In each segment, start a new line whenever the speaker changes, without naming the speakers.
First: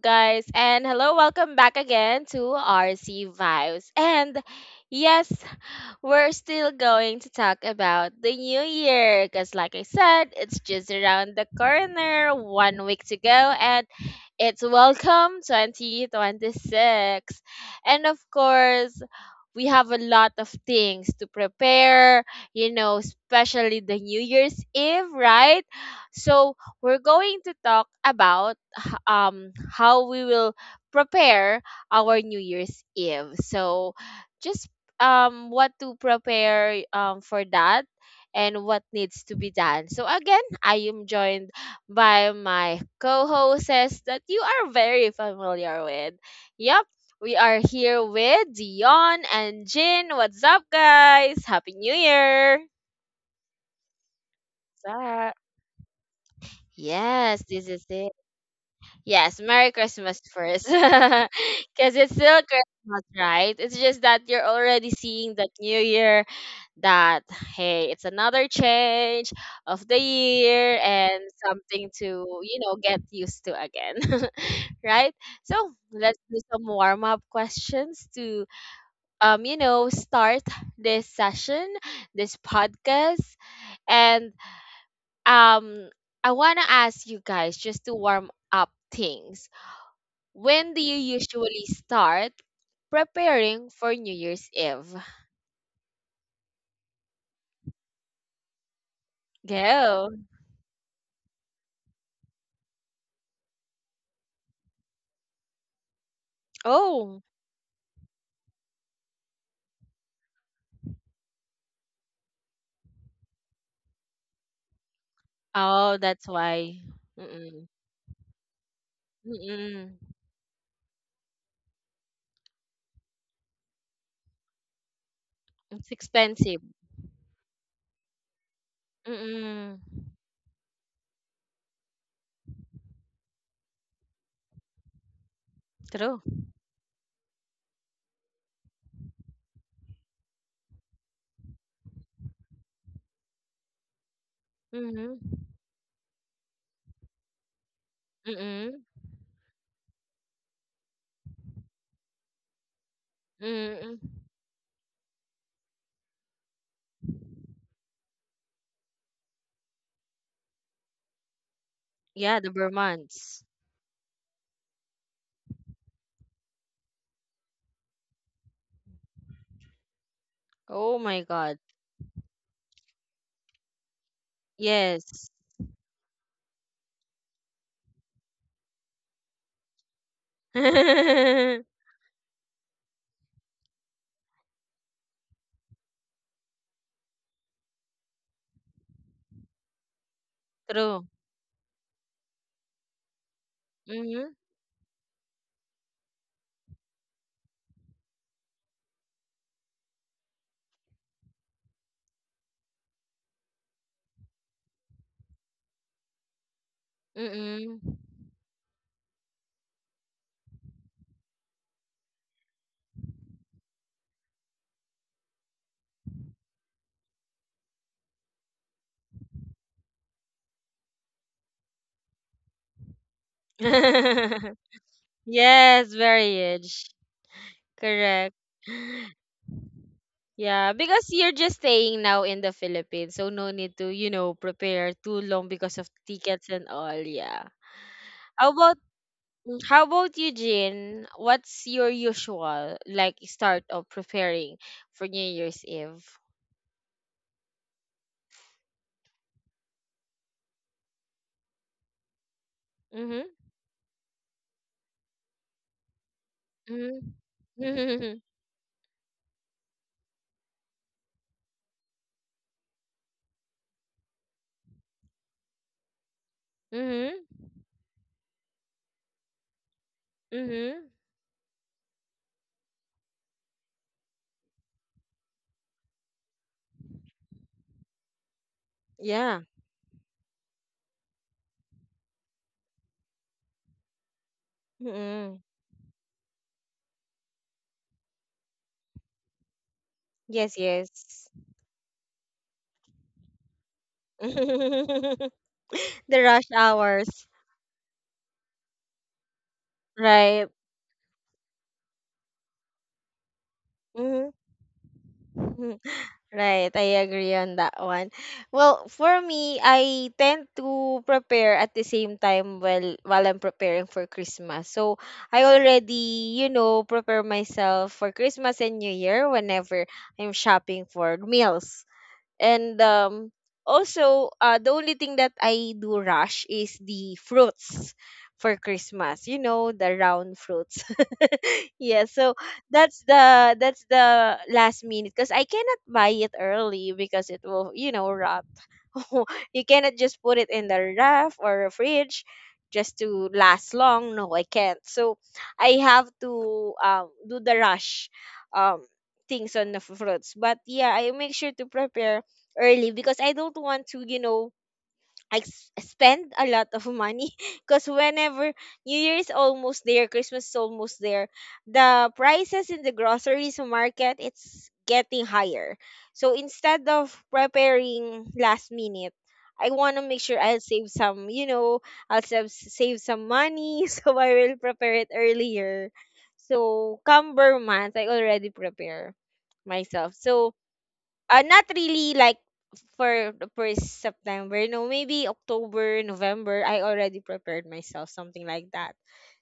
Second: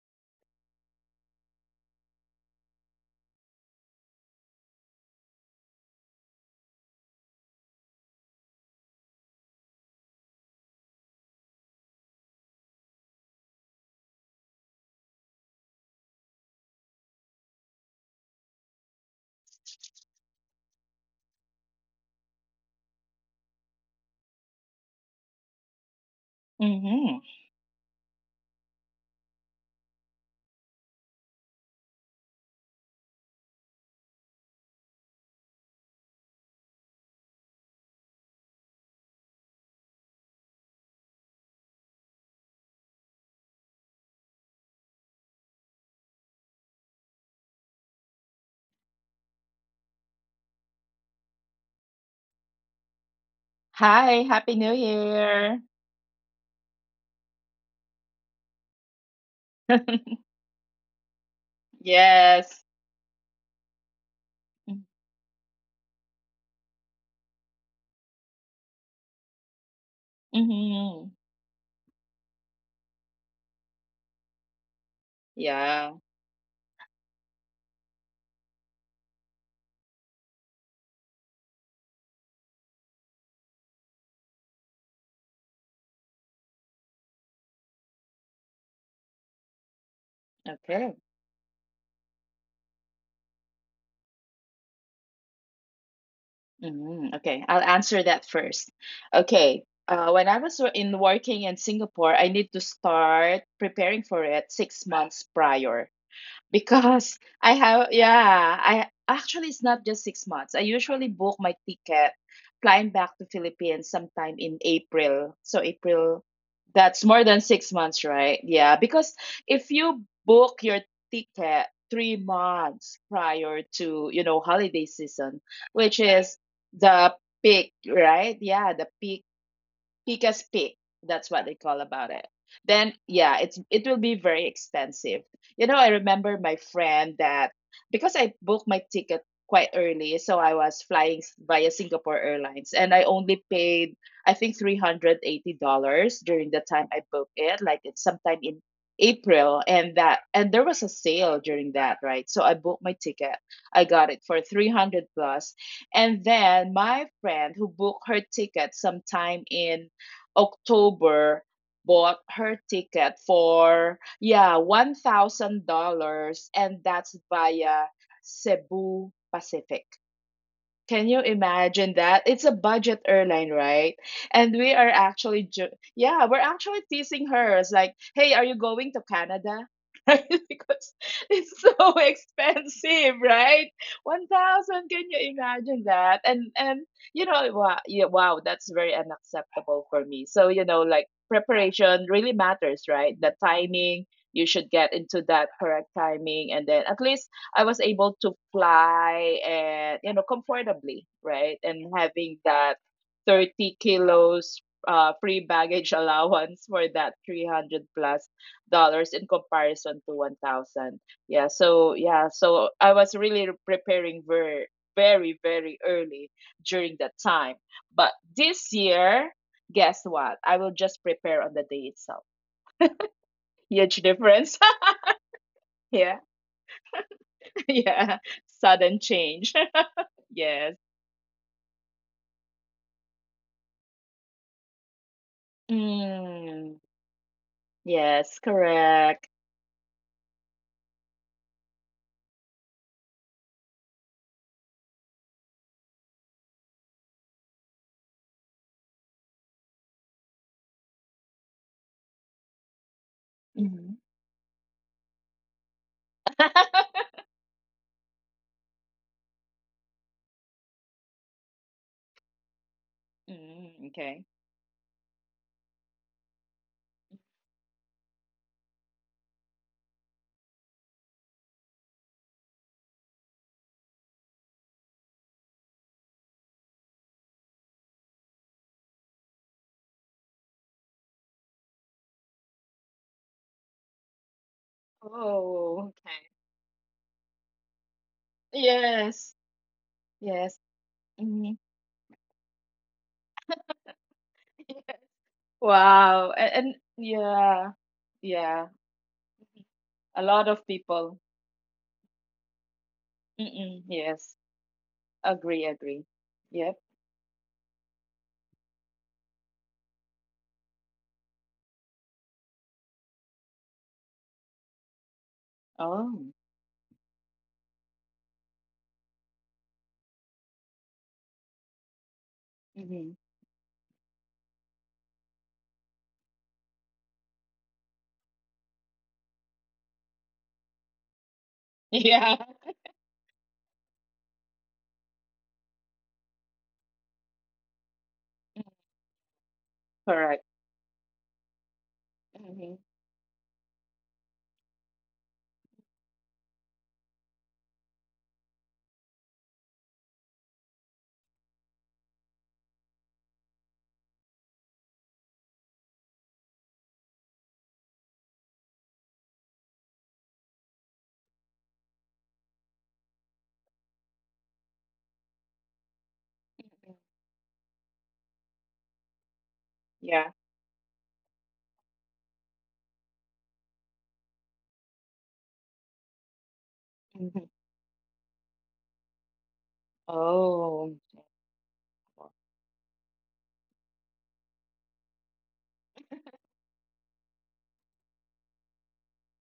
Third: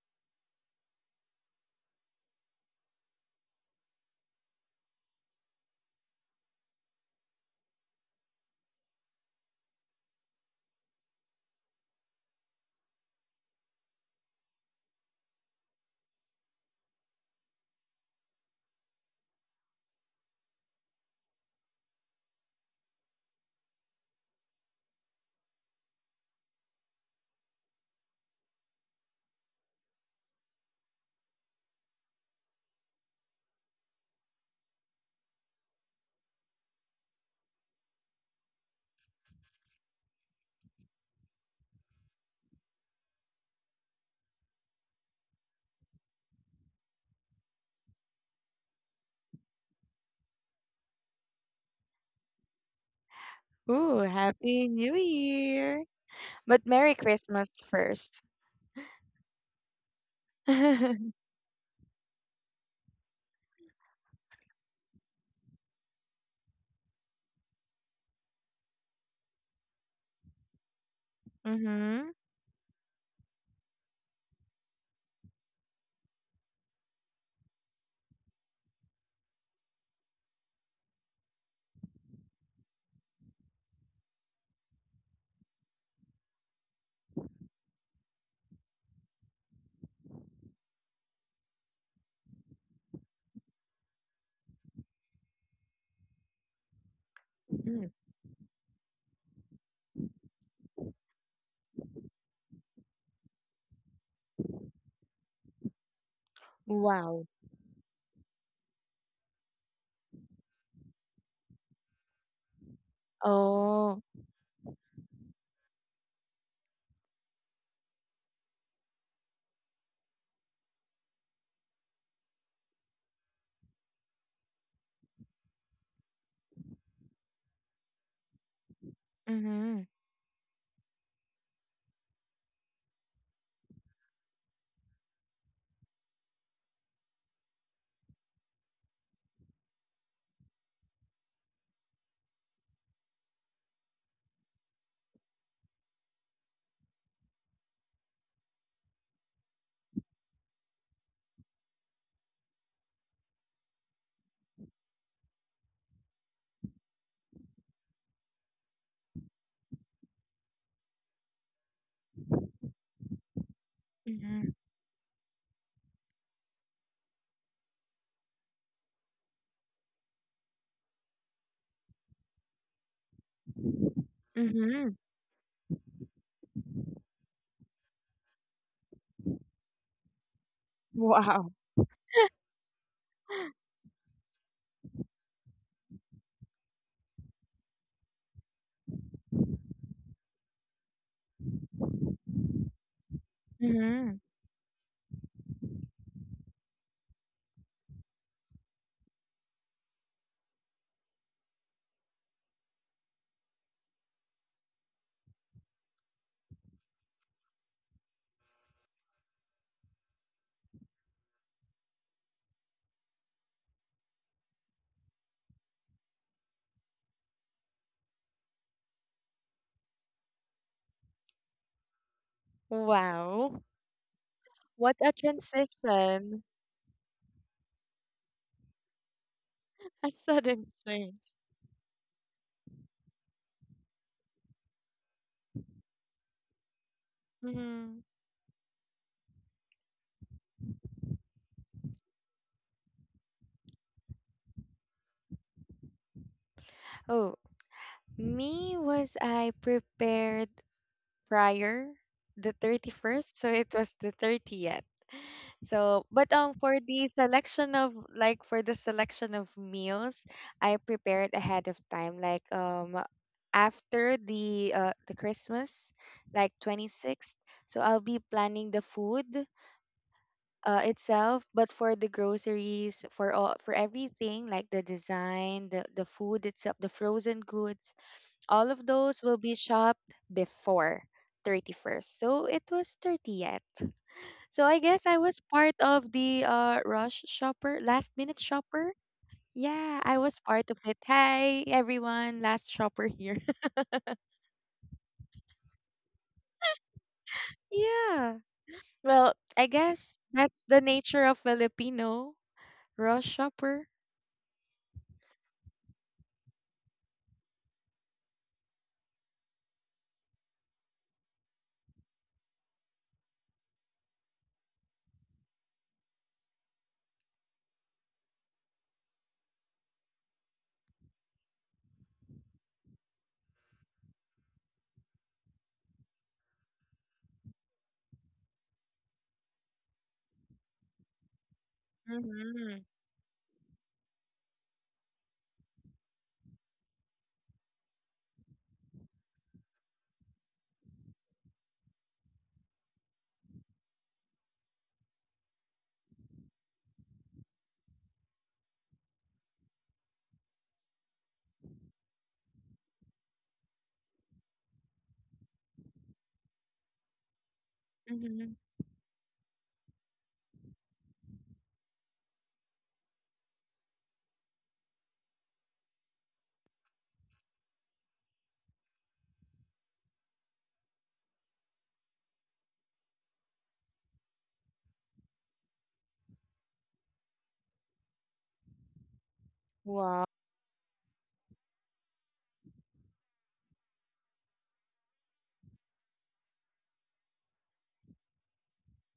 guys? And hello, welcome back again to RC Vibes. And yes, we're still going to talk about the new year because, like I said, it's just around the corner, one week to go, and it's Welcome 2026. And of course, we have a lot of things to prepare, you know, especially the New Year's Eve, right? So, we're going
Mhm.
to talk about how we will prepare our New Year's Eve. So, just what to prepare for that and what needs to be done. So again, I am joined by my co-hosts that you are very familiar with. Yep, we are here with Dion and Jin. What's up, guys? Happy New Year!
Ooh,
Hi, Happy
What's
Happy
New
New
up?
Year.
Year. But Merry
Yes, this
Christmas
is it.
first.
Yes, Merry Christmas first. Because it's still
Yes.
Christmas, right? It's just that you're already
Mm.
seeing that new year that, hey, it's another change of the year and
Mhm.
something to,
Mm-hmm.
you know, get used to again. Right? So let's
Yeah.
do some warm up questions to, you know, start this session, this podcast, and um, I wanna ask you guys just to warm up things. When do you
Okay.
usually start preparing for New Year's Eve?
Mhm. Okay. I'll
Mm.
answer that first. Okay.
Go.
When I was wo- in working in Singapore, I need to start preparing for it 6 months prior.
Oh,
because
Wow.
I have yeah, I actually, it's not just 6 months. I usually book my ticket flying back to Philippines
Oh.
sometime in April. So
oh, that's
April,
why.
that's more than
Mm-mm.
6 months, right? Yeah. Because if
Mm-mm.
you book your ticket 3 months prior to holiday season,
It's
which is
expensive.
the peak, right? Yeah, the peak.
Mm-mm.
Mm-hmm.
Pika's Peak. That's what they call about it. Then yeah, it will be very expensive. You know, I
True.
remember my friend that, because I booked my ticket quite early, so I was flying via Singapore Airlines, and I only paid, I think, three
Mm-hmm.
hundred eighty dollars during the time I booked it. Like it's sometime in
Mm-mm.
April, and that and there was a sale during that, right? So I booked my ticket. I
Mm-mm.
got it for 300 plus, and then my friend who booked her ticket sometime in October bought
Yeah, the
her ticket
Burmans.
for, yeah,
Mm-hmm.
$1,000, and that's via Cebu Pacific.
Oh
Can
my
you
God.
imagine that? It's a budget airline, right? And we are
Mm-hmm.
Yes.
actually, ju- yeah, we're actually teasing her. It's like, hey, are you going to Canada? Right? Because it's
Wow.
so expensive, right? 1,000. Can you imagine that? And you know, wow, yeah, wow, that's very unacceptable for me. So you know,
True.
like preparation really matters, right? The timing,
Mm-hmm.
Mm-hmm.
you should get into that correct timing, and then at least I was able to fly and, you know, comfortably, right? And having that 30 kilos free baggage allowance for that
Mm-mm.
300 plus dollars in comparison to 1,000. Yeah, so yeah, so I was really preparing very, very, very early during that time. But this year, guess what? I will just prepare on the day itself.
Wow.
Huge difference.
What a
Yes,
Yeah.
very
transition.
huge.
Yeah.
Correct.
Sudden change.
A
Yeah,
Yes.
sudden
because you're just
change.
staying now in the Philippines, so no need to, you know, prepare too long because of tickets and
Mm,
all. Yeah.
Mm-hmm.
yes,
How about
correct.
how about you, Jin? What's your usual like start of preparing for New Year's Eve?
Oh, me was I prepared prior the
Mm-hmm.
31st, so it
Mhm.
was the 30th. So, but for
Mm-hmm.
the selection of meals, I prepared ahead of time. Like
Mm, okay.
after the the Christmas, like twenty
Mm-hmm.
sixth. So I'll be planning the food
Mm-hmm.
itself, but for the groceries, for everything like the design, the food itself, the frozen goods, all of
Yeah.
those will be shopped before 31st. So it was 30th. So I guess
Mm-mm.
I was
Oh,
part
okay.
of the rush shopper, last minute shopper.
Yes,
Yeah, I
Yes,
yes.
was part of it.
yes.
Mhm.
Hi, everyone, last shopper here.
The
Wow.
rush
And
hours,
yeah,
Yeah.
yeah.
Well, I
A
guess
lot
right?
of
that's the
people.
nature of Filipino rush
Mm-mm,
shopper.
Mm-hmm.
yes, agree, agree.
Right,
Yep.
I agree on that one. Well, for me, I tend to prepare at the same time while I'm preparing for Christmas. So I
Oh.
already, you know, prepare myself for Christmas and New Year whenever I'm shopping for meals. And
Hmm.
also, the only thing that I do rush is the fruits for Christmas. You know, the round fruits, yeah, so
Yeah,
that's
Mm-hmm.
the last minute because I cannot buy it early because it will, you know, rot. You cannot just put
correct.
it in the ref or fridge
Hmm.
just to last long, no I can't. So I have to do the rush um things on the fruits, but yeah, I make sure to prepare early because I don't want to, you know, spend a lot of money because whenever
Mm-hmm.
New Year is almost there, Christmas is almost there, the prices in the groceries market it's getting higher. So instead of preparing last minute, I want to make
Yeah.
sure I'll save some, you know, save some money so I will prepare it earlier. So come
Hmm.
Burr month, I already prepare myself.
Wow.
So
Oh,
not really like for the first September. No, maybe October, November. I already prepared myself, something like that.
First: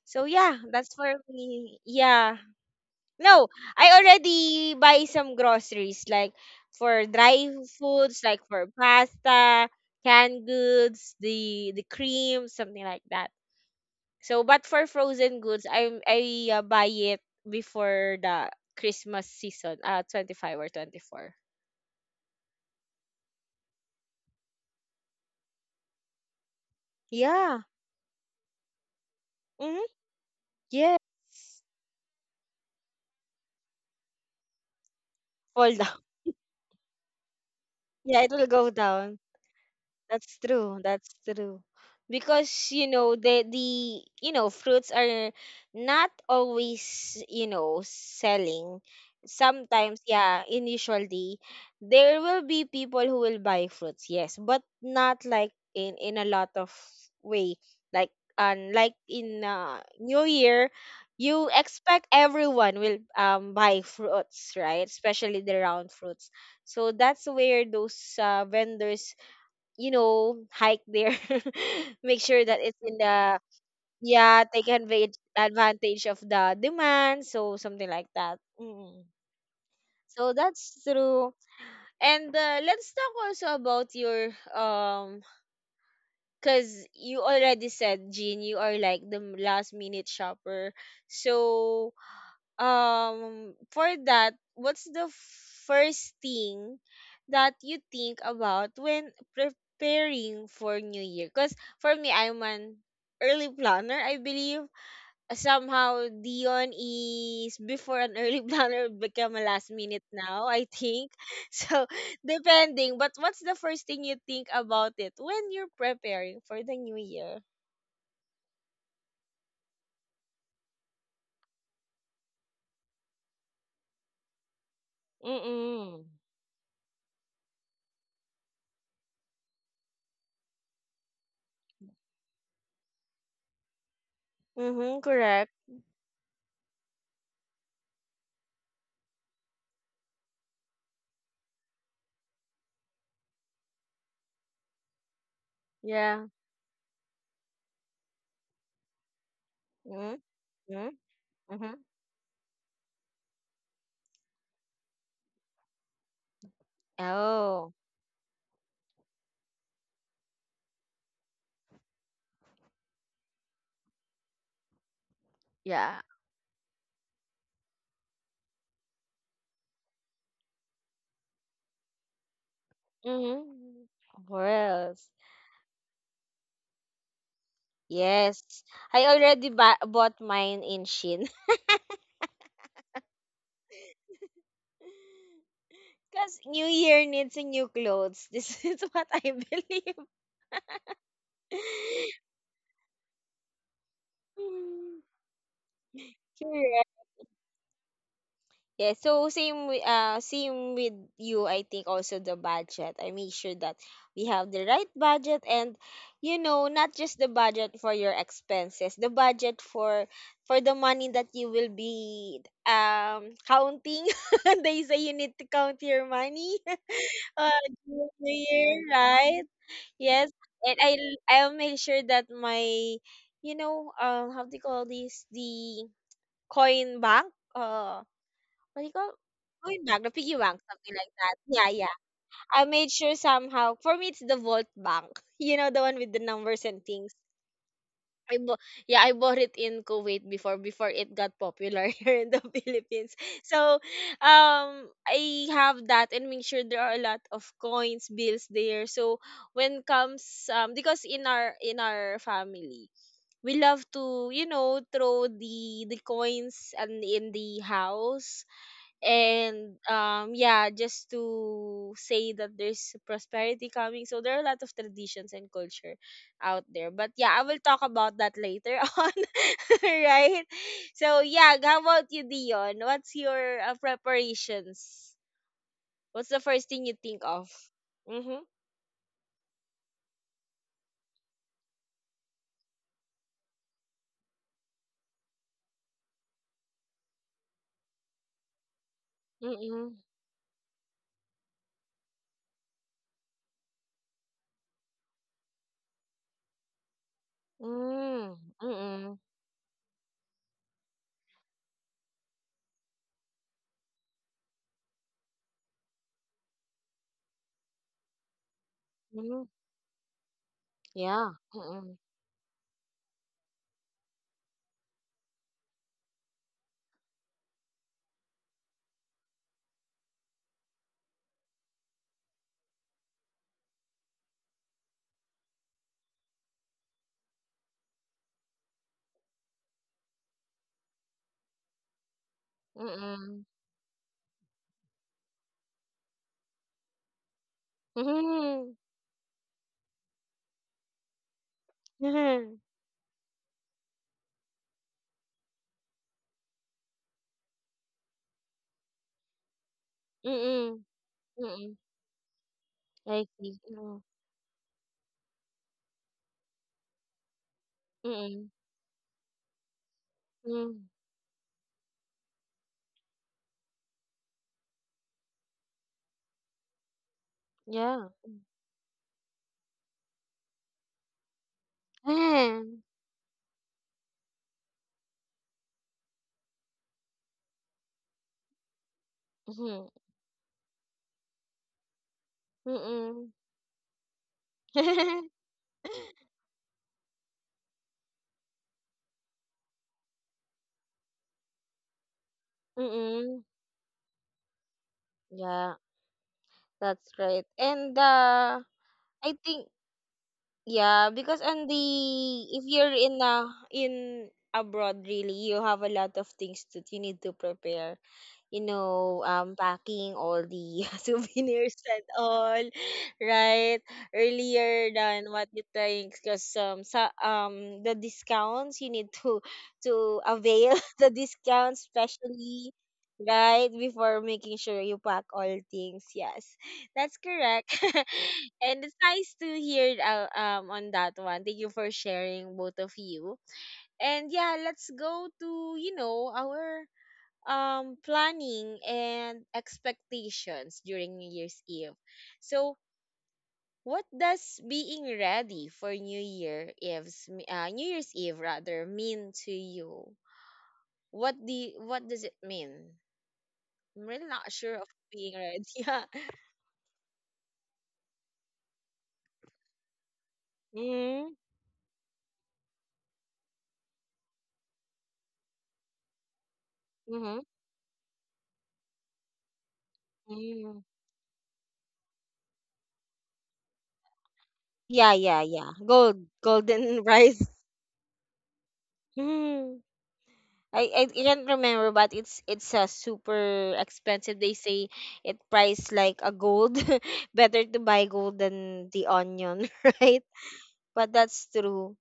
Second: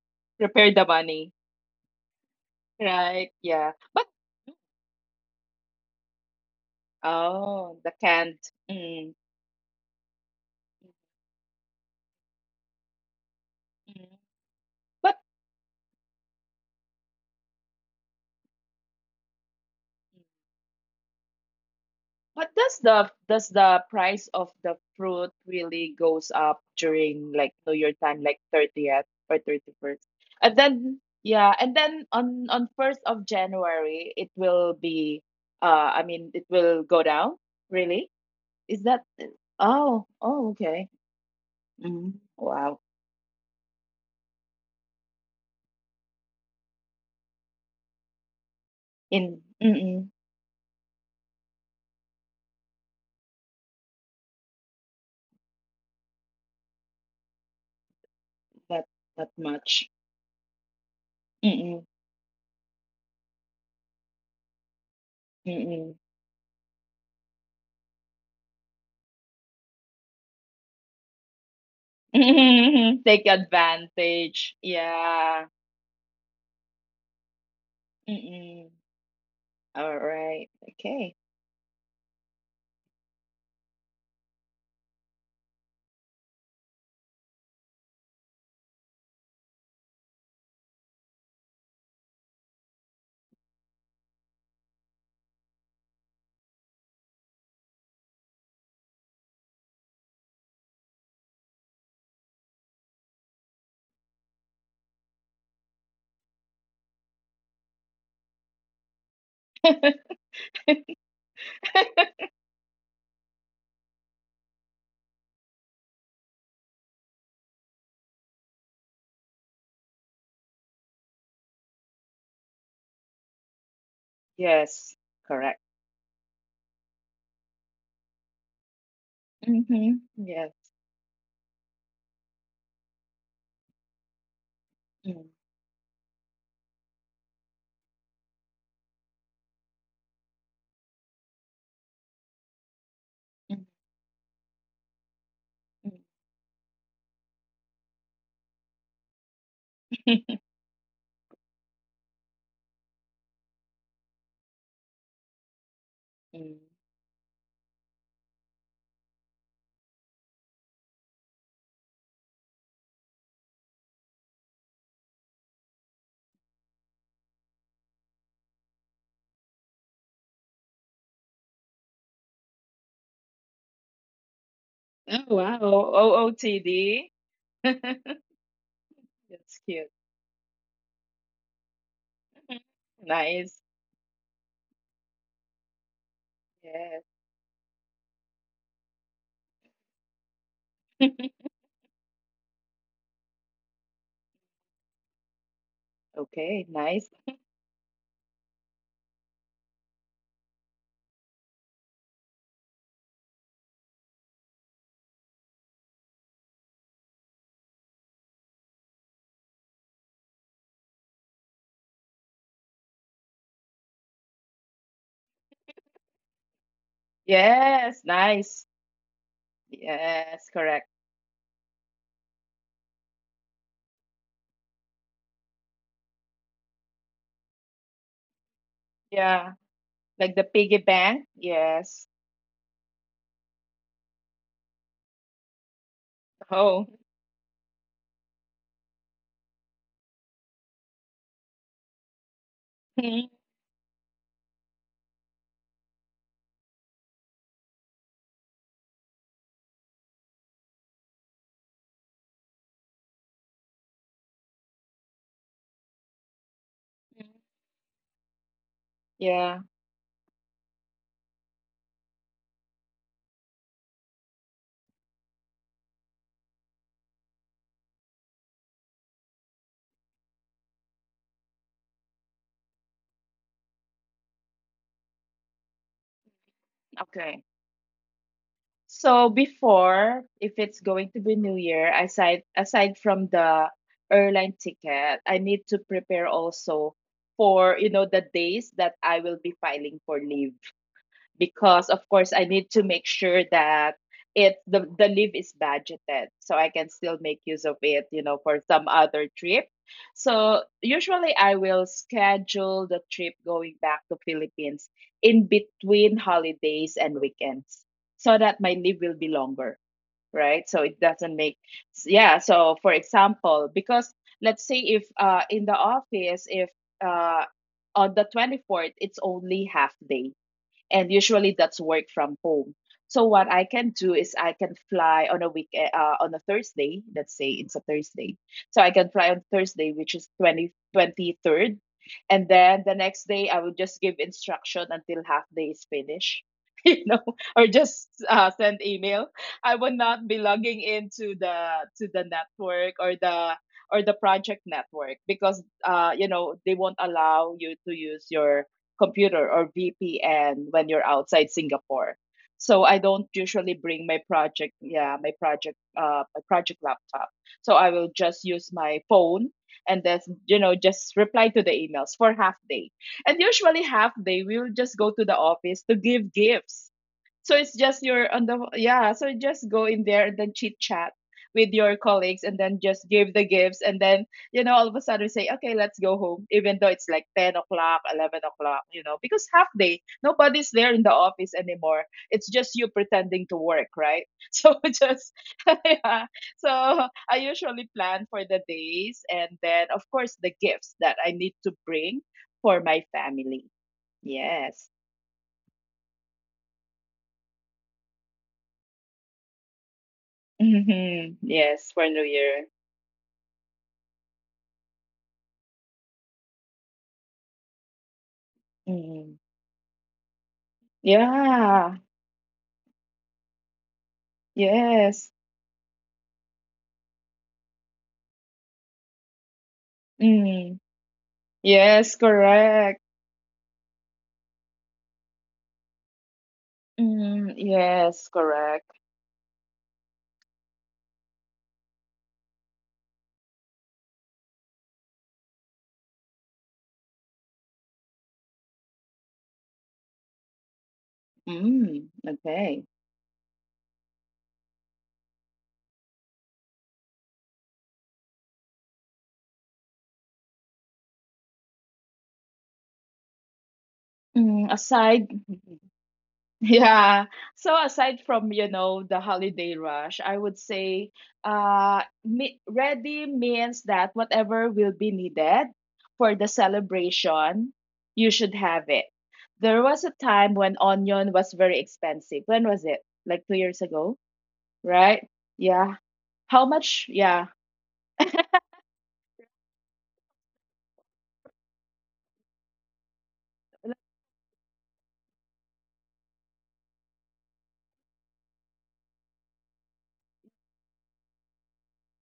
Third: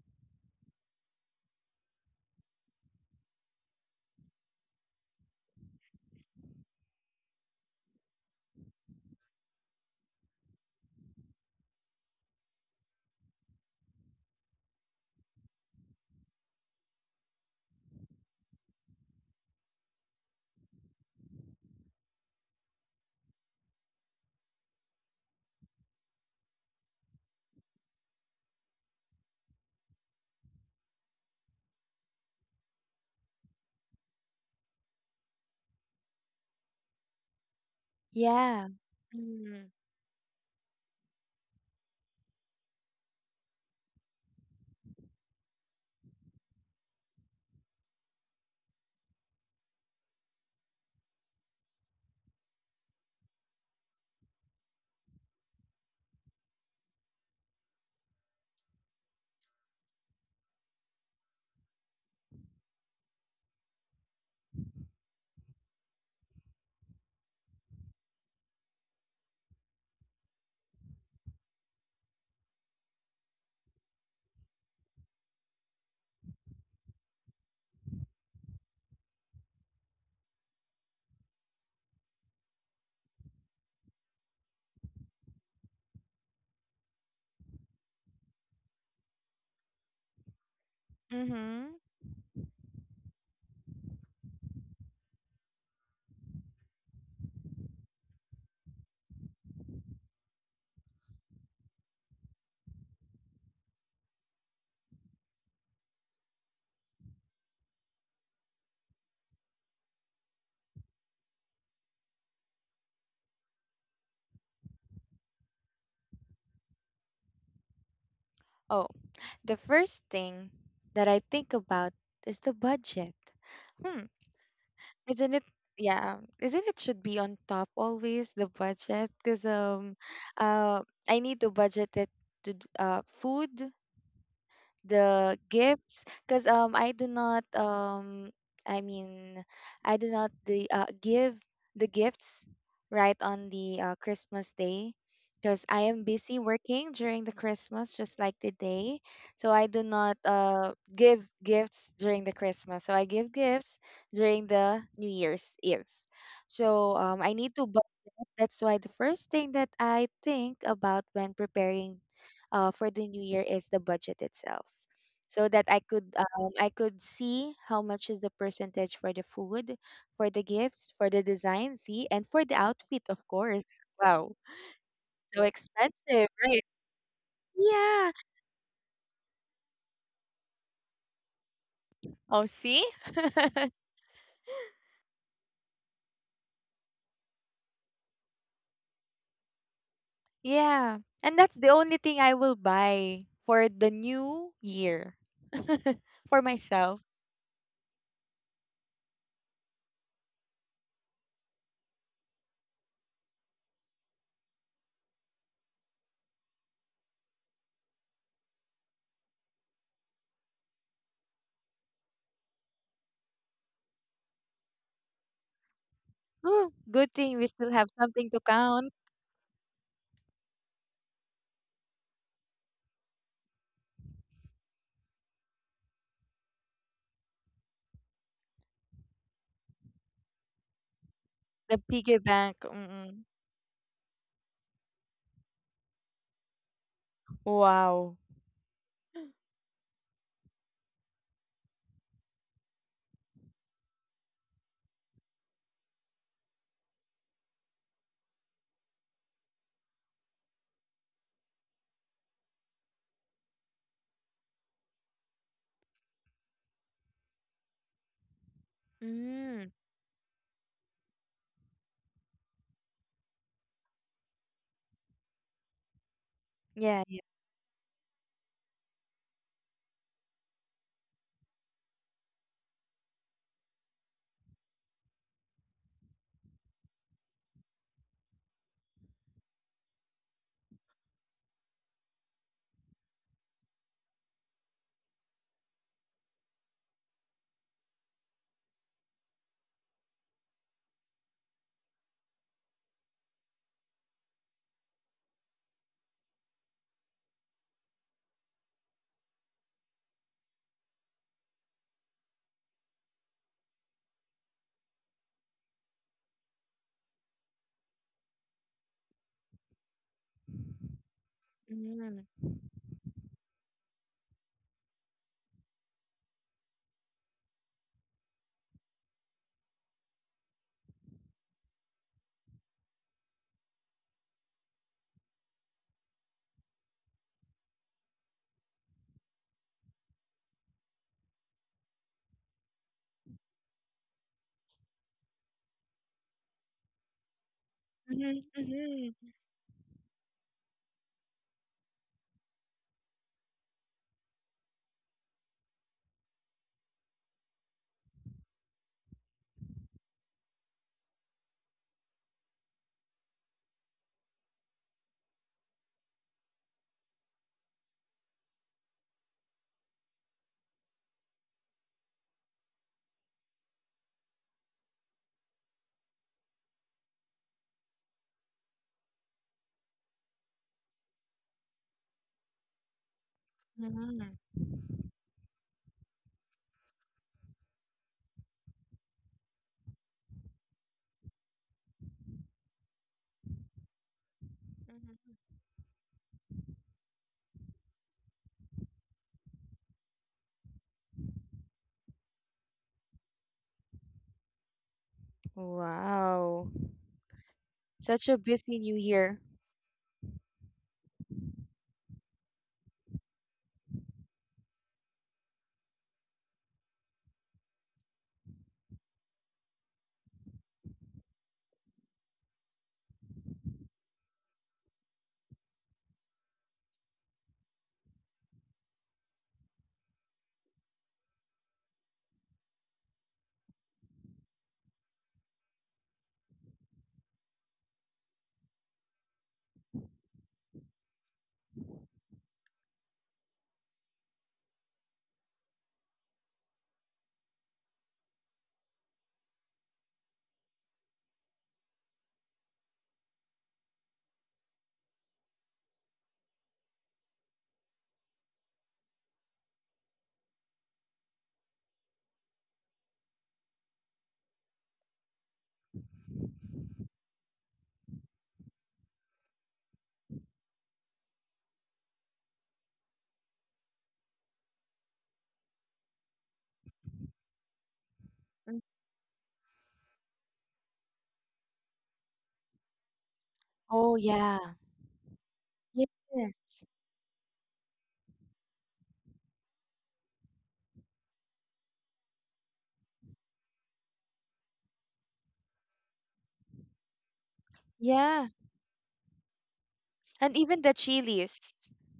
So yeah,
prepare the
that's for
money,
me. Yeah.
right?
No,
Yeah.
I
But
already buy some groceries like for dry
oh, the
foods,
canned.
like for
Mm.
pasta, canned goods, the cream, something like that.
Mm.
So, but for
But
frozen goods, I buy it before the Christmas season, 25 or 24.
but does the price of the fruit really goes up during like
Yeah.
New Year time, like 30th or
Mm-hmm.
31st? And
Yeah,
then yeah, and then on 1st of January it will be,
fall
uh
down.
I mean, it will go down, really?
Yeah, it will
Yeah.
go
Is that,
down.
Mm-hmm.
oh,
That's
oh
true.
okay.
That's true.
Mm,
Because
wow.
you know the fruits are not always, you know, selling.
In.
Sometimes,
Mm-mm,
yeah, initially there will be people who will buy fruits, yes, but not like in a lot of way.
not
Like
not
in
much.
New Year, you
Mm-mm,
expect everyone will buy fruits, right? Especially the round
mm-mm.
fruits. So that's where those vendors, you know, hike there. Make sure that it's in
Take
the, yeah,
advantage.
take advantage
Yeah.
of the demand, so something like that.
Mm-mm.
Mm.
All
So
right.
that's
Okay.
true. And let's talk also about your cuz you already said, Jean, you are like the last minute shopper.
Mm-hmm.
So for that, what's the first thing that you think about when preparing for new year because for me I'm an early planner, I believe somehow Dion is before an early planner become a last minute now, I think. So depending, but what's the first thing you think about it when you're preparing for the new year?
Oh, the first thing that I think about is the budget. Hmm.
Yes,
Isn't it?
correct.
Mm-mm.
Yeah, isn't it should be on top always, the budget, because
Mm-hmm. Yes.
uh I need to budget it to food,
Mm-hmm,
Mm,
the
correct.
gifts, because I do not, I mean, I do not the give the gifts right on
mm,
the Christmas day because I am
Yeah.
busy working during the Christmas, just like the day, so I do
Mm-hmm.
not
mm,
give gifts during the Christmas, so I give gifts during the New Year's Eve,
mm.
so I need to
Oh,
budget. That's why the first thing that I think about when preparing for the new year is the budget itself, so that I
yeah.
could I could see how much is the percentage for the food, for the gifts, for the design, see, and for the outfit, of course.
Mm-hmm.
Wow,
Pearls.
Oh,
so
wow.
expensive, right?
OOTD.
Yeah.
Yes. I already
That's
ba-
cute.
bought mine in Shin.
Oh,
Mhm.
see.
Nice.
Because New
Yes.
Year needs a new clothes. This is what I believe.
Yeah, and that's the only thing I will buy for the new year, for
Okay,
Mm.
myself.
nice.
Yeah, so same with you, I think also the budget. I make sure that we have the right budget and you know, not just the budget for your expenses, the budget for the money that you will be counting. They say you need to count your money
Ooh, good thing we
uh
still have
Yes,
during
something
the
to
nice.
year,
count.
right? Yes.
Yes,
And
correct.
I'll make sure that my, you know, um, how do you call this? The coin bank. Uh what do you call
Yeah,
Coin bank, the
like
piggy
the
bank,
piggy
something like
bank.
that.
The
Yeah, yeah.
Yes.
piggy bank.
I made sure
Mm-mm.
somehow. For me, it's the Volt Bank. You know, the one with the numbers and
Oh.
things.
Wow.
I bo- yeah, I bought it in Kuwait before it got popular here in the Philippines. So, um, I have that and make sure there are a lot of coins, bills there. So when comes because in our family, we love to, you know, throw the coins and in the house,
Yeah.
Mm.
and yeah just to say that there's prosperity coming. So there are a lot of traditions and culture out there,
Yeah,
but
yeah.
yeah, I will talk about that later. On, right? So yeah, how about you, Dion? What's your preparations, what's the first thing you think
Okay.
of? Mm-hmm.
So before, if it's going to be New Year, aside from the airline ticket, I need to prepare also for, you know, the days that I will be filing for
Mm-hmm.
leave, because of course I need to make sure that the leave is budgeted so I can still make use of it, you know, for some
Mm-hmm.
other trip. So usually I will schedule the trip going back to Philippines in between holidays and weekends so that my leave will be
Mm-hmm.
longer, right? So it
Yeah.
doesn't make,
Mm-hmm.
Mhm.
yeah, so for example, because let's say if in the office, if uh on the 24th it's only half day, and usually that's work from home. So what I can do is I can fly on a Thursday. Let's say it's a Thursday, so I can fly on Thursday, which is twenty twenty third, and then the next
Mm-hmm.
day I will just give instruction until half day is finished. You know, or just
Mhm,
Mm-hmm.
send email.
mhm.
I will not be logging into the to the network, or the project network, because you know they won't allow you to use your computer or VPN
Mm-hmm.
when you're outside
Mm-hmm.
Singapore. So I don't
I see.
usually bring
Mm-hmm.
my project, yeah, my project laptop. So I will just use my phone and then you know
Mm-hmm.
just reply to the emails for half day. And usually half day we will just go to the office to give gifts, so it's just
Yeah.
you're on the yeah. So just go in there and then chit chat with your colleagues, and then
Mm.
just give the gifts, and then,
Mhm.
you know, all of a sudden say, okay, let's go home, even though it's like 10 o'clock, 11 o'clock, you know, because half day
Mhm.
nobody's there in the office anymore. It's just you
Mm.
pretending to work, right? So just
Mhm.
yeah, so I usually plan for the days and then of course the gifts that I need to bring for my
Mm.
family. Yes.
Yeah,
Wow.
that's right. And
Such a
uh
busy new
I
year.
think yeah,
Hmm,
because on
yes,
the,
for new year.
if you're in a, in abroad really, you have a lot of things that you need to prepare. You know,
Mm.
packing all the souvenirs
Yeah.
and all, right? Earlier
Yes.
than what you think, because the discounts you need to
Mm.
avail the discounts,
Yes,
especially
correct.
right before making sure you pack all things. Yes, that's
Mm.
correct,
Yes,
and
correct.
it's nice to hear on that one. Thank you for sharing, both of you. And yeah, let's go to, you know, our planning and expectations during New Year's Eve.
Mm. Okay.
So, what does being ready for New Year's Eve rather mean to you? What does it mean? I'm really not
Mm.
sure of
Aside,
being ready.
yeah. So aside from, you know, the holiday rush, I would
Yeah.
say,
Mm-hmm.
ready means that whatever will be needed for the celebration, you should
Mm.
have it. There was a time when
Mm-hmm.
onion was very expensive. When was it? Like 2 years ago,
Oh, yeah.
Yeah,
right?
yeah, yeah.
Yeah.
Gold,
How
Yes.
much?
golden
Yeah.
rice. Mm-hmm. I can't remember, but it's a super expensive. They say it priced like a gold. Better to buy
Yeah.
gold than the onion, right?
And even the
But that's
chilies.
true.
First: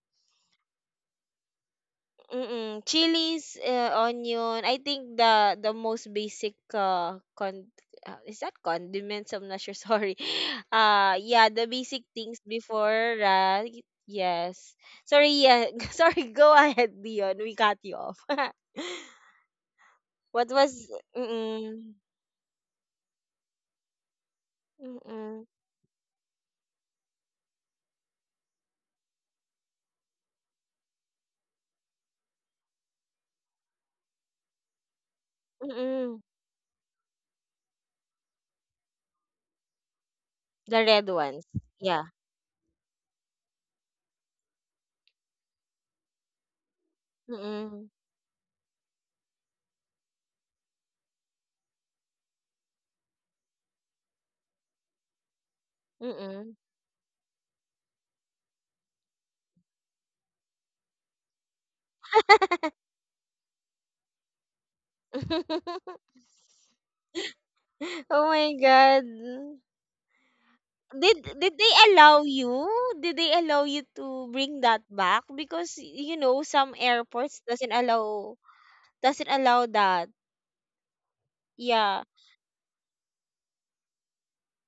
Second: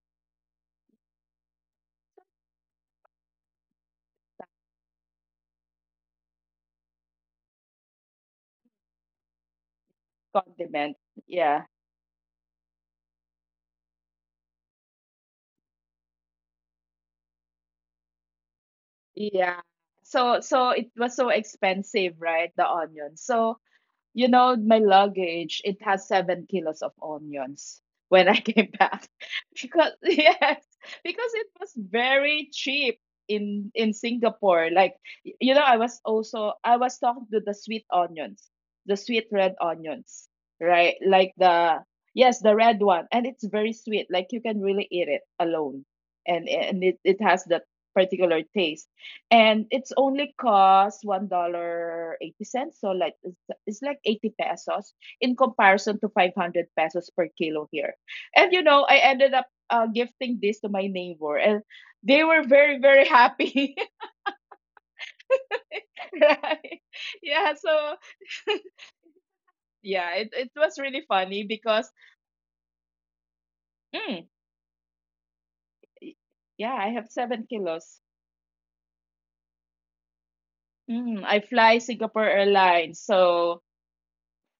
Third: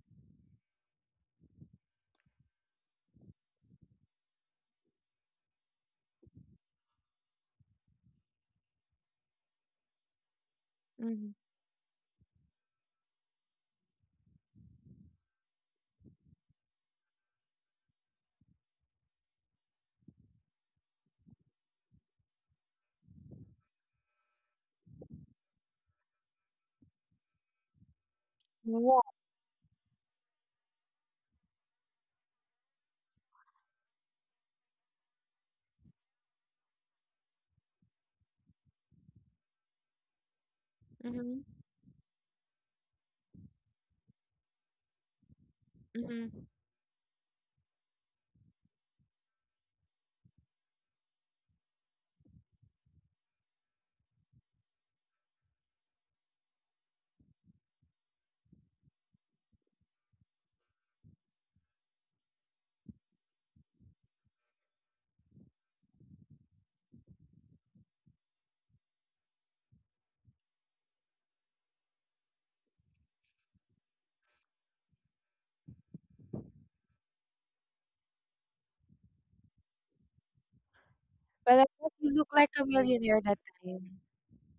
Mm-mm. Chilies, onion. I think the most basic con is that condiments. I'm not sure. Sorry.
Condiment.
Mhm.
Yeah,
Yeah,
the basic things before, right? Yes. Sorry. Yeah. Sorry. Go ahead, Dion. We cut you off.
yeah. So
What
so
was?
it was so
Mm-mm.
expensive, right? The onion. So, you know, my
Mm,
luggage, it has 7 kilos of onions when I came
Wow.
back. Because yes, because it was very cheap in Singapore. Like, you know,
mm.
I was talking to the sweet onions, the sweet red onions,
The
right?
red
Like
ones.
Mhm.
the
Yeah.
yes, the red one. And it's very sweet. Like, you can really eat it alone.
Mhm.
And it has that
Mm,
particular taste. And it's only cost $1.80, so like it's like 80 pesos in comparison to
mm.
500 pesos per kilo here. And, you know, I ended up gifting this to my neighbor, and they were very, very happy, right? Yeah, so
Oh my God.
yeah, it was really
Did
funny
they
because,
allow you? Did they allow you to
mm,
bring that back? Because you know some
yeah, I have
airports
seven
doesn't
kilos.
allow that.
Mm, I
But I
fly
guess
Yeah.
you
Singapore
look like a
Airlines,
millionaire that
so
time.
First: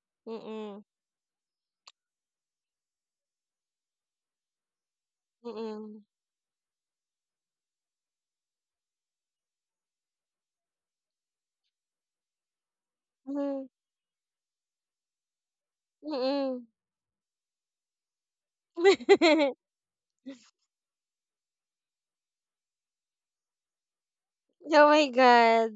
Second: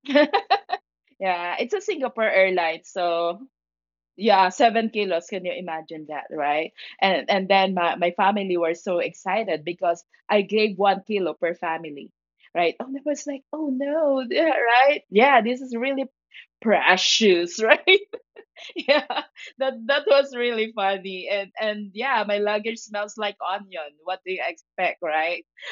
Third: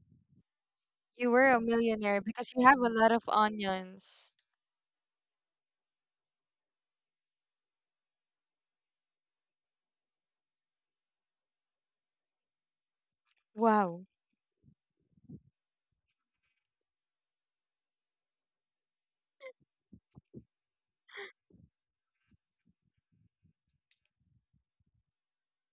Mm,
You were
yeah,
a
it's a
millionaire
Singapore
because you have
Airlines,
a lot of
so
onions.
yeah, 7 kilos, can you
mm.
imagine that, right? And then my family were so excited because I gave 1 kilo per family, right? Oh, I was like,
Mm,
oh
Wow.
no. Yeah, right, yeah, this is really
mm.
precious, right. Yeah. That was really funny, and yeah, my luggage smells like onion, what do you
Oh
expect,
my
right?
God.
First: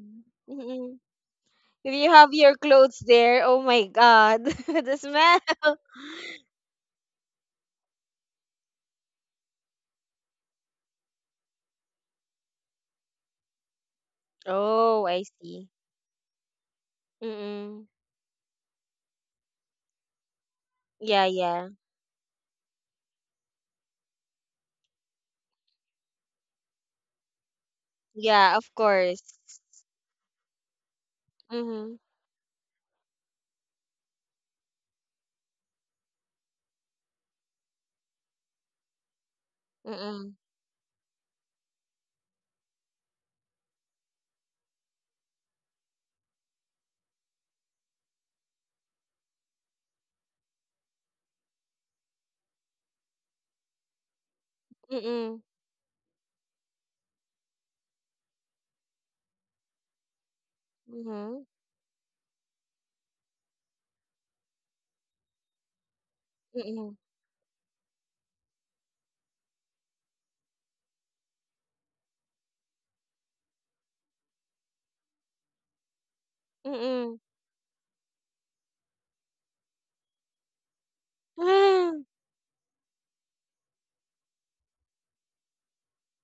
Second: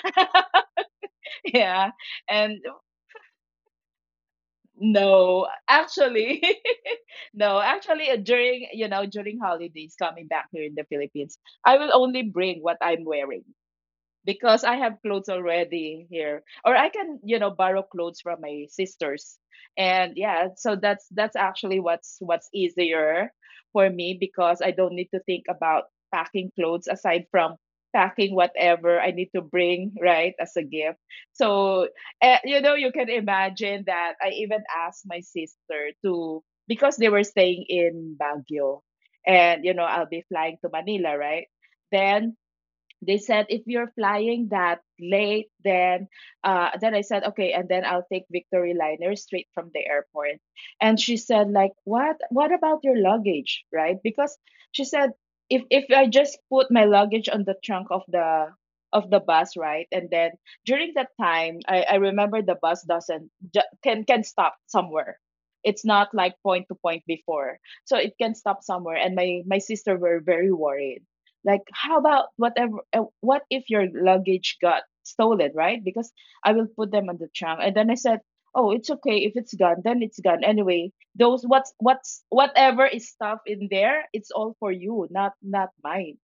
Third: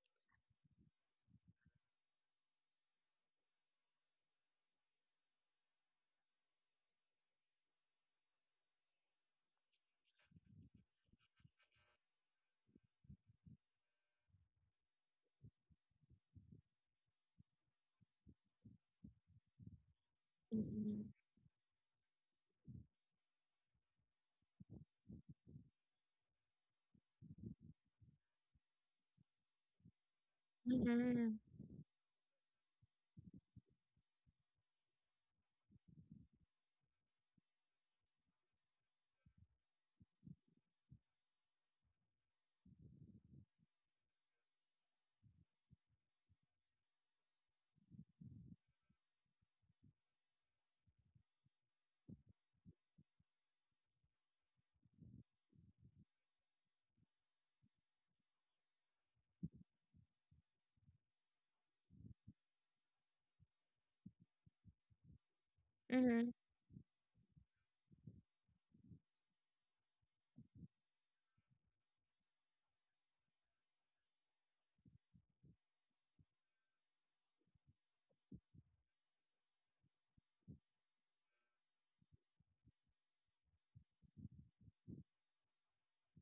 Mm.
Yeah.
If you have your
And
clothes there, oh my God, the
no,
smell.
actually, no, actually, during, during holidays coming back here in the Philippines, I will only bring what I'm wearing, because I have
Oh, I
clothes
see.
already here, or I can, you know,
Mm.
borrow clothes from my sisters, and yeah, so
Mhm.
that's
Yeah,
that's
yeah.
actually what's what's easier for me, because I don't need to think about packing clothes aside from packing
Yeah, of
whatever I
course.
need to bring, right, as a gift.
Mhm.
So,
Mhm.
you know, you can imagine that I even asked my sister to, because they were staying in Baguio, and you know I'll be
Mm.
flying to Manila, right? Then they said, if you're flying that late then, then I said, okay, and then I'll take Victory Liner straight from the airport. And she said, like, what about your luggage, right? Because she said,
Mm.
if I just put my luggage on the trunk of the bus, right? And then during that
Mhm.
time I remember the bus doesn't ju- can stop somewhere, it's not
Mhm.
like point to
Mm.
point before. So it can stop somewhere, and my sister were very worried, like how about whatever, what if your luggage got stolen, right? Because I will put them
Mm.
on the trunk. And then I said, oh, it's okay, if it's gone then it's gone anyway, those, what's
Ah,
what's whatever is stuff in there, it's all for you, not mine.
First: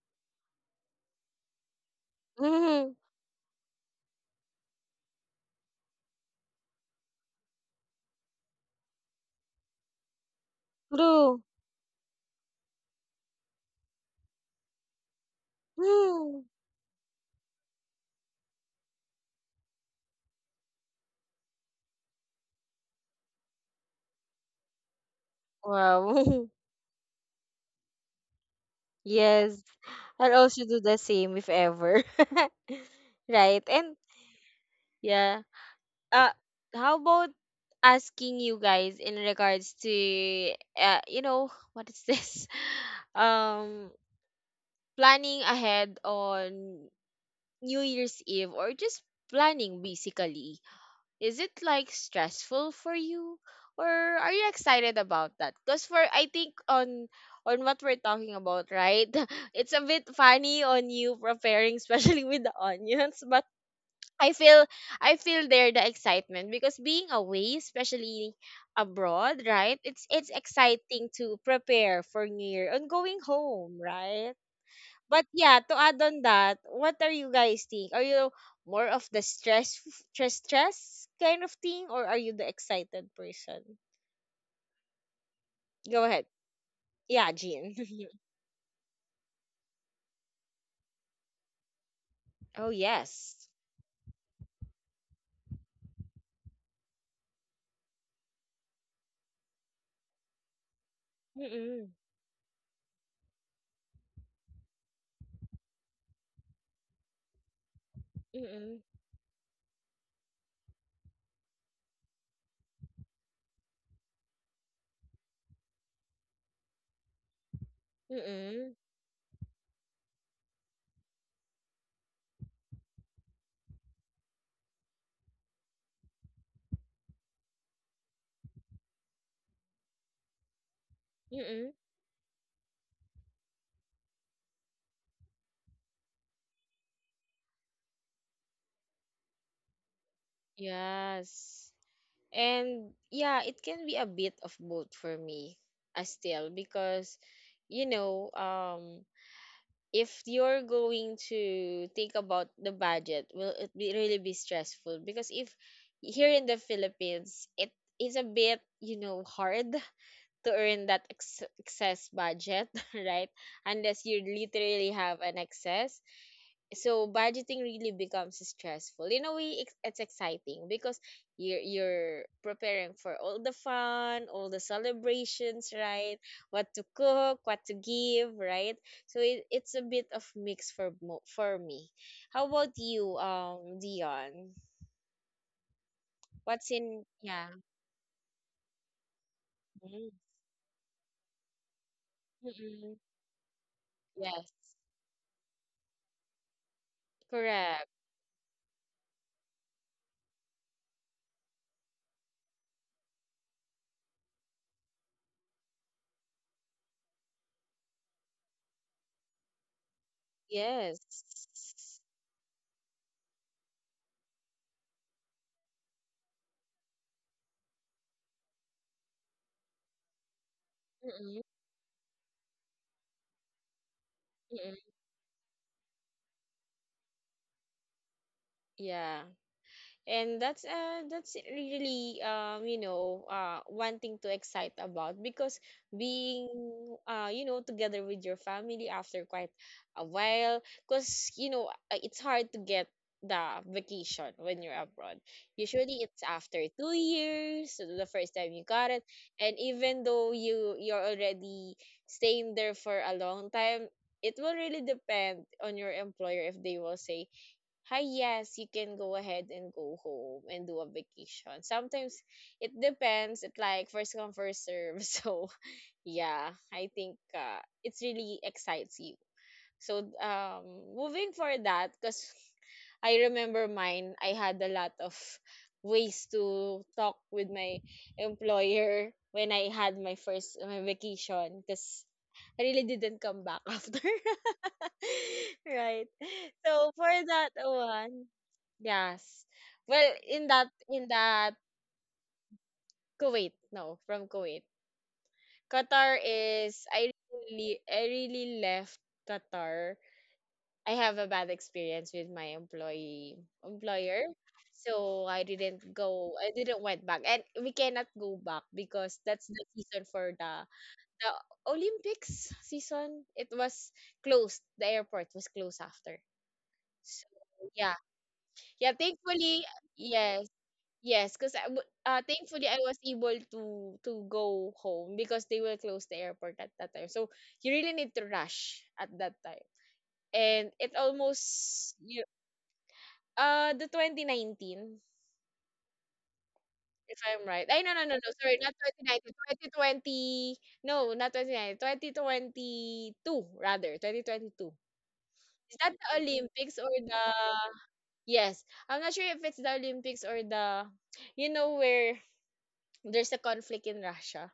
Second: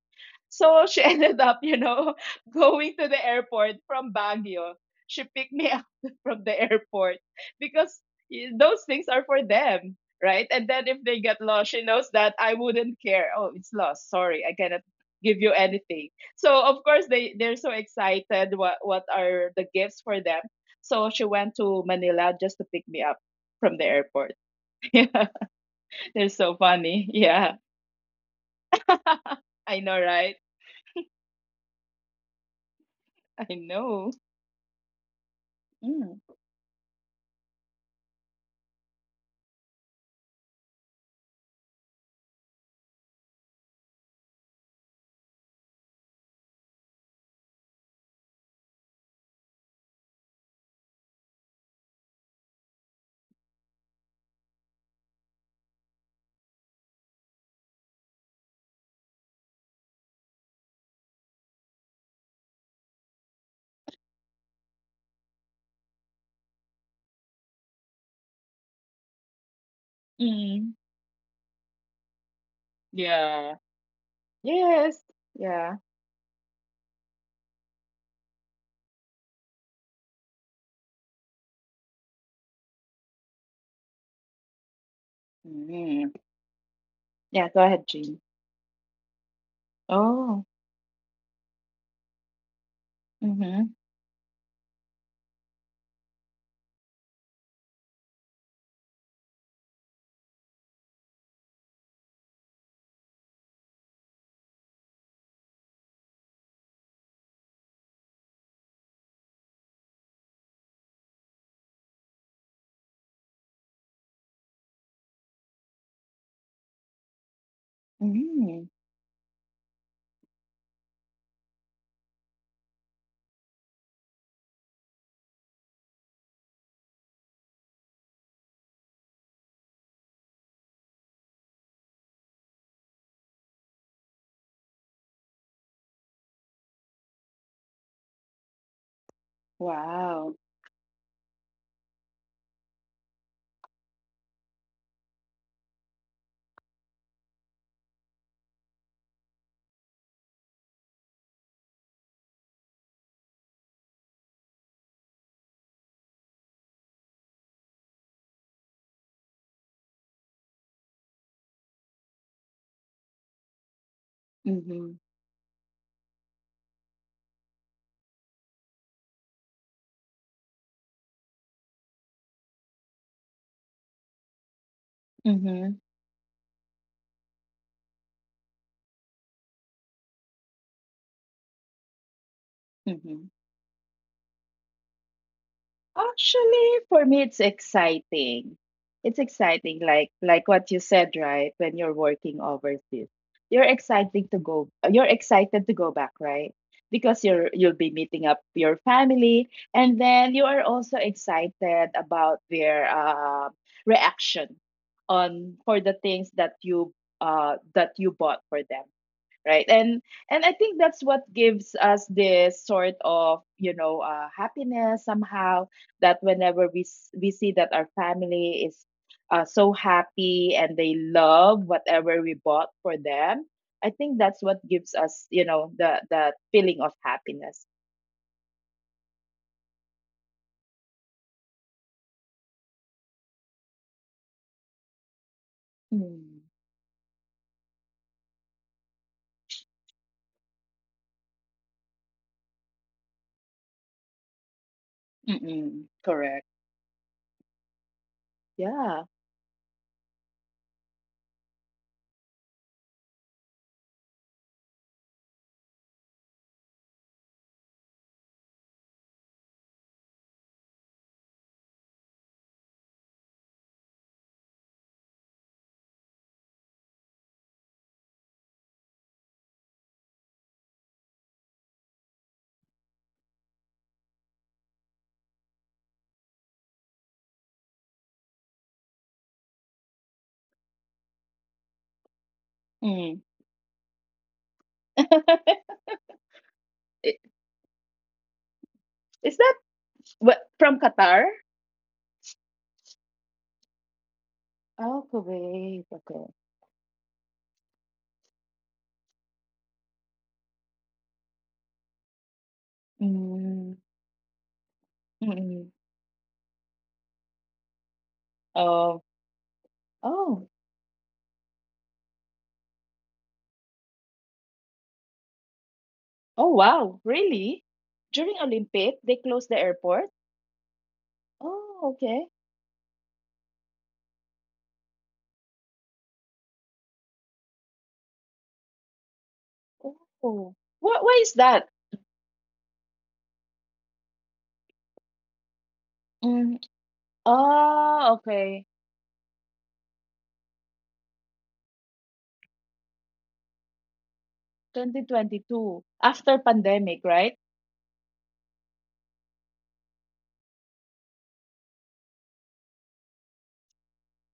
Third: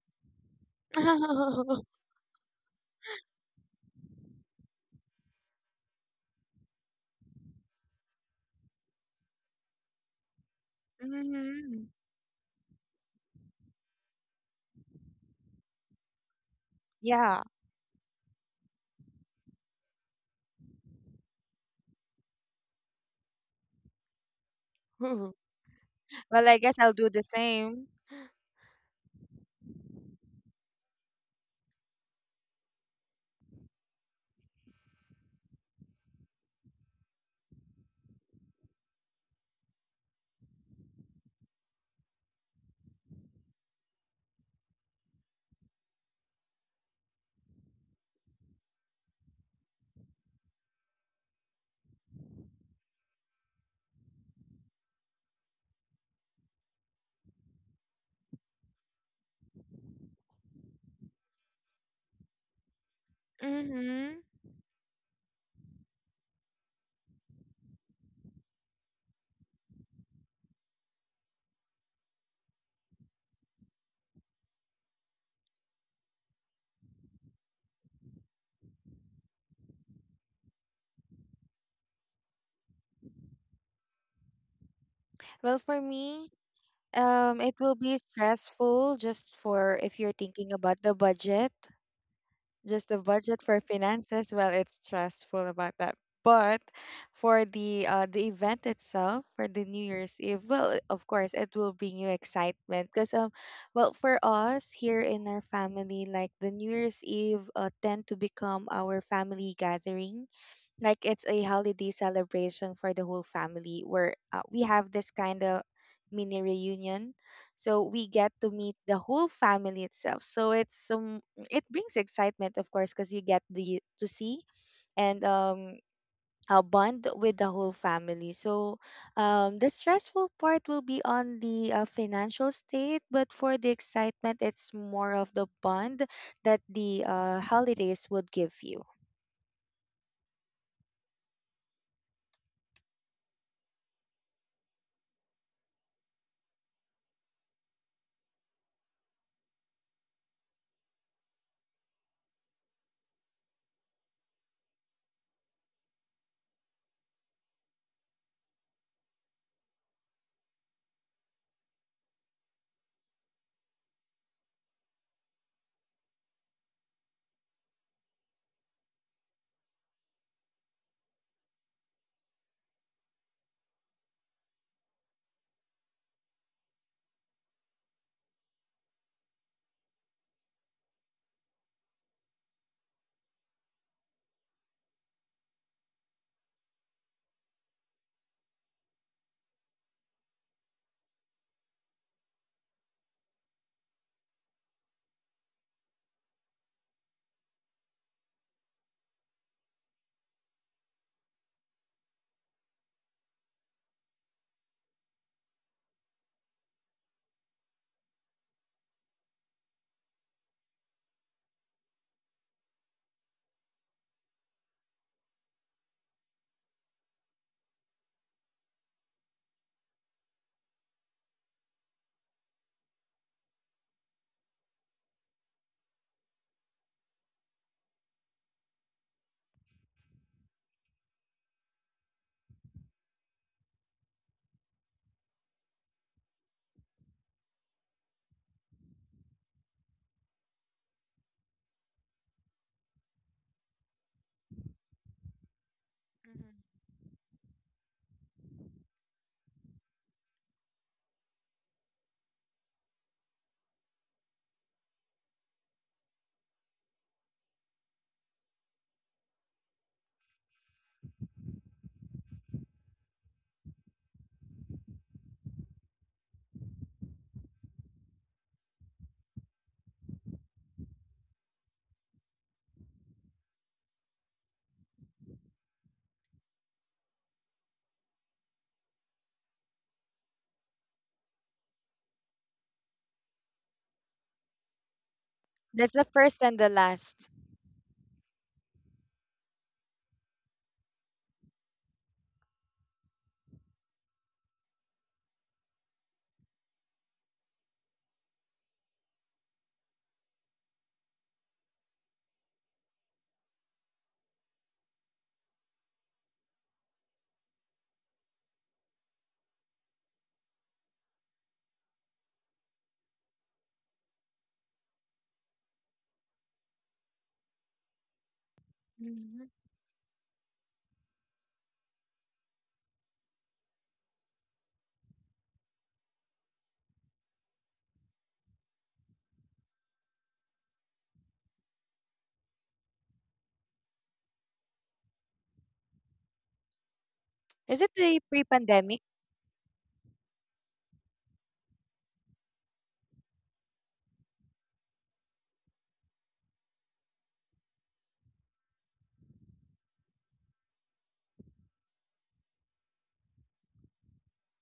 So she ended up, you know,
Mhm.
going to the airport from Baguio. She picked me up from the airport, because those things are for them, right? And then if they
True.
get lost, she
Mhm.
knows that I wouldn't care. Oh, it's lost. Sorry, I cannot give you anything.
Mm.
So of course they
Yeah.
they're so excited what are the gifts for them. So she went to Manila just to pick me up from the airport. Yeah. They're
Wow.
Well,
so
I guess I'll
funny.
do the
Yeah.
same.
Yes.
I know,
I'll
right?
also do the same if ever.
I
Right. And
know.
yeah.
Mm.
Uh how about asking you guys in regards to you know, what is this? Um Planning ahead on New Year's Eve or just planning basically, is it like stressful for you or are you excited about that? Because for I think on what we're talking about, right? It's a bit funny on you preparing, especially with the onions, but
Mhm.
I feel I feel there the excitement because being away, especially abroad, right? It's
Mm.
exciting to prepare for New Year and going
Yeah.
home, right?
Yes.
But yeah, to
Yeah.
add on that, what are you guys think? Are you more of the stress, stress kind of thing, or are you the excited person?
Well, for
Go
Mhm.
ahead.
me,
Yeah,
Yeah,
it
Jean.
go
will
ahead,
be
Jean.
stressful just for if you're
Oh.
thinking about the budget,
Oh
just the
yes.
budget for
Mm-hmm.
finances. Well, it's stressful about that. But for the the event itself, for the New Year's Eve, well, of course, it will
Mm-mm,
bring you excitement because well, for us here in our family, like the New Year's Eve, tend to become
mm-mm,
our family gathering, like it's a holiday celebration for the whole family where we have this kind of mini reunion, so we get to
mm-mm,
Mm-hmm.
meet the whole family itself, so it's it brings excitement, of course, because you get the to see and bond with the whole family, so the stressful part will be on
mm-mm.
the financial state, but for the excitement it's more of the bond that the holidays would give you.
Wow.
Yes. And yeah, it can be a bit of both for me as still because you know, if you're going to think about the budget, will it be really be stressful? Because if here in the Philippines, it is a bit, you know, hard to earn that excess budget, right? Unless you literally
Mhm.
have an excess, so budgeting really becomes stressful. In a way it's exciting because you're preparing for all the fun, all the celebrations,
Mhm.
right? What to cook, what to give, right? So it's a bit of mix for me. How about you,
Mhm.
Dion? What's
Actually,
in,
for me, it's
yeah.
exciting. It's exciting,
Mhm.
like what you said, right? When you're working
Mm-mm.
overseas, you're excited to
Yes,
go. You're excited to go back, right? Because you'll
correct.
be meeting up your family, and then you are also excited about their reaction on for the things that you bought for them, right. And I think
Yes.
that's what gives us this sort of, happiness somehow, that whenever we see that our family is so happy and they
Mm-mm.
love whatever we bought for them. I think that's what
Mm-mm.
gives us, the feeling of happiness.
Yeah, and that's really, you know, one thing to excite about because being
Mm.
you know, together with your family after quite a while, because you know, it's hard to get the vacation when you're abroad. Usually
Mm-mm.
it's after
Correct.
Hmm.
2 years, so the first time you got it,
Yeah.
and even though you're already staying there for a long time, it will really depend on your employer if they will say, hi, yes, you can go ahead and go home and do a vacation. Sometimes it depends, it like first come first serve, so yeah, I think it really excites you. So, moving for that, because I remember mine, I had a lot of ways to talk with my employer when I had my vacation, because I really didn't
Mm.
come back after.
I-
That's the
Right.
first and the
So for
last.
that one,
is
yes.
that
Well,
what, from
in
Qatar?
that Kuwait, no, from Kuwait.
Oh, Kuwait,
Qatar,
okay.
is I really left Qatar. I have a bad experience with my employee
Mm.
employer. So
Mm-mm.
I didn't went back, and we cannot go back
Oh.
because that's the season for
Oh.
the Olympics season. It was closed. The airport was closed after.
Oh, wow.
So
Really?
yeah.
During
Yeah,
Olympic, they
Mhm.
closed the
thankfully,
airport?
yes. Yes, because
Oh, okay.
thankfully I was able to go home, because they will close the airport at that time. So you really need to rush at that time, and
Oh.
it
What, why is that?
almost. The 2019,
Mm.
if I'm right.
Is
Ay,
it
no, no,
the
no, no,
Oh,
sorry, not
okay.
pre-pandemic?
2019, 2020, no, not 2019, 2022, rather, 2022. Is that
2022.
the
After
Olympics or
pandemic,
the,
right?
yes, I'm not sure if it's the Olympics or the, you know, where there's a conflict in Russia,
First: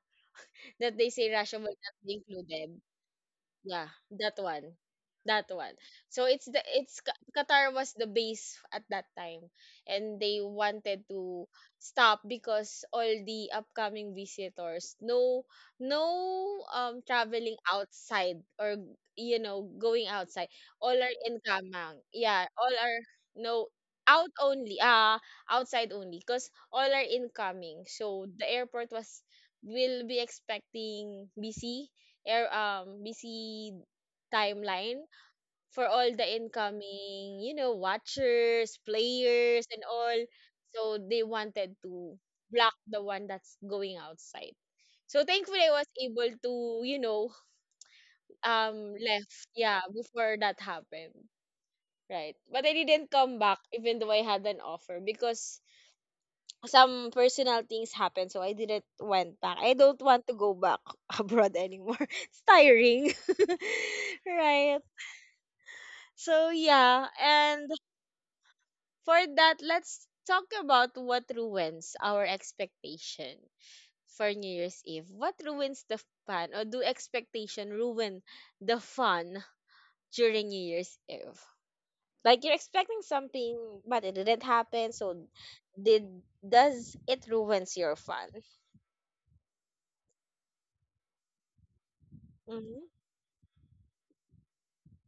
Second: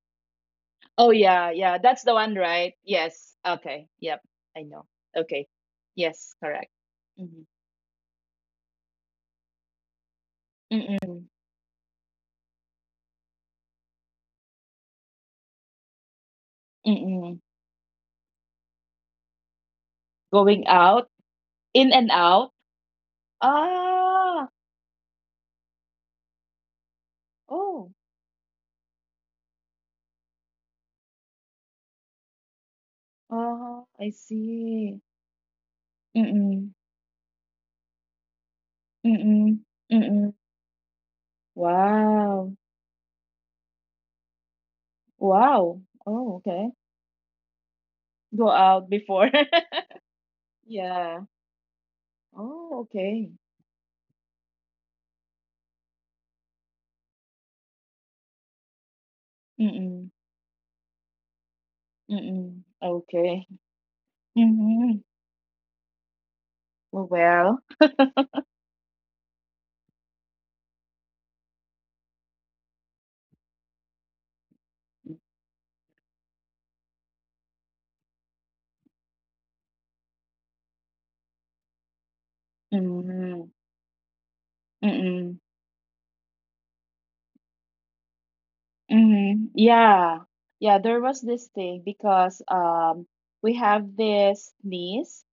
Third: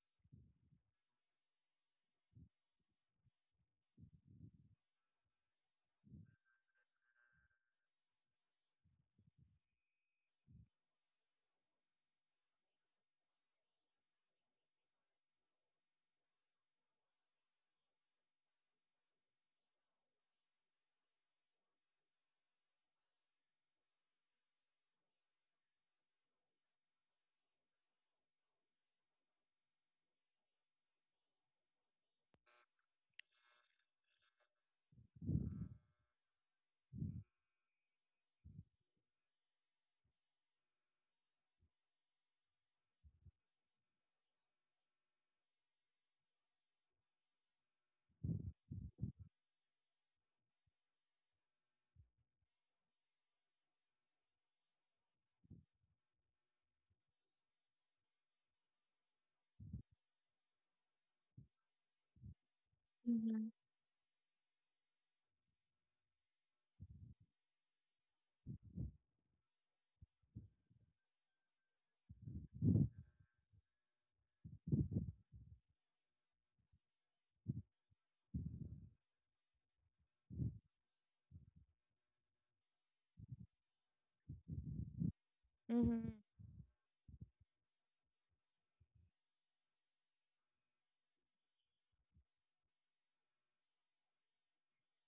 that they
Oh,
say
yeah,
Russia will
yeah.
not
That's the
be
one, right?
included.
Yes.
Yeah,
Okay. Yep.
that
I
one.
know.
That
Okay.
one. So
Yes,
it's the
correct.
it's
Mm-hmm.
Qatar was the base at that time, and they wanted
Mm-mm.
to stop because all the upcoming visitors, no, no,
Mm-mm.
traveling outside, or you know, going outside.
Going
All
out,
are in
in
Kamang.
and
Yeah,
out.
all are no out
Ah,
only, ah, outside only, because all are incoming.
oh.
So the airport was will be expecting busy air busy
Oh, I see.
timeline for all the
Mm-mm.
incoming, you know, watchers,
Mm-mm.
players, and all.
Mm-mm.
So they wanted to
Wow.
block the one that's going outside. So thankfully,
Wow.
I was
Oh,
able to,
okay.
you know,
Go out before.
left. Yeah, before that
Yeah.
happened. Right.
Oh,
But I didn't
okay.
come back even though I had an offer because some personal things happened, so I didn't went back. I
Mm-mm.
don't want to go back abroad anymore. It's
Mm-mm.
tiring.
Okay.
Mhm.
Right.
Mm-hmm.
So
Well,
yeah,
well.
and for that, let's talk about what ruins our expectation for New Year's Eve. What ruins the fun, or do expectation ruin the fun during New Year's Eve? Like you're expecting
Mm-hmm.
something but it didn't happen,
Mm.
so did
Mm-hmm.
does it ruins your fun?
Mm-hmm. Yeah. Yeah, there was this thing because
Mm-hmm.
we have this niece,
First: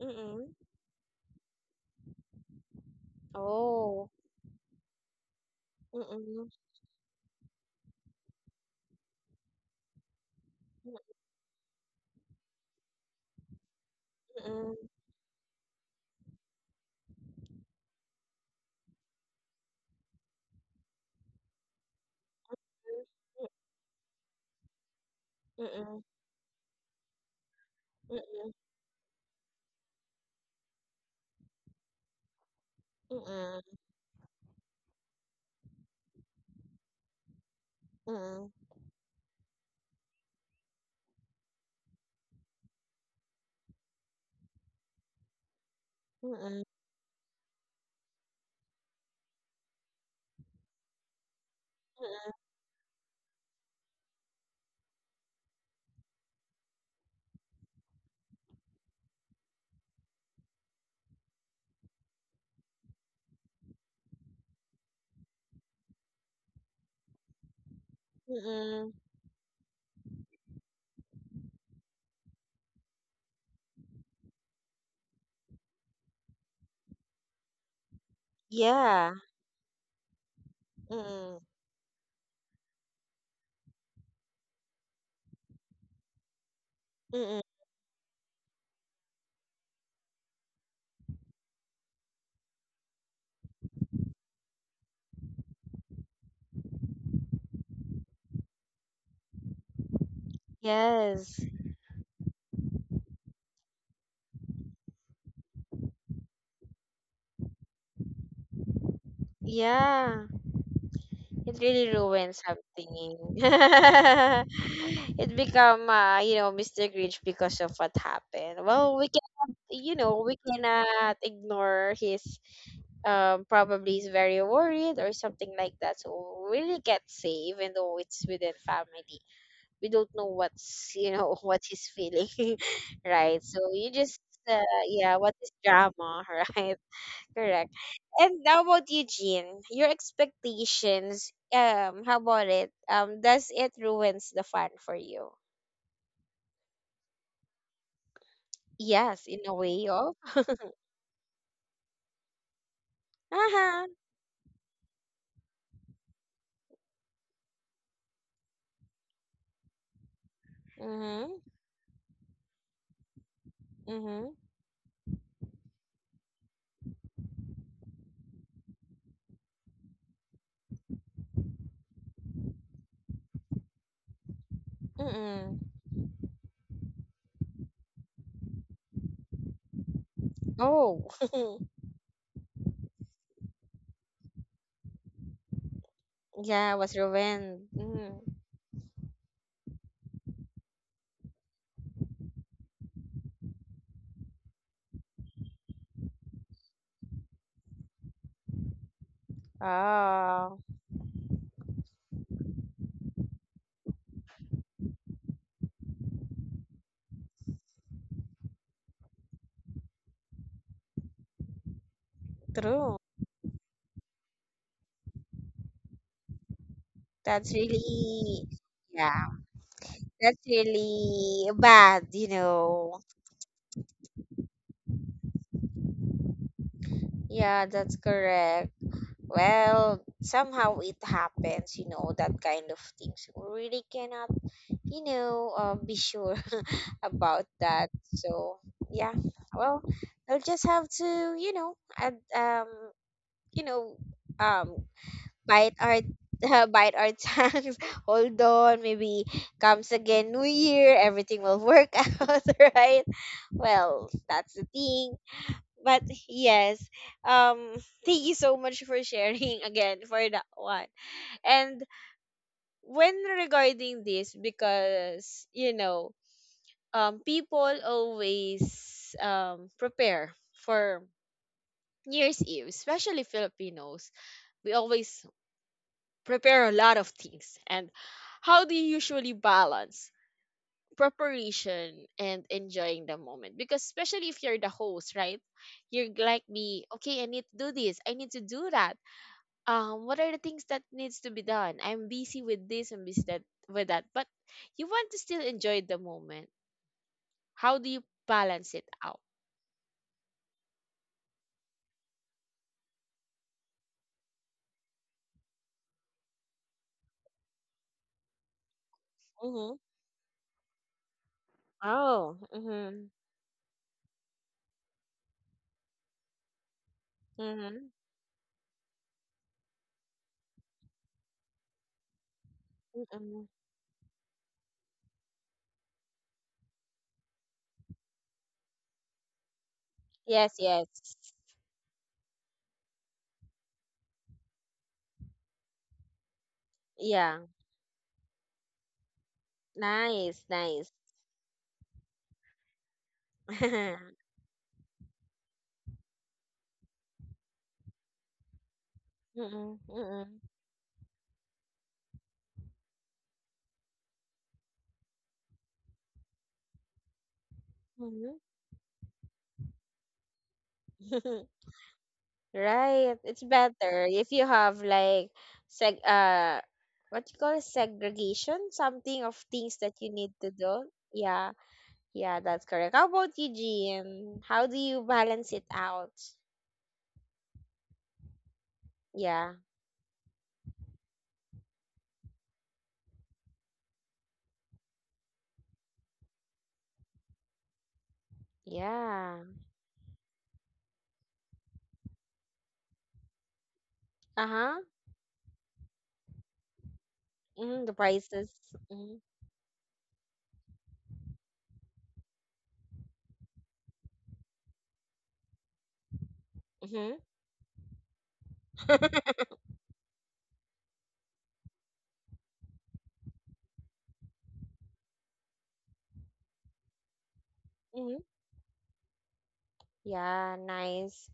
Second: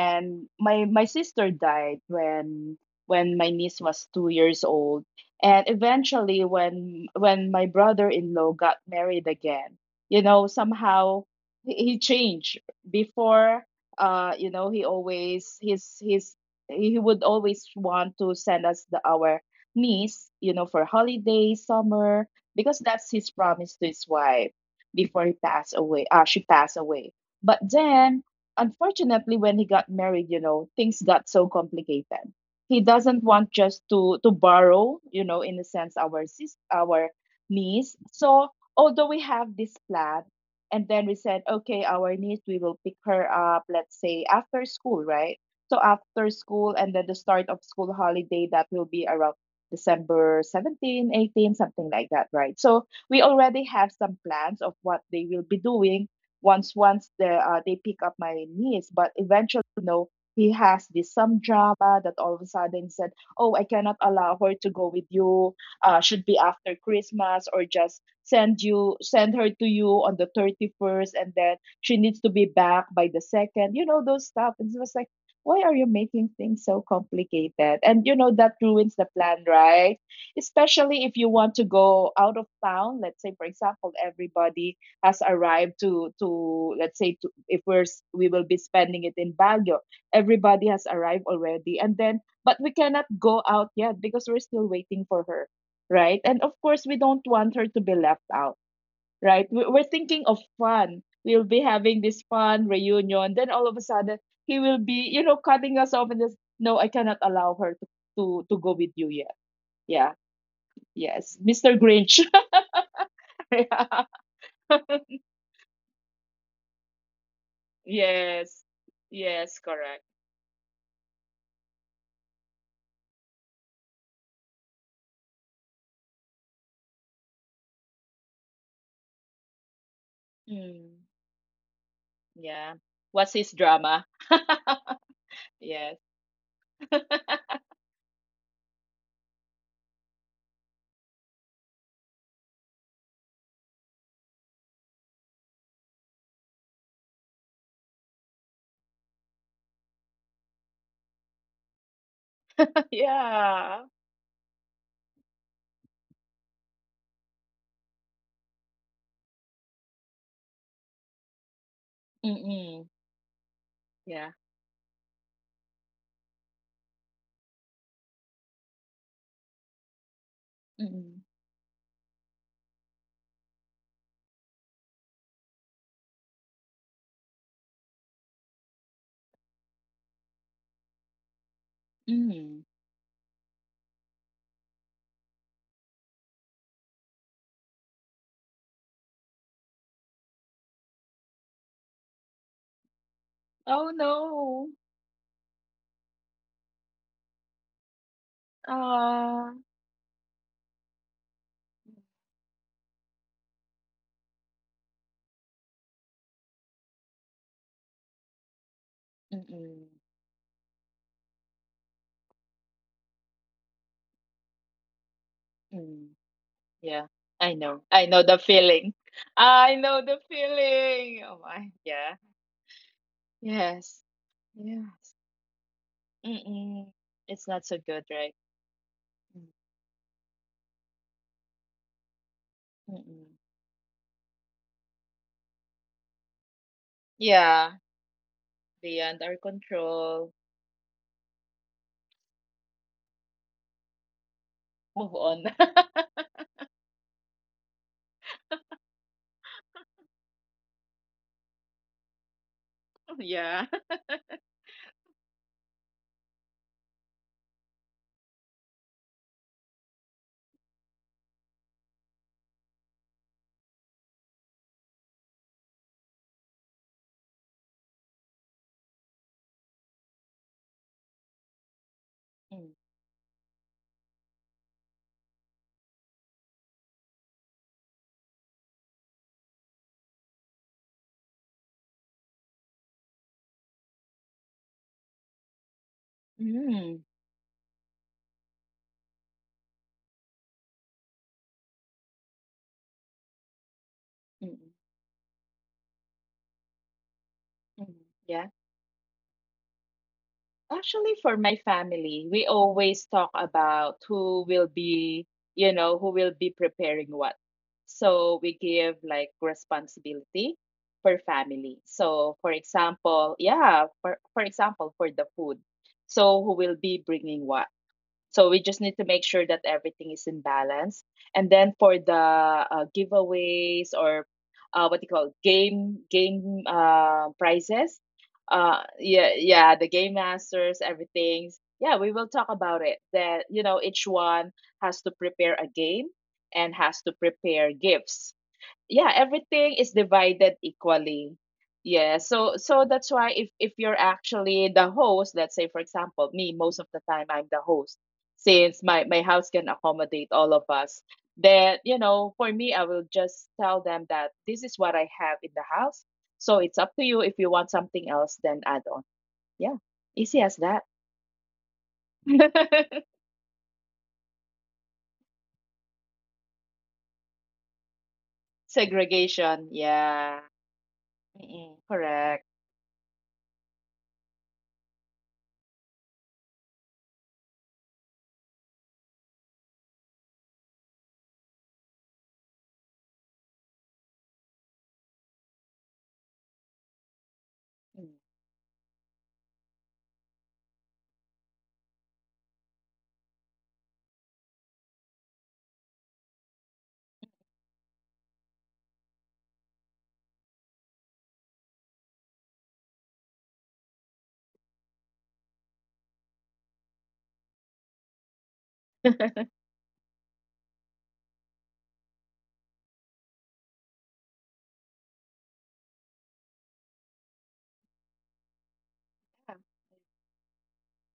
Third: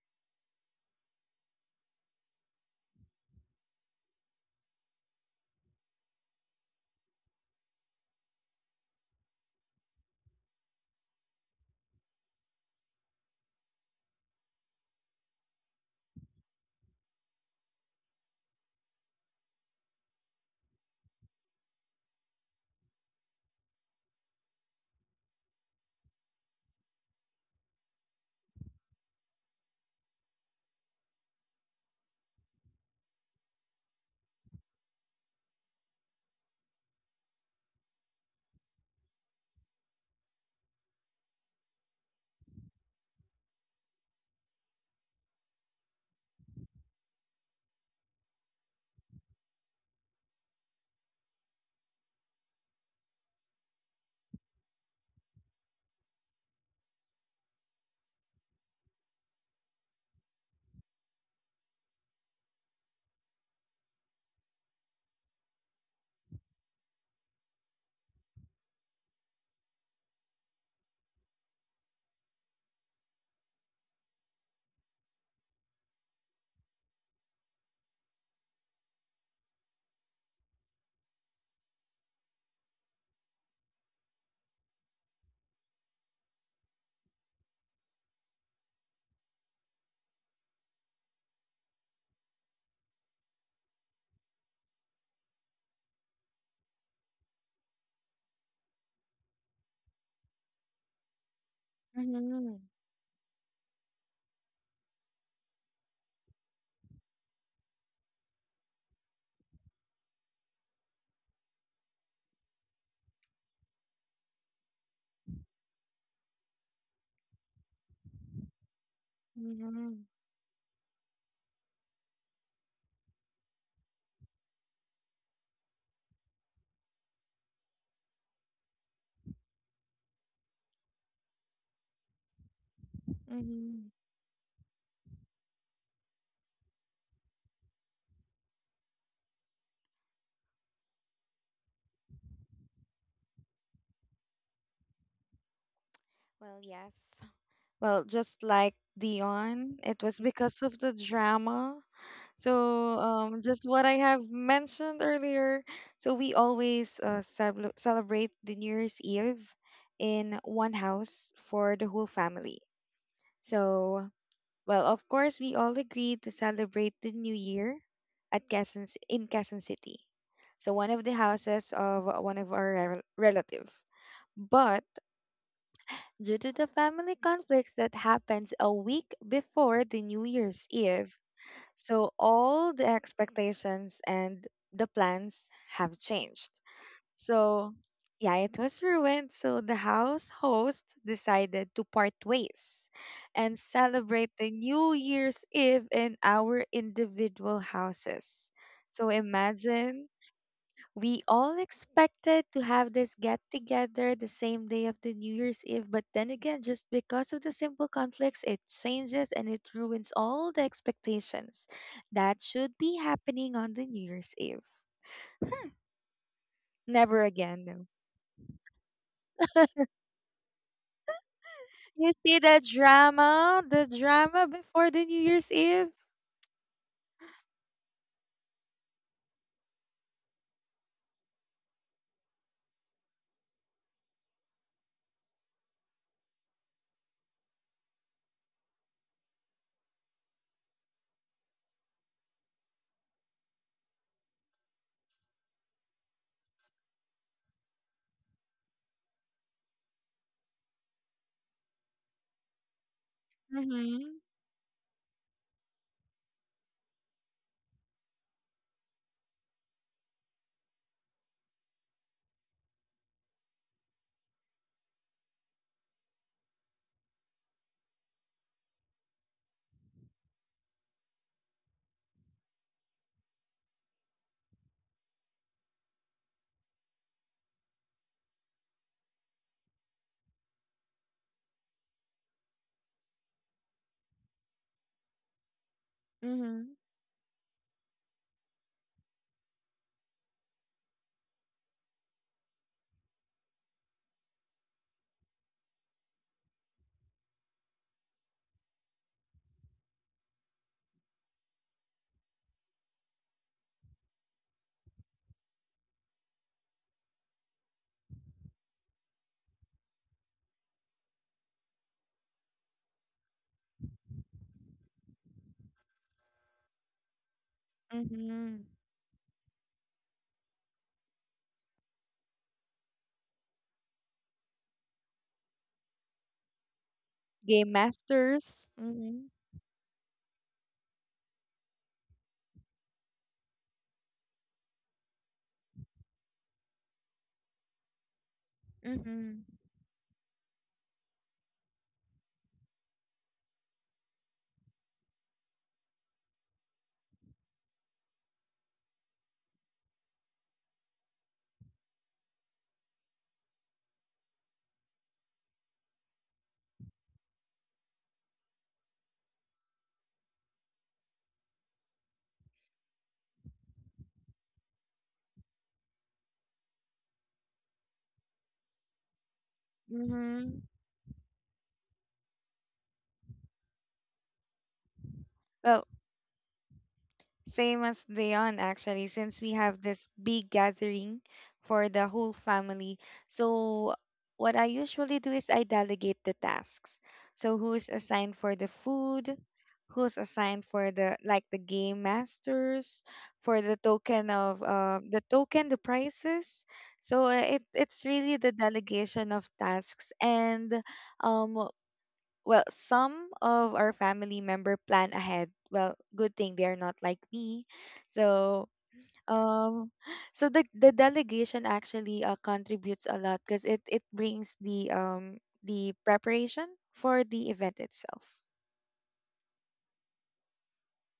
Mm-hmm.
my sister died when my niece was
Oh,
2 years old. And eventually,
mm-mm,
when my brother-in-law got married again, you know, somehow he changed. Before, you know,
mm-mm,
he would always want to send us the our niece, you know, for holidays, summer, because that's his promise to his wife before he passed
mm-mm,
away. Ah, she passed away. But then,
mm-mm,
unfortunately, when he got married, you know, things got so complicated. He doesn't want
mm-mm,
just to borrow, you know, in a sense, our our niece. So
mm-mm,
although we have this plan, and then we said, okay, our niece, we will pick her up, let's say after school, right? So
mm-mm,
after
mm-mm,
school, and then the start of school holiday, that will be around December 17, 18, something like that, right? So we already have some plans of what they will be doing once they pick up my niece. But eventually, you know, he has this some drama that all of a sudden he said, "Oh, I cannot allow her to go with you. Should be after Christmas, or just
mm.
send her to you on the 31st, and then she needs to be back by the second. You know those stuff." And it was like, why are you making things so complicated? And you know, that ruins
Yeah.
the plan, right? Especially if you
Mm-mm,
want to go out of town. Let's say, for example, everybody has arrived to,
mm-mm.
if we will be spending it in Baguio, everybody has arrived already. And then, but we cannot go out yet because we're still waiting for her, right? And of course, we don't want her to be left out, right? We're thinking of fun.
Yes.
We'll be having this
Mm-hmm.
fun reunion. Then all of a sudden, he will be, cutting us off and just, no, I cannot allow her to go with you yet. Yeah.
Yeah.
Yes.
It
Mr.
really
Grinch.
ruins something.
Yeah.
It become you know, Mr. Grinch because of what happened.
Yes.
Well, we cannot,
Yes.
you
Mhm.
Correct.
know, we cannot ignore his probably is very worried or something like that. So we really get safe even though it's within family. We don't know what's,
Mm.
you know, what he's feeling,
Yeah. What's
right,
his
so you
Mhm.
drama?
just uh, yeah, what is
Yes.
drama, right, correct. And how about you, Jean? Your expectations, how about it, does it ruins the fun for you?
Well, yes. Well, just like
Yes, in a
Dion,
way
it
of,
was because of the drama. So, just
Yeah.
uh-huh,
what I have mentioned earlier. So, we always celebrate the New Year's Eve in one house
mm-hmm,
for the whole family.
Mm-mm.
So,
mm-hmm,
Yeah.
well, of course, we all agreed to celebrate the new year at in Quezon City. So one of the
Mm-mm.
houses of one of our relative. But
mm-hmm,
due to the family conflicts that happens a week before the New Year's
oh,
Eve, so
Mm.
all the expectations and the plans have changed.
yeah, was ruined,
So,
mm.
yeah, it was ruined. So the house host decided to part ways and
Oh
celebrate the
no.
New Year's Eve in our individual houses. So
Ah.
imagine
Oh,
we all expected to have this get together the same day of the New Year's Eve, but then again, just because of the simple conflicts, it changes and it
Mm-mm.
ruins all the expectations that should
true,
be happening on the New Year's Eve.
Mm. Yeah,
Never
that's
I know.
again.
I know the
really,
feeling.
yeah.
I know the
That's
feeling. Oh
really
my,
bad,
You
yeah.
you
see
know.
the
Yes.
drama before the
Yes.
New Year's Eve.
Mm-mm. It's
Yeah,
not so
that's
good, right?
correct.
Mm.
Well, somehow it happens, you know, that kind of things. We
Mm-mm.
really cannot, you know, be sure about
Yeah,
that. So, yeah,
beyond our
well, I'll
control.
just have to, you know, add, you know, um,
Move on.
bite our bite our tongues. Hold on, maybe comes again New Year, everything will work out, right?
Yeah.
Well,
Mhm.
that's the thing, but yes, um thank you so much for sharing again for that one. And when regarding this, because you know, people always prepare for New Year's Eve,
Mm.
especially Filipinos, we always prepare a lot of things. And how do you usually balance preparation and enjoying the moment, because especially if you're the host, right, you're like me,
Mhm.
okay, I
Mm.
need to do this, I need to do that, what are the things that needs to be done, I'm busy with this and busy that with that, but you
Mm-mm.
want to still enjoy the moment, how do you balance
Yeah.
it out?
Actually, for my family, we always talk about who will be preparing what. So we give like
Mm-hmm.
responsibility per family.
Oh.
So, for
Mm-hmm.
example, yeah, for example, for the food. So, who will be bringing
Mm-hmm.
what? So
Mhm.
we just need to make sure that everything is in balance. And then for the
Mm-hmm.
giveaways, or what do you call it? game
Game
prizes.
Masters. Mhm.
Yeah, yeah, the game
Yes, yes.
masters, everything. Yeah, we will talk about it, that you know, each one has to prepare a game and has to
Yeah.
prepare gifts. Yeah,
Mhm.
everything is
Nice,
divided
nice.
equally. Yeah. So that's why, if you're actually the host, let's say, for example, me, most of the time I'm the host, since my house
Mm-mm,
can
mm-mm,
accommodate all of us. Then, for me, I will just tell them that this is what I have in the house. So it's up to you, if you want something
mhm.
else, then add on. Yeah, easy as that.
Right. It's better if you have like seg what you call segregation, something of things
Segregation,
that you need to
yeah.
Mhm.
do. Yeah.
Mm-mm.
Yeah,
Correct.
that's correct. How about you, Jean? How do you balance it
Well,
out?
same as Dion, actually,
Yeah.
since we have this big gathering for the whole family. So, what I usually do is I delegate the tasks. So, who is assigned for the
Yeah.
food? Who's assigned for the game masters, for the token
Uh-huh.
of uh, the token, the prices. So it
Mm, the
it's really
prices.
the delegation of tasks, and um well, some of our family member plan ahead. Well, good thing they are not
Mm-hmm.
like me. So, um, so the delegation actually contributes a lot because it brings the preparation for the event
Mm-hmm.
itself.
Yeah, nice.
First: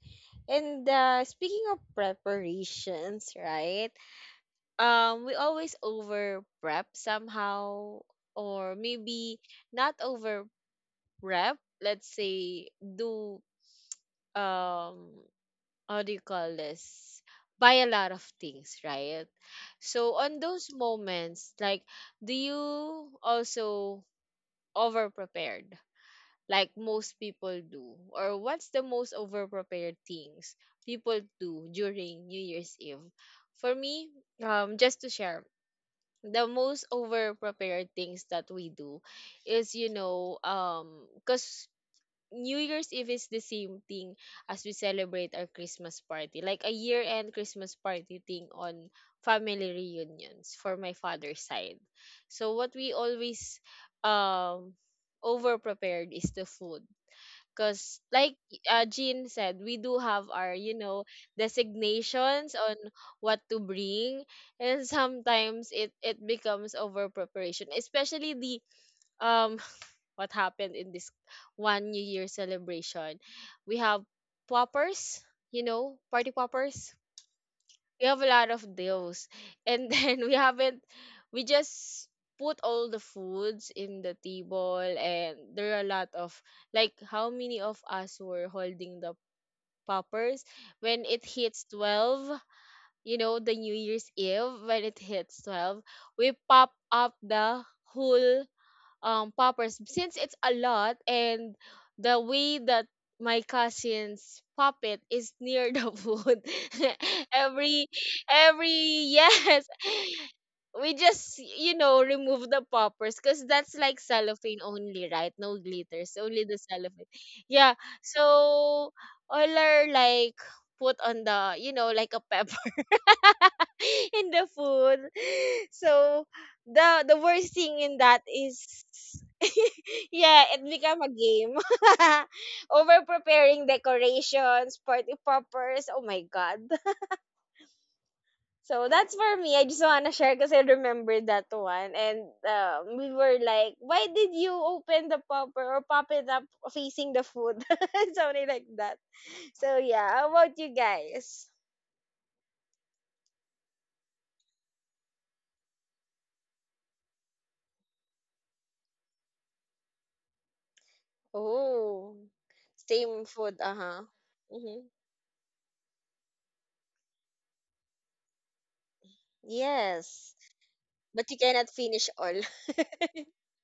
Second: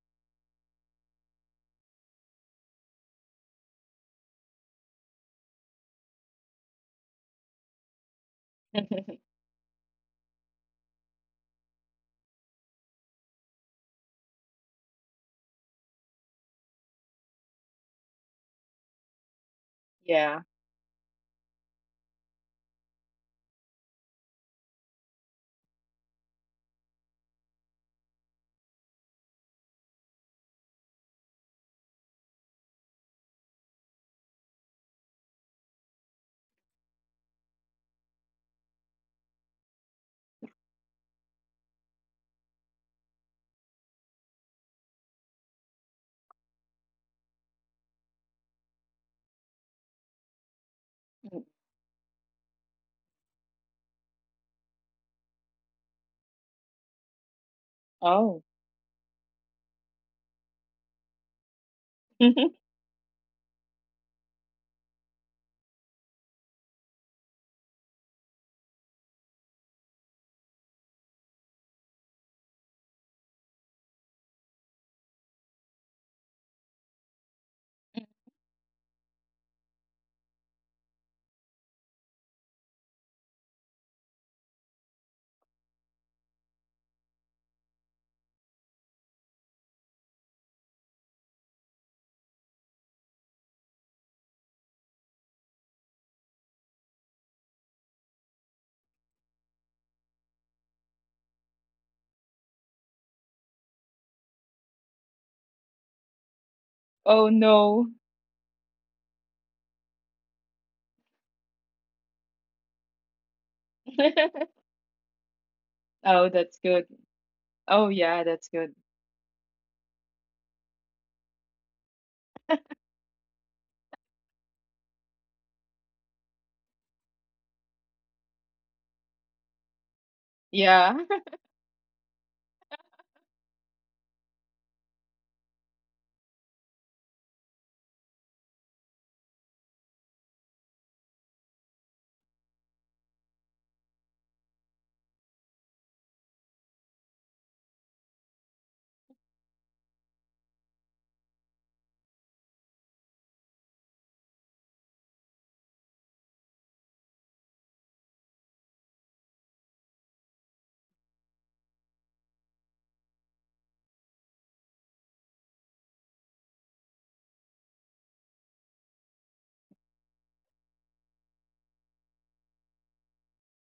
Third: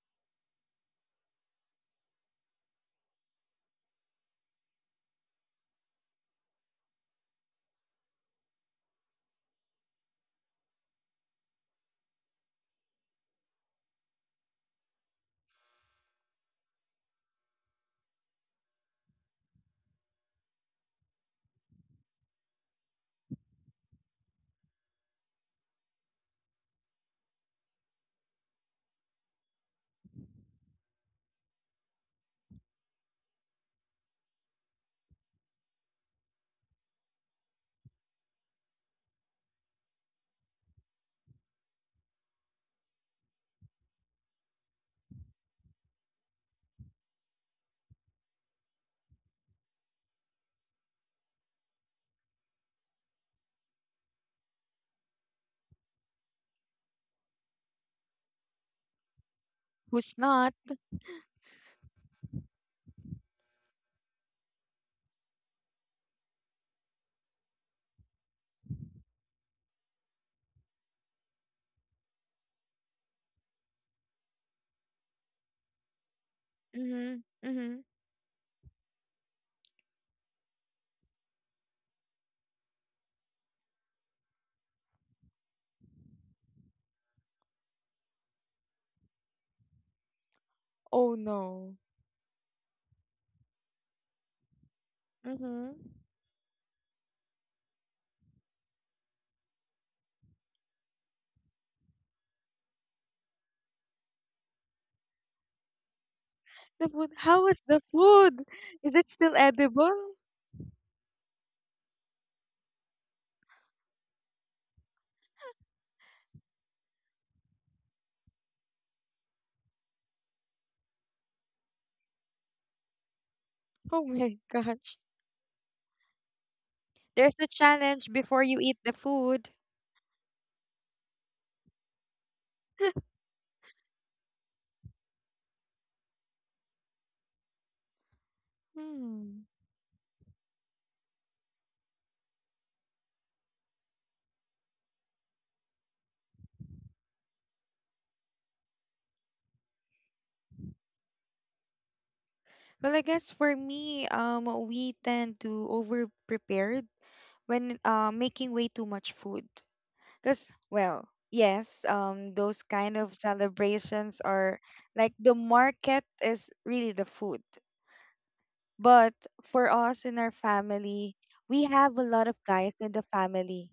And speaking of preparations, right? We always over prep somehow, or
Mm.
maybe not over prep. Let's say do, um how do you call this, buy a lot of things, right? So on
Yeah.
those moments, like, do you also over prepared like most people do, or what's the most over prepared things people do during New Year's Eve? For me, just to share, the most over prepared things that we do is, you know, because New Year's Eve is the same thing as we celebrate our Christmas party, like a year-end Christmas party thing on family reunions for my father's
Mm.
side. So what we always um over prepared is the food. Cause like
Oh.
Jean said, we do
Who's
have
not?
our, you know, designations on what to bring, and sometimes it becomes over preparation, especially the um what happened in this one New Year celebration. We have poppers, you know, party poppers.
Mm-hmm. Mm-hmm.
We have a lot of those. And then we haven't, we just put all the foods in the table, and there are a lot of, like how many of us were holding the poppers when
Oh
it hits
no.
12, you know, the New Year's Eve, when it hits
Mm-hmm.
12, we pop up the whole poppers, since it's a lot, and the way that my cousin's pop it is near the food.
The food.
Oh
How was the
every
no.
food? Is it
every,
still
yes,
edible?
we just, you know, remove the poppers, because that's like cellophane only, right, no glitters,
Oh,
only
that's
the
good.
cellophane, yeah.
Oh yeah, that's good.
So all are like put on the, you know, like a pebble
Oh
in
my
the
gosh.
food. So the
There's a
worst thing in
challenge
that
before you
is
eat the food.
yeah, it
Yeah.
become a game. Over preparing decorations, party poppers. Oh my god. So that's
Hmm.
for me. I just wanna share because I remember that one. And we were like, why did you open the popper or pop it up facing the food? Something like that. So yeah, how about you guys?
Well, I guess for me, we tend to over prepared when making way too much food. Because, well, yes,
Oh,
those kind of
same food, uh-huh.
celebrations are
Mm-hmm.
like the market is really the food. But for us in our
Yes,
family,
but you
we
cannot
have a
finish
lot of
all.
guys in the family.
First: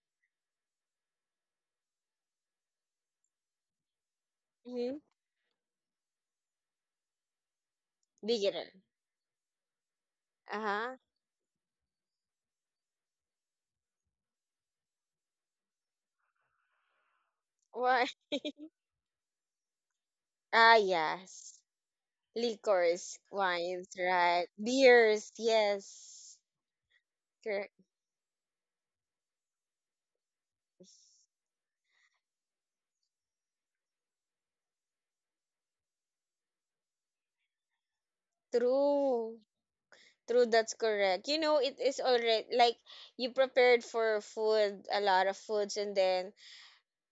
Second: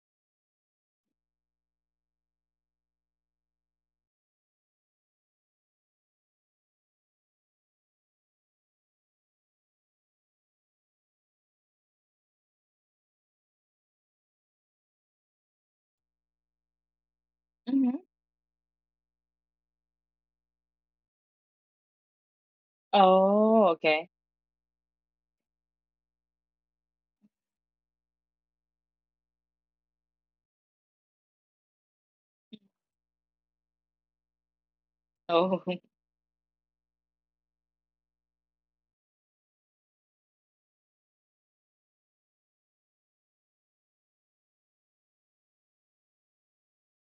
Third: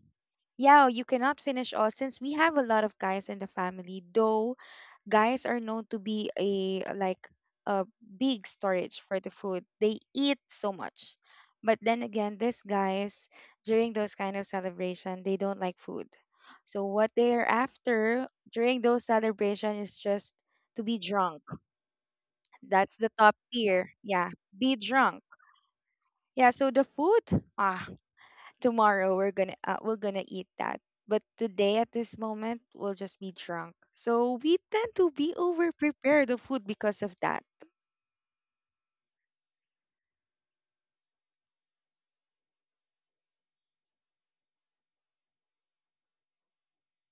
Yeah, you cannot finish all since we have a lot of guys in the family, though
Mm-hmm.
guys are known to be a, like, a big
Beginner.
storage for the food. They eat so
Uh-huh.
much. But then again, these guys, during those kind of celebration, they don't like food. So what they are
Mhm.
Why?
after during those celebration is just
Ah,
to be drunk.
yes.
That's the
Liquors,
top
Oh,
wines,
tier.
okay.
Yeah,
right?
be drunk.
Beers, yes.
Yeah, so the food,
Correct.
ah, tomorrow we're gonna eat that, but today at this moment we'll just be drunk, so we tend to be over
Oh.
prepared of food because of that.
True. True, that's correct. You know, it is already like you prepared for food, a lot of foods, and then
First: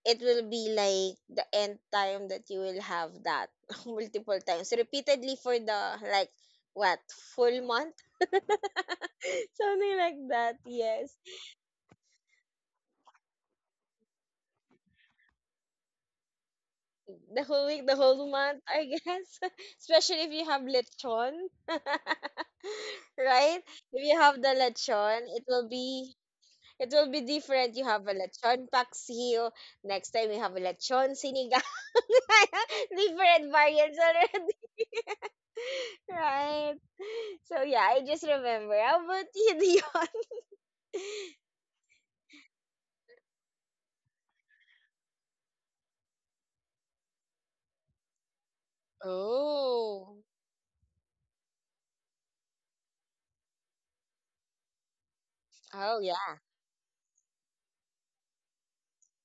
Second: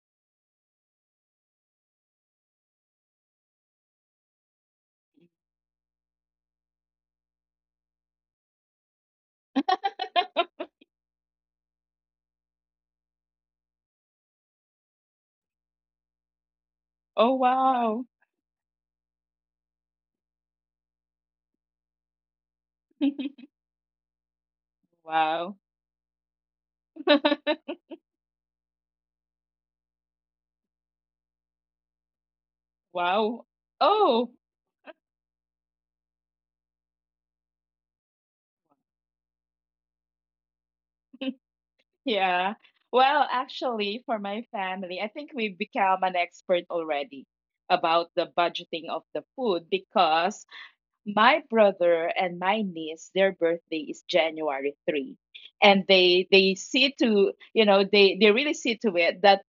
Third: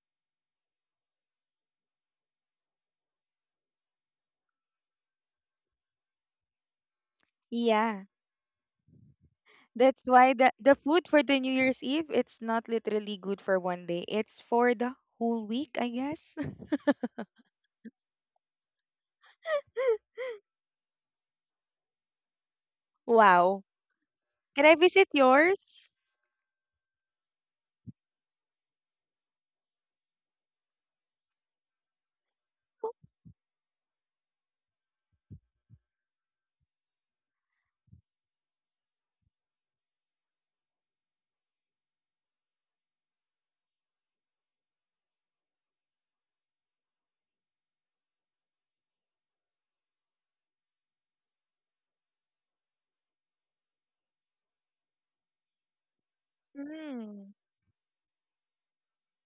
it will be like the end time that you will have that multiple times repeatedly for the like what full month,
Yeah,
something
that's
like
why the,
that,
the food
yes,
for the new year's eve, it's not literally good for one day, it's for the whole week, I guess.
Oh
the whole week, the
wow.
whole month, I guess. Especially if you have lechon. Right.
Wow.
If you have the
Can I visit
lechon, it
Wow.
will
yours?
be, it will be different, you have a lechon paksiw, next time you have a lechon sinigang,
Wow.
different variants
Oh,
already. Right. So yeah, I just remember. How about you, Dion?
yeah. Well, actually, for my family, I think we've become an expert already about the budgeting of the food,
Oh,
because my brother and my niece, their birthday is January 3, and
oh
they
yeah.
see to,
Mm.
they really see to it that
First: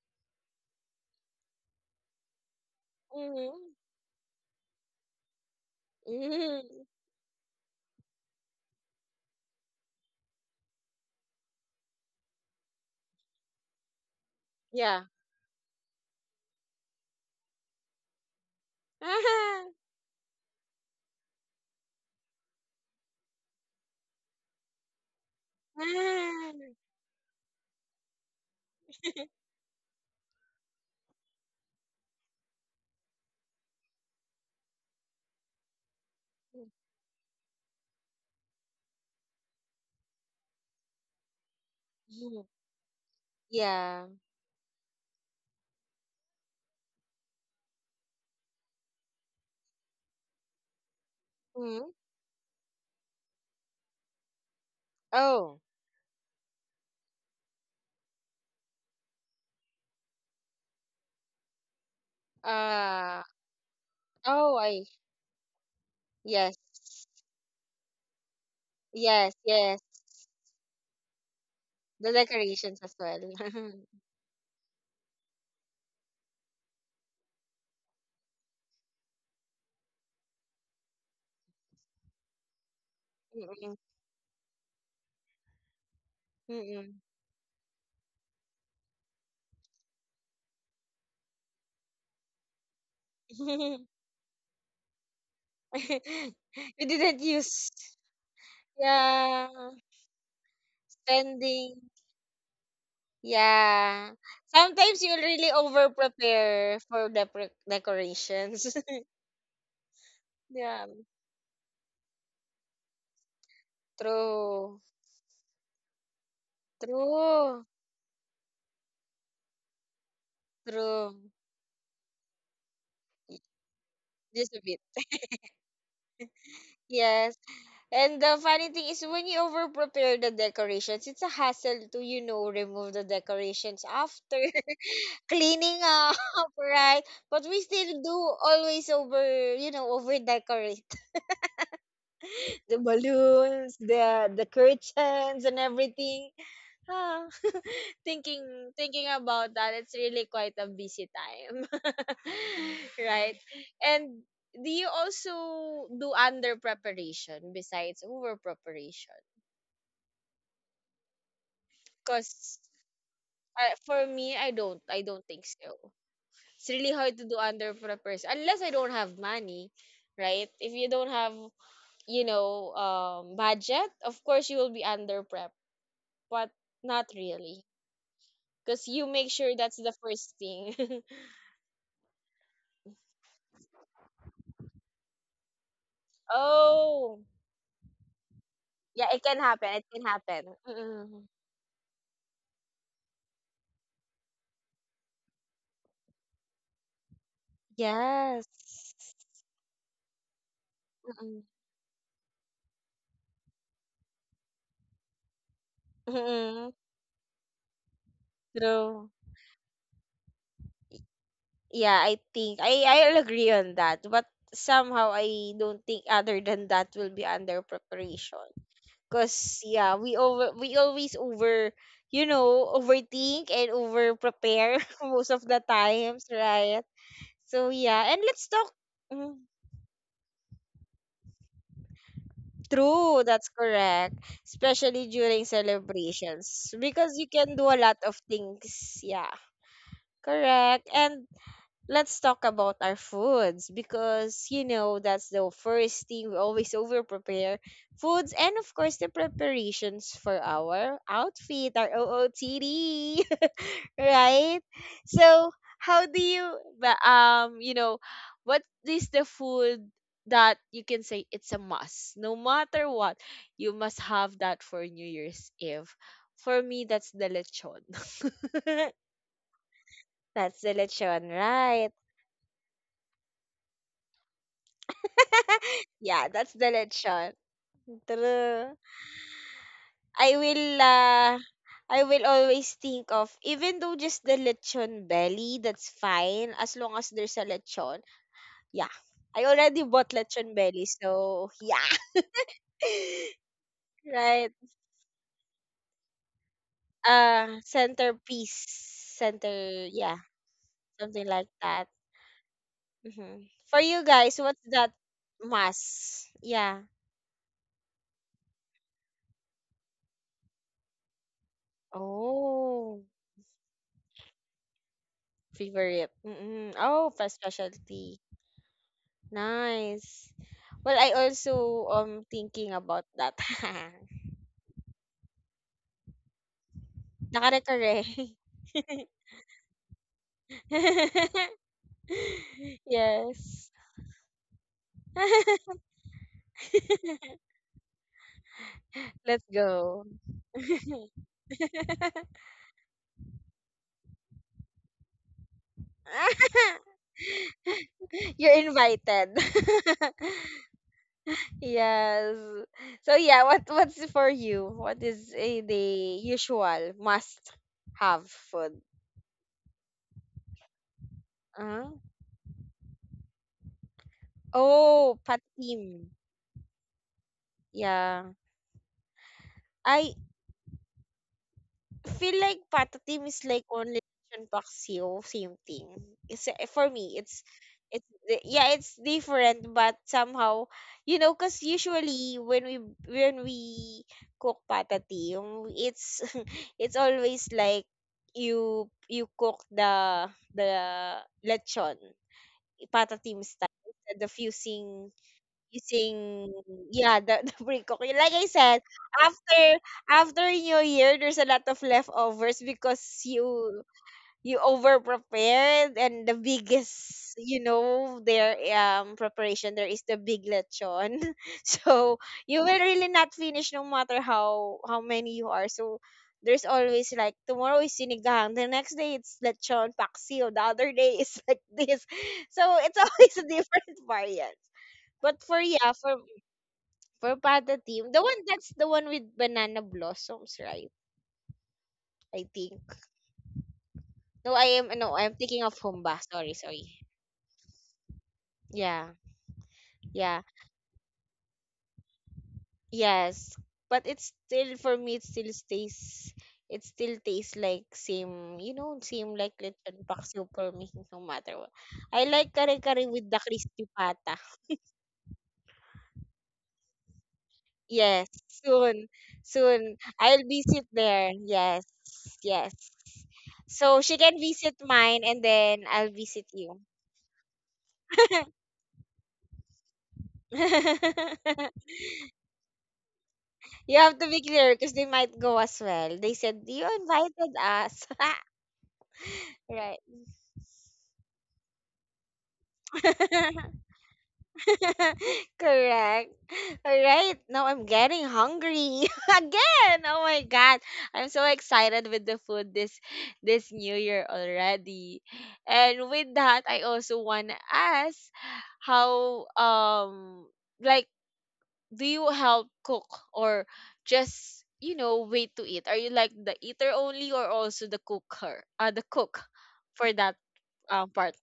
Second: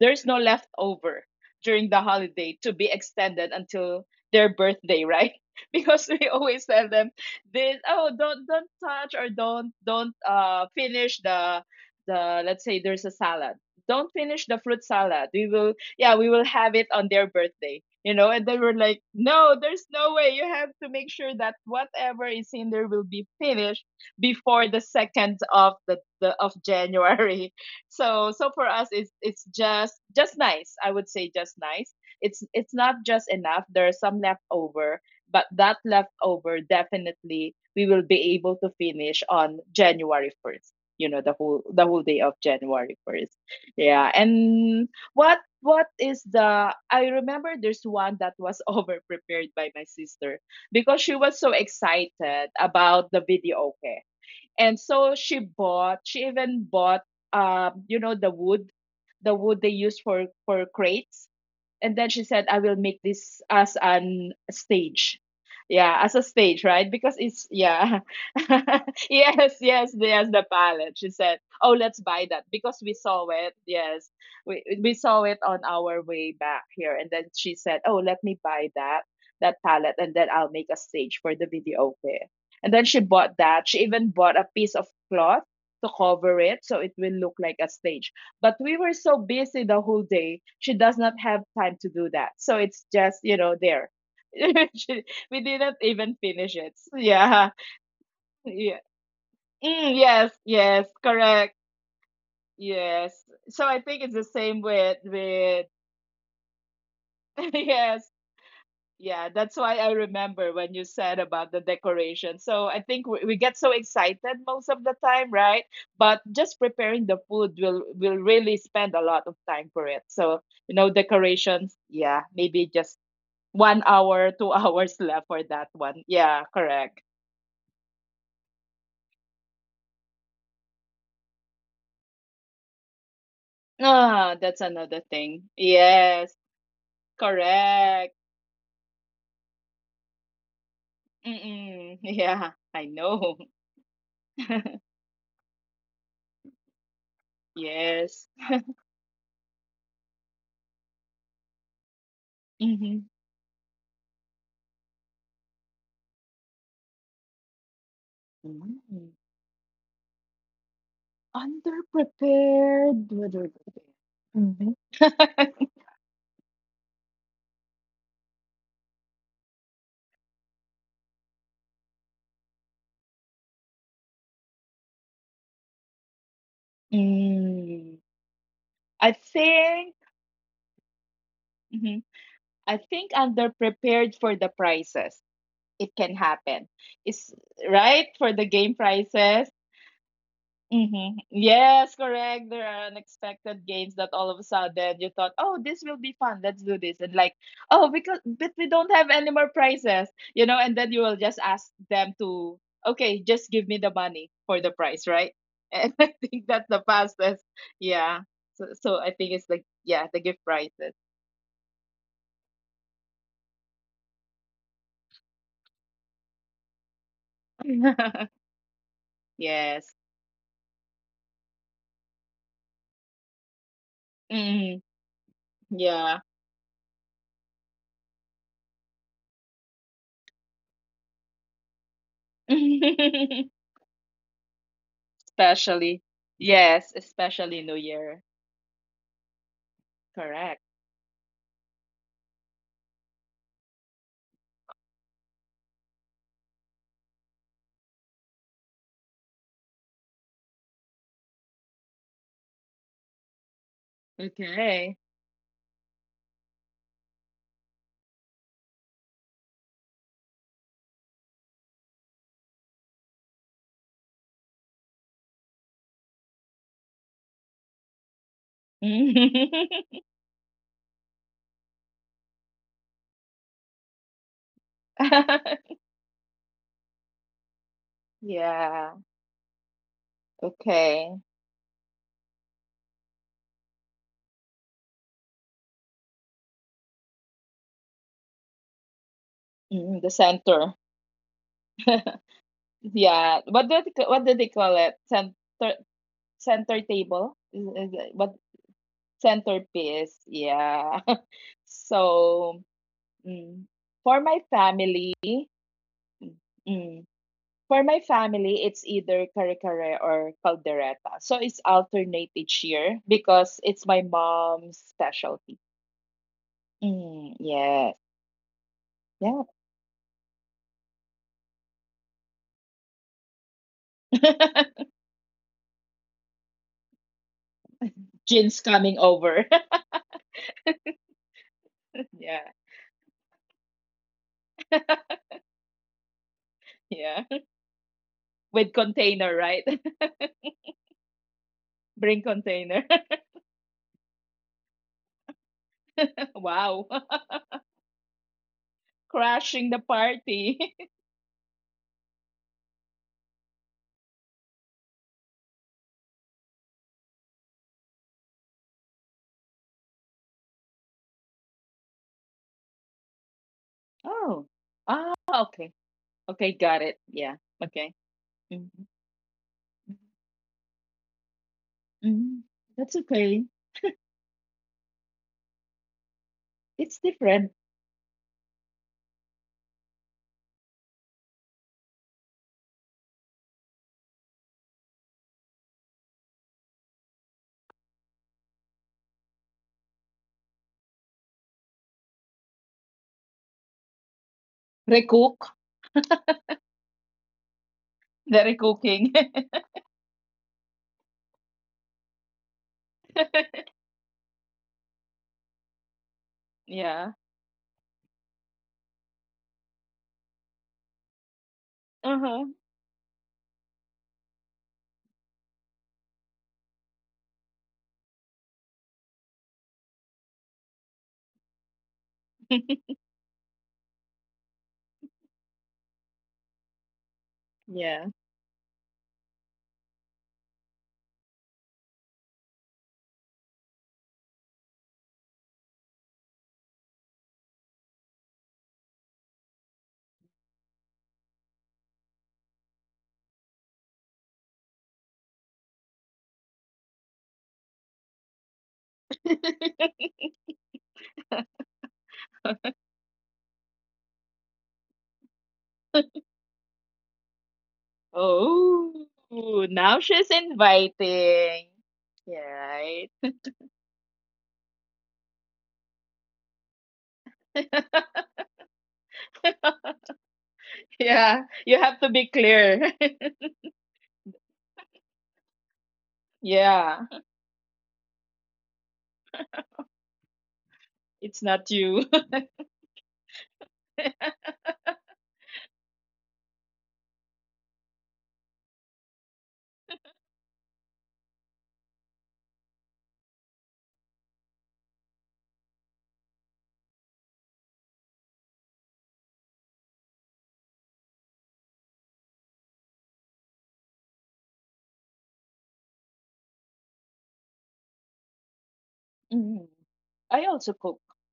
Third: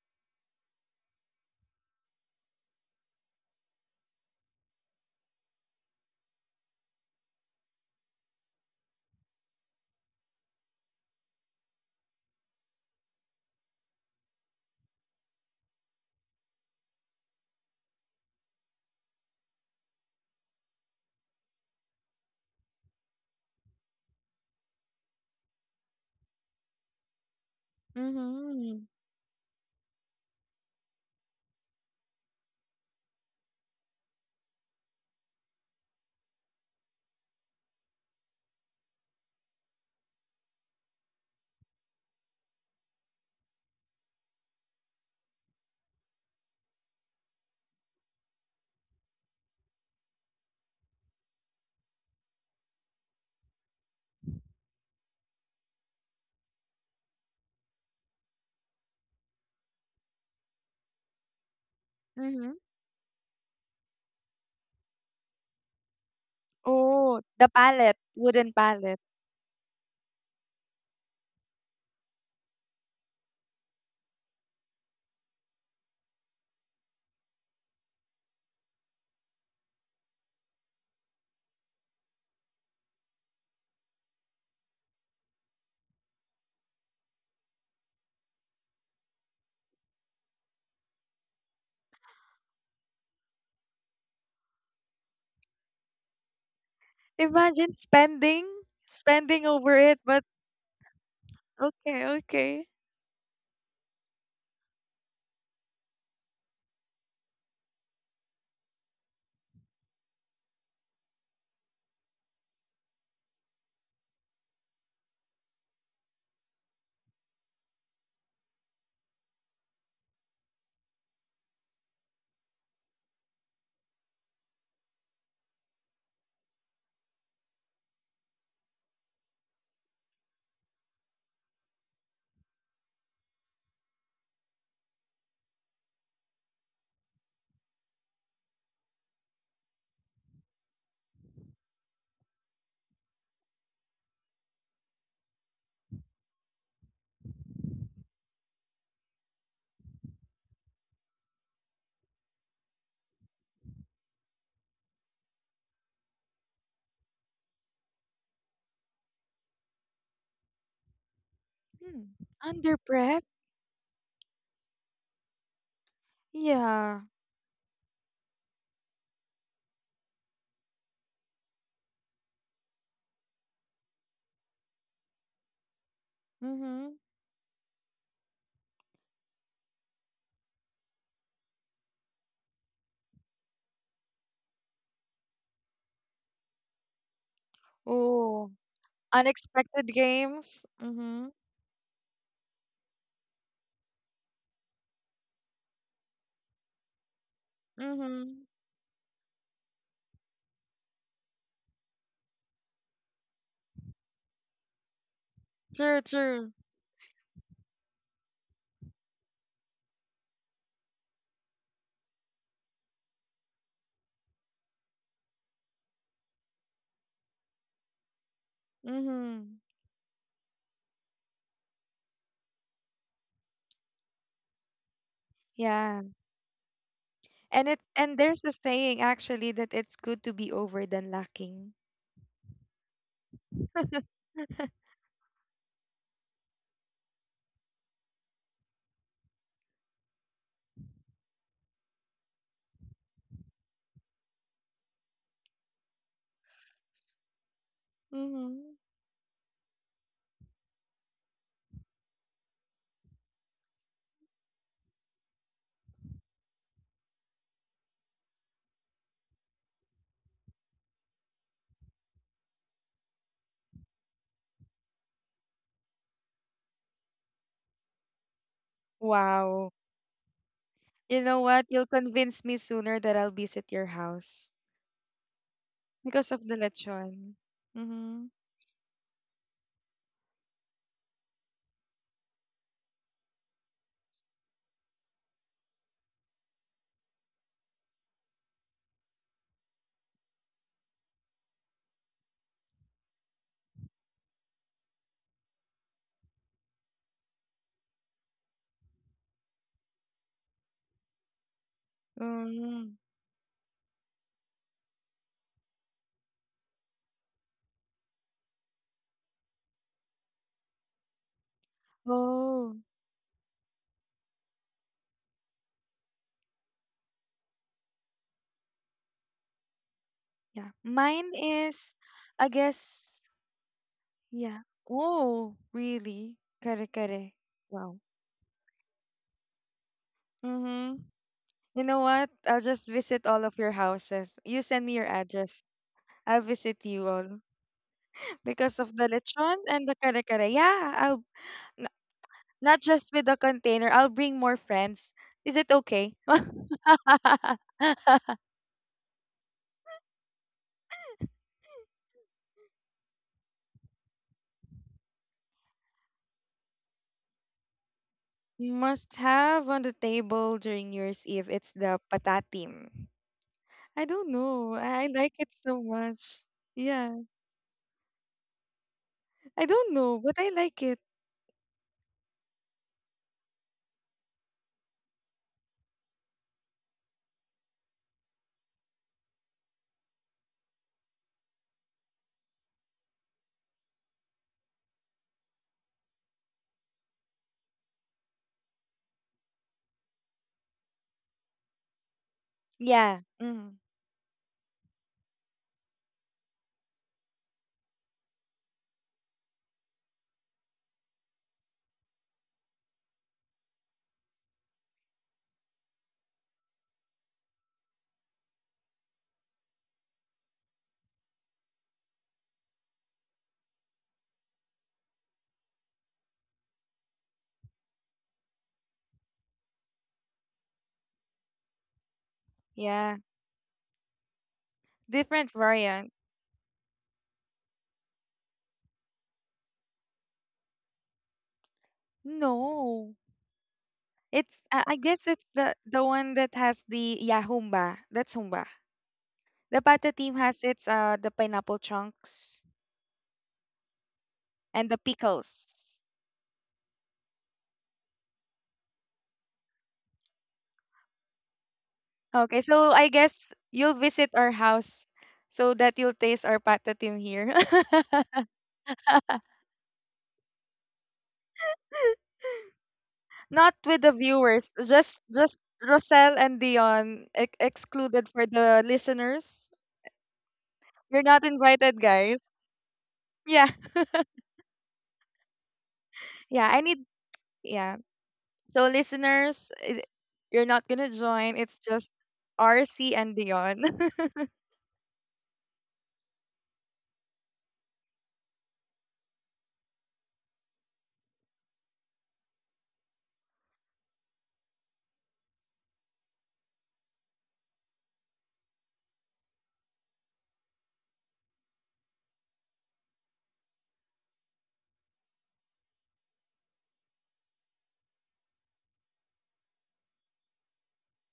there's no leftover during the holiday to be extended
Mhm.
until their birthday, right? Because we always
Mhm.
tell them this: "Oh, don't touch, or don't finish the let's say there's a salad. Don't finish the fruit
Yeah.
salad. We will, yeah, we will have it on their birthday." You know, and then we're like, no, there's no way. You have to make sure that whatever is in there will be finished before the second of
Ah,
the of
ah.
January. So so for
Mm-hmm.
us, it's just nice, I would say, just nice. It's not just enough, there's some leftover, but that leftover definitely we will be able to finish on January 1st, you know, the whole day of
Mhm.
January 1st.
Yeah.
Yeah. And what is the I remember there's one that was over prepared by my sister, because she was so
Mhm.
excited about the video, okay? And so
Oh,
she even bought, you know, the wood they use for crates, and then she said,
Mm-hmm.
"I will make
uh,
this as an
oh, I,
stage." Yeah, as a
yes,
stage, right?
Oh,
Because
the
it's,
pallet
yeah.
wooden pallet
yes,
yes,
yes.
yes, yes, the palette. She said, "Oh, let's
The
buy that because
decorations
we
as
saw
well.
it." Yes, we saw it on our way back here, and then she said, "Oh, let me buy that that palette, and then I'll make a stage for the video clip." And then she bought that. She
Mm-mm.
even bought a piece of cloth to cover it so it
Mm-mm.
will look like a stage. But we were so busy the whole day, she does not have time to do that. So it's just, you know, there. She- we didn't even finish it.
We
So,
didn't
yeah.
Imagine
use,
spending
Yeah.
spending
yeah,
over
Mm,
it, but
yes, yes, correct.
spending.
okay, okay.
Yes. So I think it's
Yeah.
the same with
Sometimes you really
with.
over prepare for the
Yes.
decorations.
Yeah, that's why I remember when you
Yeah.
said about the decoration. So I think we get so excited most of
True.
the time, right? But just preparing the food
True.
will really spend a lot of time for it. So, you know,
True.
decorations, yeah, maybe just 1 hour, 2
Just a bit.
hours left for that one. Yeah, correct.
Yes. And the funny thing is when you over prepare the decorations, it's a hassle to, you know, remove the decorations
Ah,
after
that's another thing.
cleaning up,
Yes,
right? But we still do
correct.
always over, you know, over decorate
Mm-mm. Yeah,
the
I know.
balloons, the curtains and everything. Ah.
Yes.
thinking Thinking about that, it's really quite a busy time.
Mm-hmm.
Right? And do you also do under preparation besides over
Mm-hmm.
preparation?
Hmm.
Because
Under
Underprepared.
prep?
Underprepared.
for me, I
Hmm.
don't. I don't think so. It's really
Yeah.
hard to do under preparation unless I don't have money, right? If you don't have, budget, of course you will be under prep, but
Mm-hmm.
not really,
Mm,
because you
I
make sure that's the
think.
first thing.
Mhm. I think underprepared for the prices. It can happen.
Oh,
It's right for the
Oh,
game
yeah, it can
prices.
happen. It
unexpected
can happen.
games.
Mm-hmm.
Mm-mm.
Mm-hmm.
Yes, correct. There are unexpected games that all of a sudden you thought, oh, this will be fun, let's do this. And like, oh, because
Yes.
Mm-hmm.
but we don't have any more prizes, you know, and then you will just
Mm-mm.
ask them to, okay, just give me the money for the prize, right? And
True,
I think
true.
Mm-mm.
that's the fastest. Yeah. So
True.
I think it's like, yeah, the gift prizes.
Yeah, I think I'll agree on that. But somehow I don't think other than that will be under preparation. Cause
Mm-hmm.
yeah,
Yes.
we always over, you know, overthink and over prepare
Mm,
most of the
Yeah.
times,
yeah.
right? So
And it
yeah, and
and
let's
there's a
talk.
saying
Mm,
actually that it's good to be over than lacking.
true, that's correct. Especially during
Especially.
celebrations
Yes,
because you can do
especially
a
New
lot of
Year.
things. Yeah,
Correct.
correct. And let's talk about our foods because you know that's the first thing we always over prepare foods, and of
Mm-hmm.
course the preparations for our outfit, our OOTD. Right,
Okay.
so how do you you know, what is the food that you can say it's a must? No matter what, you must have that for New Year's Eve. For me, that's the lechon.
Wow.
Mhm.
That's the lechon,
You know what?
right?
You'll convince me sooner that I'll visit your house
Yeah,
because
that's
of
the
the
lechon.
lechon. Mm-hmm.
True.
Yeah.
I will
Okay.
uh I will always think of, even though just the lechon belly, that's fine as long as there's a lechon. Yeah. I already bought
Mm, the
lechon
center.
belly, so yeah.
Yeah. What do they, what do
Right.
they call it? Center center table?
Uh,
Is it, what,
centerpiece. Center, yeah,
centerpiece? Yeah.
something like that.
So,
Mm-hmm.
Hmm.
mm,
For you
for
guys,
my
what's that
family,
mass? Yeah.
mm, for my family, it's either kare kare or caldereta. So it's alternate each
Oh,
Oh,
year because it's my mom's specialty.
favorite. Mm-mm. Oh, for
Mm, yes.
specialty.
Yeah.
Nice.
yeah.
Well, I
Mine
also
is, I
thinking about
guess,
that.
yeah. Oh, really? Kare kare.
Nakare-kare.
Wow.
Gins coming over.
Mm-hmm. You know what?
Yeah,
I'll just visit all of
Yes.
your houses. You send me your address. I'll visit you
yeah.
all
With
because of the
container,
Let's
lechon
right?
and the
go.
kare kare. Yeah, I'll n-
Bring
not
container.
just with the container. I'll bring more friends. Is it okay?
Wow.
You're invited.
Crashing the party.
Yes. So yeah, what what's for you? What is eh, the usual must have food?
Must have on the table during New Year's Eve. It's
Uh-huh.
the patatim. I don't
Oh.
know. I
Ah,
Oh,
like it
okay.
so
patim.
much.
Okay, got it.
Yeah,
Yeah. Okay.
Yeah.
Mhm.
I don't
I
know, but I like it.
feel
Mhm.
like
That's
patatim is
okay.
like only lechon paksiw, same thing. It's, for
It's
me, it's
different.
yeah, it's different, but somehow, you know, cause usually when we cook patatim, it's it's always like you cook the lechon
Yeah.
patatim style
Mm,
instead of
Recook.
using, yeah, the, the pre-cook, like I
The
said.
recooking.
After, after new year, there's a lot of leftovers because you over prepared, and the
Yeah.
biggest, you know, their preparation there is the big lechon. So
Uh-huh.
you will really not finish no matter how many you are. So there's always, like, tomorrow is sinigang, the next day it's lechon paksiw, the other day is like this. So it's
yeah.
always a different variant. But for
Different
yeah,
variant.
for Pata Team, the
Yeah.
one, that's the one with banana blossoms, right? I think.
No.
No, I
It's
am
I
no, I'm
guess it's
thinking of
the
Humba.
one
Sorry,
that has
sorry.
the, yeah, humba. That's humba.
Yeah,
The pata
yeah,
team has its the pineapple chunks
yes. But it's still, for
and the
me, it still
pickles.
stays. It still tastes like same. You know, same like lechon pak soup for me. No matter what. I like
Okay,
kare
so
kare
I
with the
guess
crispy
you'll
pata.
visit our house so that you'll taste our pata team here.
Yes, soon,
Oh,
soon.
now she's
I'll visit there.
inviting.
Yes,
Yeah,
yes.
right.
Not
So
with
she
the
can visit
viewers,
mine,
just
and
just
then I'll
Rosel
visit
and
you.
Dion excluded for the listeners. You're
Yeah,
not
you have
invited,
to be
guys.
clear.
Yeah.
You have to be clear because they might go as well. They said
Yeah,
you
I
Yeah.
need,
invited
yeah.
us.
So, listeners,
Right.
you're not gonna
It's
join.
not
It's
you.
just RC and Dion.
Correct. All right. Now I'm getting hungry again. Oh my god. I'm so excited with the food this new year already. And with that, I also want to ask how like, do you help cook or just, you know, wait to eat? Are you like the eater only or also the cooker? The cook
Hmm.
for that
I also cook.
part.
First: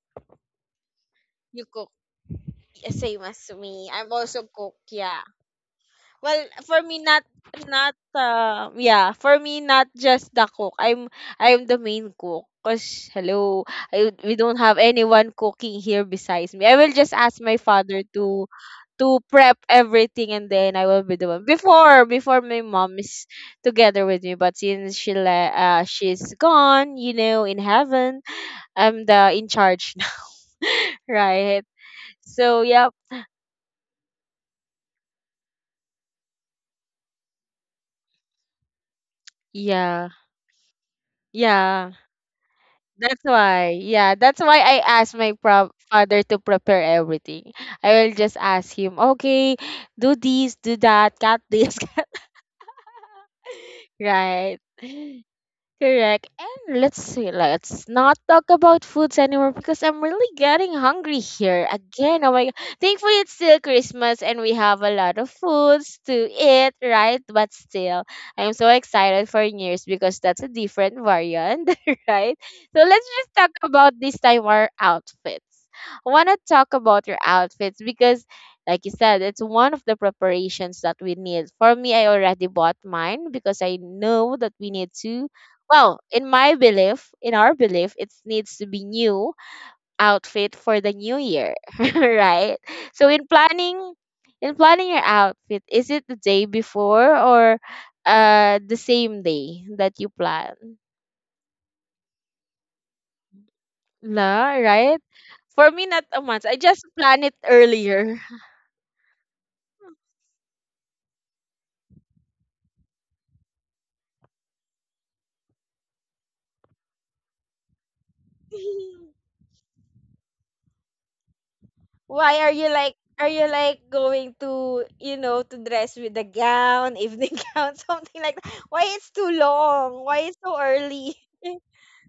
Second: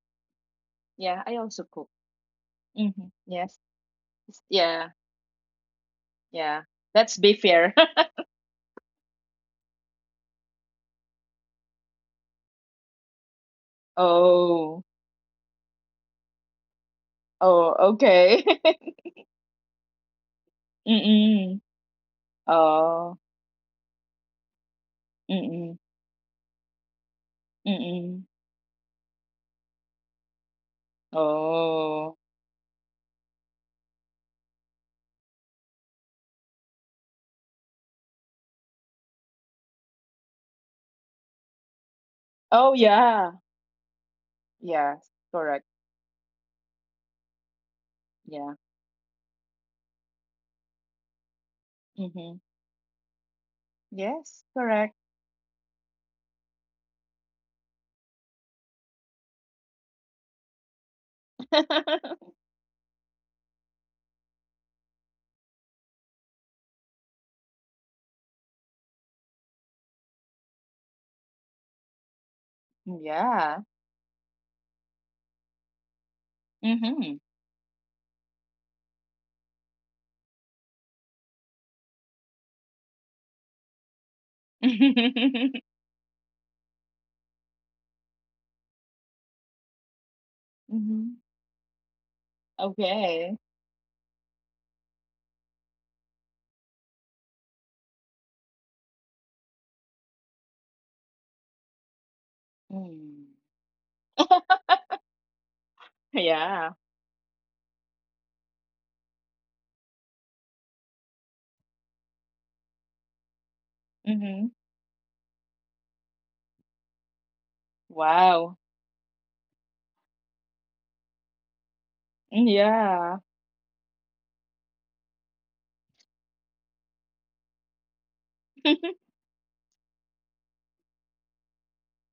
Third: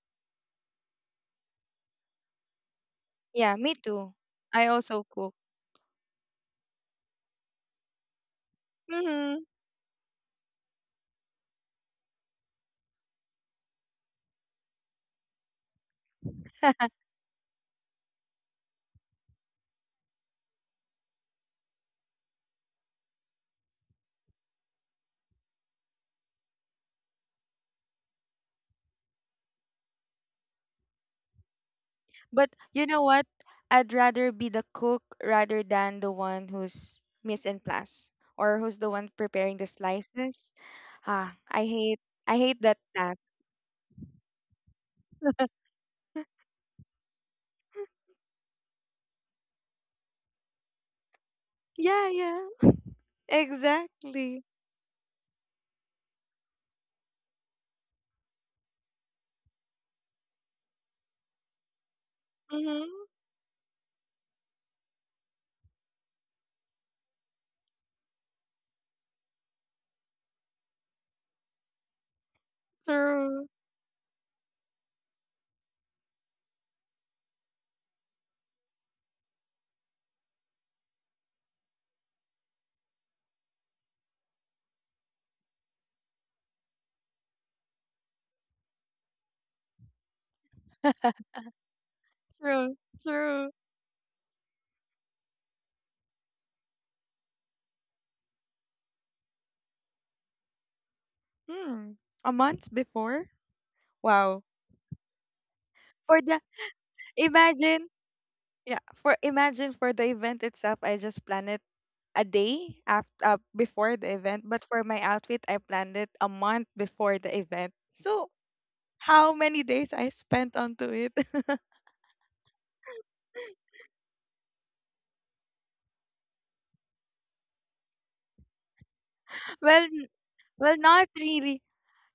Yeah, I also
You
cook.
cook. Yeah,
Hmm.
same as
Yeah,
Yes.
me
me. I'm
too.
also
I
cook.
Yeah,
also
Yeah,
cook.
well,
yeah.
for me
Let's
not
be fair.
yeah, for
Hmm.
me not just the cook. I'm the main cook. Cause hello, I, we don't have
Oh.
anyone cooking here besides me. I will just ask my
Oh,
father
okay.
to prep everything, and then I will be the one.
Mm-mm.
Before my mom
Oh.
is together with me, but since
Mm-mm.
she's gone, you know, in heaven,
Mm-mm.
I'm the in charge now, right?
Oh.
But
So
you
yeah,
know what? I'd rather be the cook rather than the one who's miss in class or who's the one preparing the
yeah,
slices. Ah, I
yeah.
hate I hate
Oh
that
That's
task.
yeah.
why, yeah, that's why I
Yes,
asked my
correct.
father to prepare everything. I will just
Yeah.
ask him, okay, do this, do that, cut this, cut.
Yeah,
Mm-hmm.
yeah, exactly.
Yes,
Right.
correct.
Correct. And let's see, let's not talk about foods anymore because I'm really getting hungry here again. Oh my god.
Mm-hmm.
Thankfully it's still Christmas and we have a lot of foods to eat, right? But still, I'm so excited for New Year's because that's a different variant, right? So let's just
True,
talk
Yeah.
about this time our outfits. I wanna talk about your
Mm-hmm.
outfits because, like you said, it's one of the preparations that we need. For me, I already bought mine because I know that we need to, well, in my belief, in our belief, it needs to be new outfit for the new
Hmm.
year, right?
true,
So in
Okay.
true.
planning, in planning your outfit, is it the day before or the same day that you plan?
Hmm. A month
Mm.
before?
No,
Wow.
right? For me, not a
For the
month. I
Yeah.
just plan it
imagine,
earlier.
yeah, for imagine, for the event itself, I just planned it a day after, before the event,
Mm-hmm.
but for my outfit, I planned it a month before the event. So
Wow.
how many days I spent onto it?
Why are
Mm,
you like,
yeah.
are you like going to, you know, to dress with a gown, evening gown, something like that? Why it's too
Well,
long? Why it's so
not
early?
really.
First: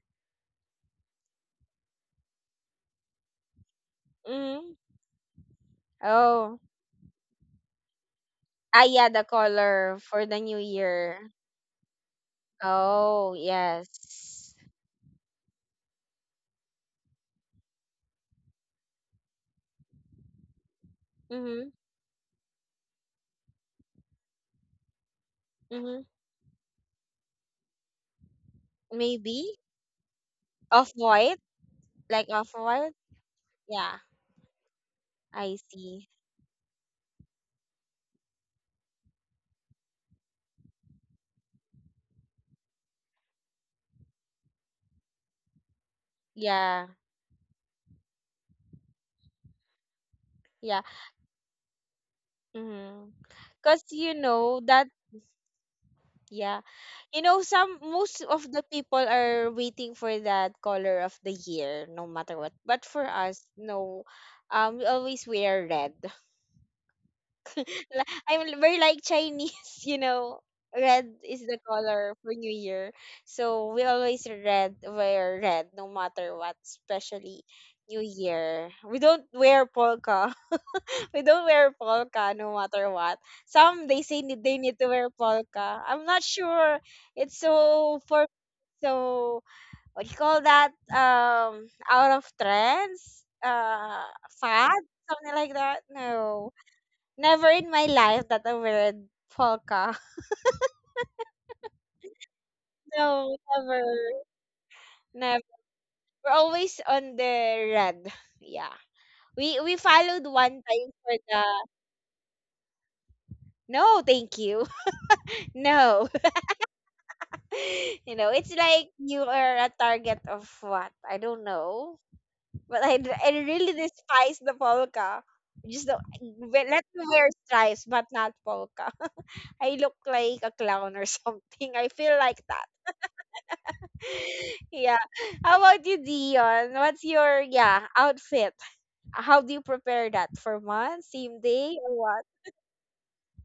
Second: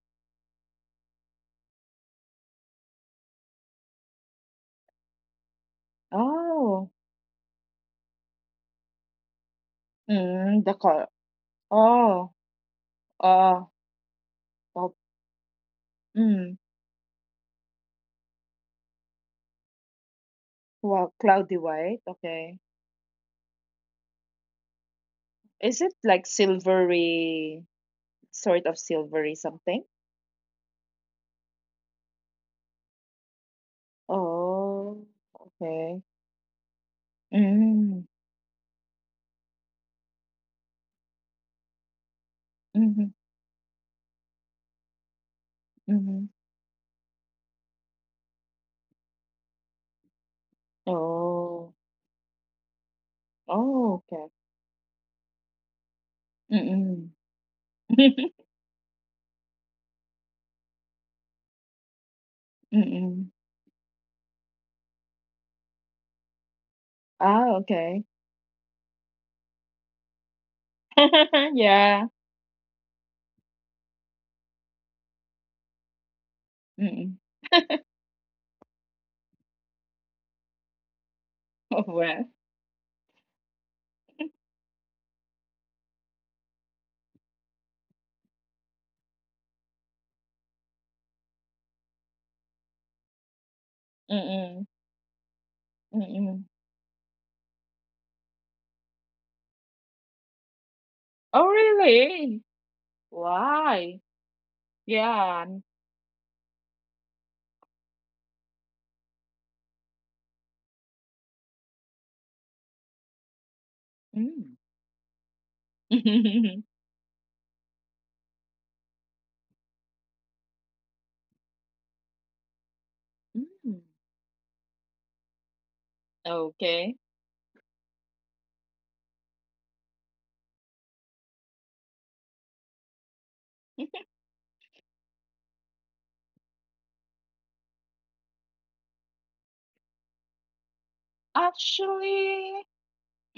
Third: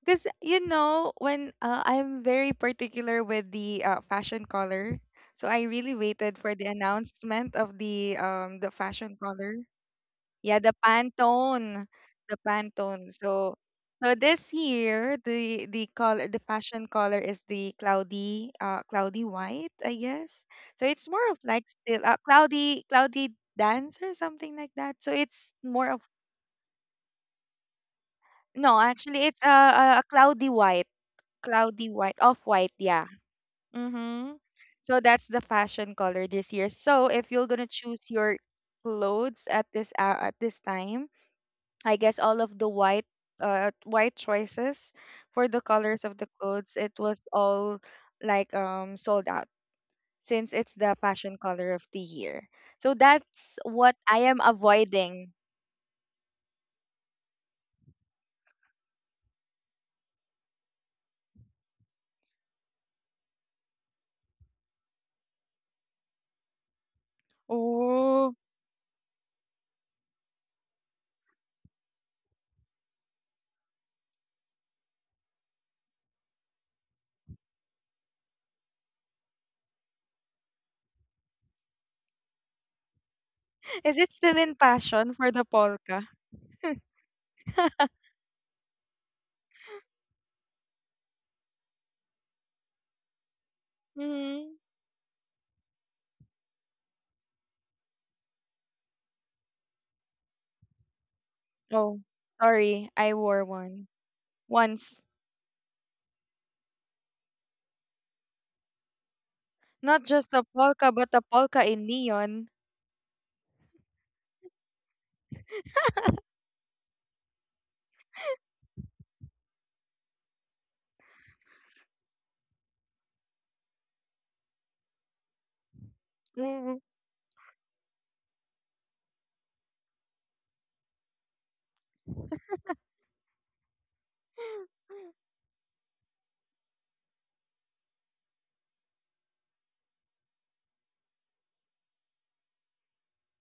Because, you know, when I'm very particular with the fashion
Mm.
color, so I really waited for
Oh.
the
Oh.
announcement of the
Ah, yeah,
fashion
the
color.
color for the new
Yeah,
Mm, the
the
color.
year.
Pantone,
Oh.
the Pantone.
Oh,
So,
Oh.
this
yes.
Oh.
year the color, the
Mm.
fashion color is the cloudy white, I guess. So it's
Well,
more of,
cloudy
like,
Mm-hmm.
white.
still
Okay.
cloudy, cloudy dance or something like that. So it's
Is
more
it
of,
Mm-hmm.
like silvery, sort
no,
of
actually
silvery
it's a
Maybe
something?
a, a cloudy white,
off-white,
cloudy white,
like
off white,
off-white.
yeah.
Yeah,
Mm-hmm. So
Oh.
that's the
I
fashion
Okay.
see.
color this year. So if you're gonna
Mm.
choose your clothes at this time, I guess all of the white
Mm-hmm.
white choices for the colors of
Mm-hmm.
the clothes,
Yeah,
it was all like sold out since it's
yeah.
the fashion color
Oh.
of the year. So
Mm-hmm.
that's
Because
what
Oh,
you
okay.
I am
know that,
avoiding.
yeah.
Mm-mm.
You know, some most of the people are waiting for that color of the year, no matter what. But for
Mm-mm.
us, no. We always wear red.
Ah, okay.
Oh,
We're like Chinese, you know. Red is the
Yeah.
color for New Year. So we always red wear red no matter what,
Mm-mm.
especially New Year. We don't wear polka. We don't wear
Oh, well.
polka no matter what. Some
is
they
it
say
still
they
in
need to wear
passion for the
polka.
polka?
I'm not sure. It's so for so what do you call that? Um, out of trends? Uh,
Hmm.
Mm-mm.
fad? Something like that?
Mm-mm.
No. Never in my life that I wear polka.
Oh,
Oh,
really?
sorry, I wore
No,
one
Why?
never,
once.
Yeah.
never. We're always on the red. Yeah. We
Not just a
followed one
polka,
time
but a
for the,
polka in neon.
no,
Mm.
thank you. No. You know, it's like you are a target of what? I don't know. But I
Mm.
really despise the polka. Just don't,
Mm.
let
Okay.
me wear stripes, but not polka. I look like a clown or something. I feel like that. Yeah. How about you, Dion? What's your yeah outfit? How do you prepare that for month, same day, or what?
Actually,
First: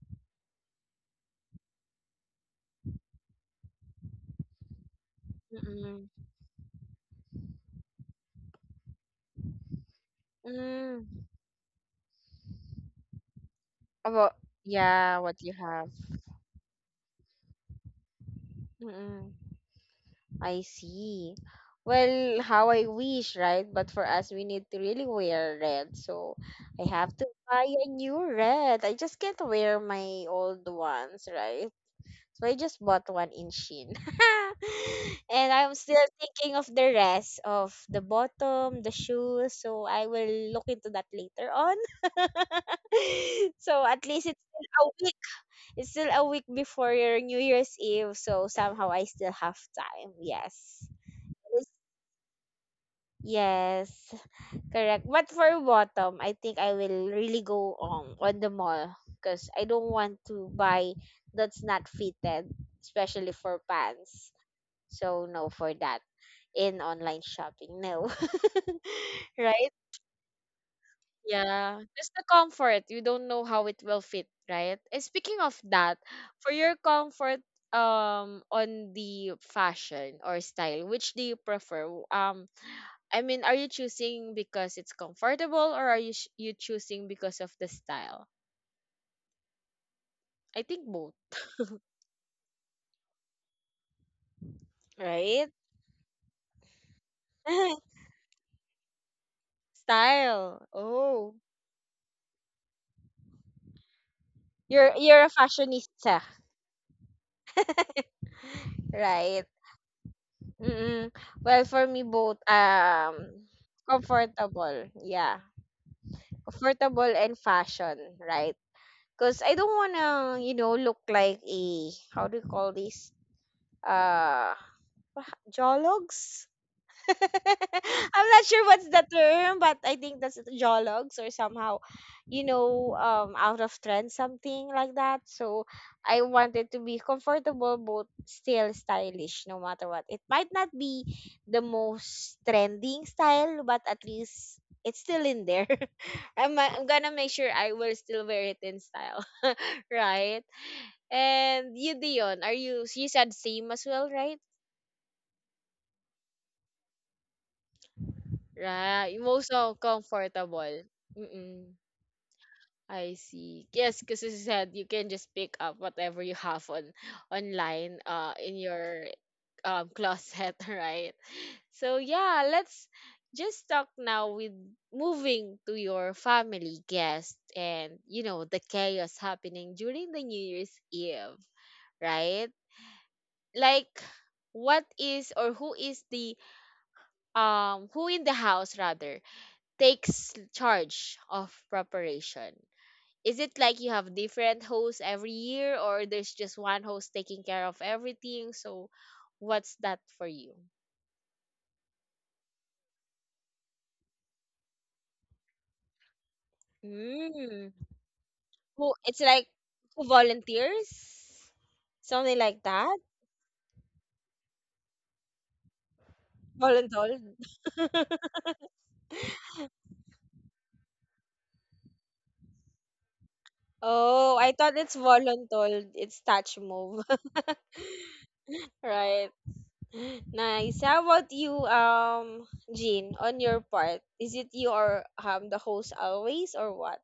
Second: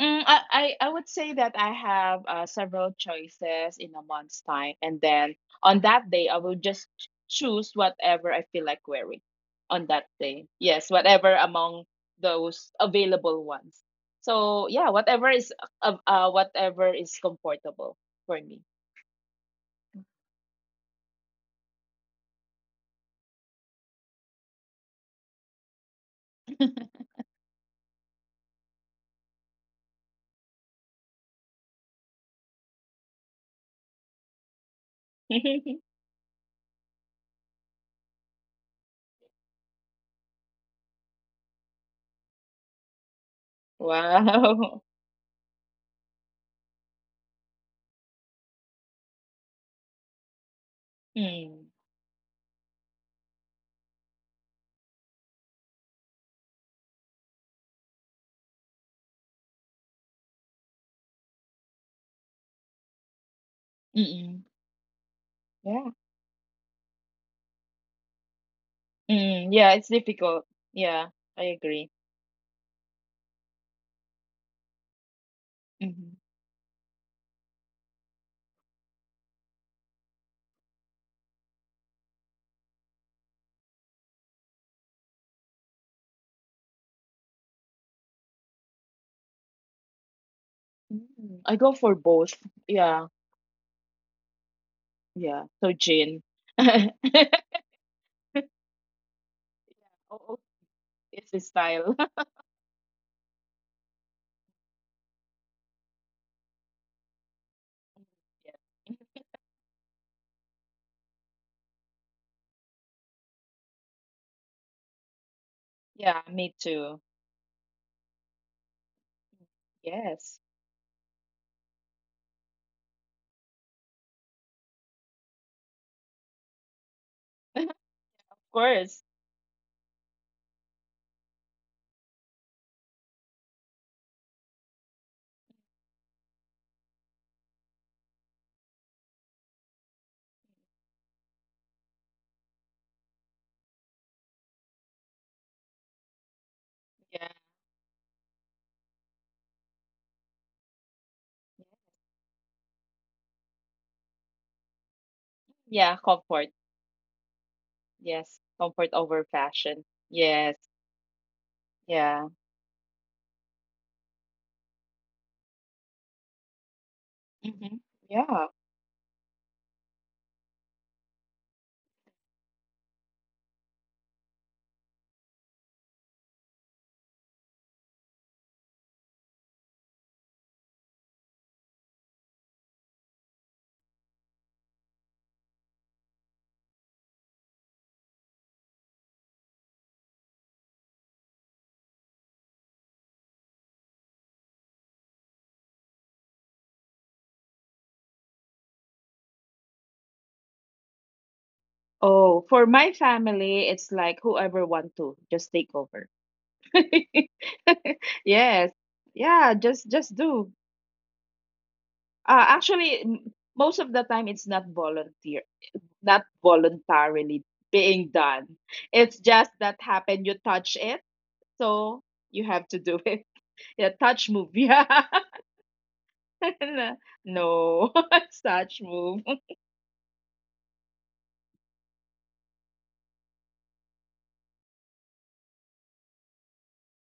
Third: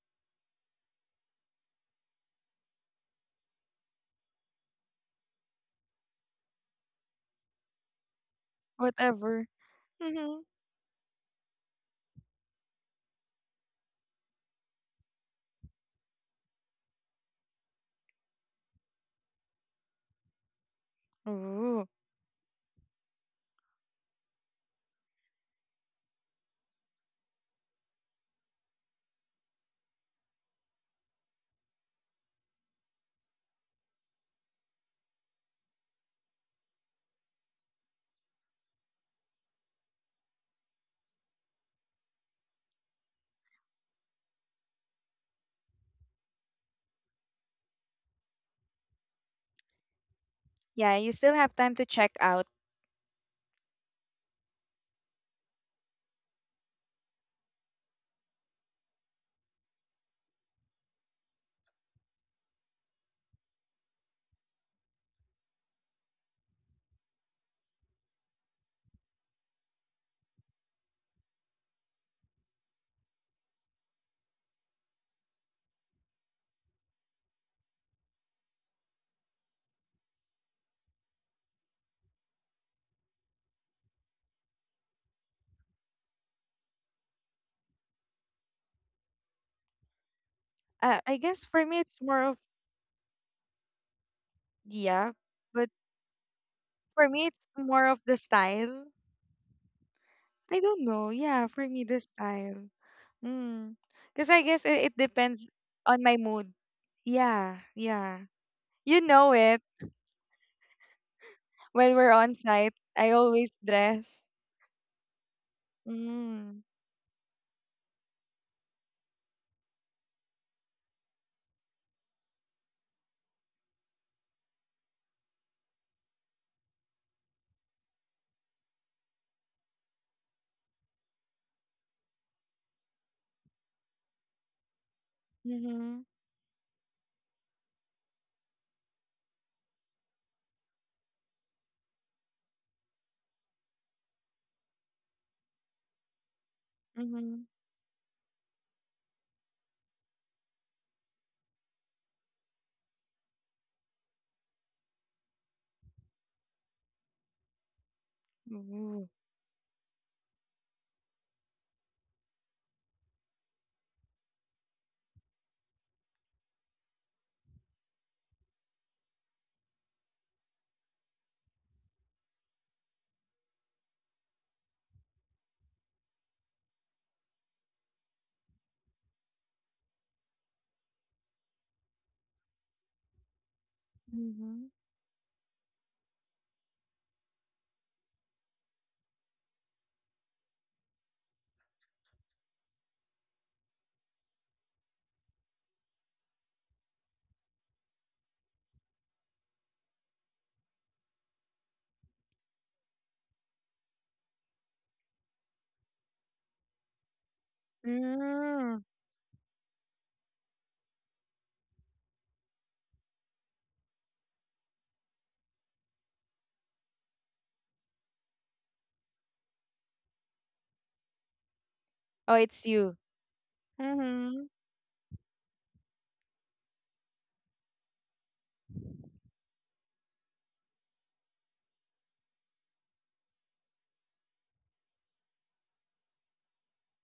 I would say that I have several choices in a month's time, and then on
Mm-mm.
that day I will just choose whatever I feel like wearing
Whatever.
on that
Mm-hmm.
day. Yes,
Mm.
whatever among those available ones.
About
So yeah,
yeah, what you have.
whatever is comfortable for me.
Mm-mm. I see.
Ooh.
Well, how I wish, right? But for us, we need to really wear red. So I have to buy a new red. I just can't wear my old ones, right? So I just bought one in Shein. And I'm still thinking of the rest of the bottom, the shoes. So I will look into that later on. So at least it's still
Wow.
a week. It's still a week before your New Year's Eve. So somehow I still have time. Yes.
Yeah, you still have
Mm.
time to check out.
Yes, correct. But for bottom, I think I will really go on the mall because I don't want to buy that's not fitted, especially for pants.
Mm-mm.
So no for
Yeah.
that in online shopping. No.
Mm, yeah,
Right?
it's difficult. Yeah, I agree.
Yeah, just the comfort. You don't know how it will fit, right? And speaking of that,
Hmm.
for your comfort on the fashion or style, which do you prefer? Um, I mean, are you choosing because it's comfortable or are you choosing because of the style? I think
I
both.
Mm,
guess
I
for
go
me
for
it's more
both.
of,
Yeah,
yeah,
yeah.
Right?
but
So, Gin.
for me it's more of the style.
Oh,
I don't
Style.
know.
it's
Yeah,
his
Oh.
for me
style.
the style. Mm. Because I guess it
You're
depends
a
on my
fashionista,
mood. Yeah, yeah.
Yeah,
You know it.
right? Mm-mm. Well,
When
for
we're
me
on
both,
site, I always
um,
dress.
comfortable. Yeah.
yeah, me
Mm.
too.
Comfortable and fashion, right? Cuz I don't want to,
Yes,
you know, look like a, how do you call this? Uh, jologs? I'm
of
not sure what's
course.
the term, but I think that's jologs or somehow, you know, out of trend, something like that. So
Mm-hmm.
I wanted to be comfortable, but still stylish, no matter what. It might not be the most trending style, but at least it's still in there. I'm gonna
Yeah,
make
Mm-hmm.
sure I will still wear it in style, right? And you, Dion, are you? You said same as well, right?
yeah. Comfort. Yes, comfort
Ooh.
over
Right, most so
fashion. Yes,
comfortable. Mm-mm.
yeah.
I see. Yes, because as you said, you can just pick up whatever you have on
Hmm.
online,
Yeah.
in your closet, right? So yeah, let's just talk now with moving to your family guest, and you know the chaos happening during the New Year's Eve, right? Like,
Mm-hmm.
what is or who is the um, who in the house rather takes charge of preparation? Is it like you have different hosts every year, or there's just one host taking care of everything? So, what's that for you?
Oh, for my family, it's like whoever want to just take over.
Mm.
Yes.
Mm.
Who it's
Yeah,
like who
just do.
volunteers? Something like
Actually,
that?
most of the time it's not volunteer, not
Voluntold?
voluntarily being done. It's just that happen you touch it, so
Oh,
you have
it's
to do
you.
it. Yeah, touch
Oh,
move.
Mm-hmm.
I thought it's
Yeah.
voluntold. It's touch move.
No, it's touch move.
Right. Nice. How about you, Jean, on your part? Is it you or the host always or what?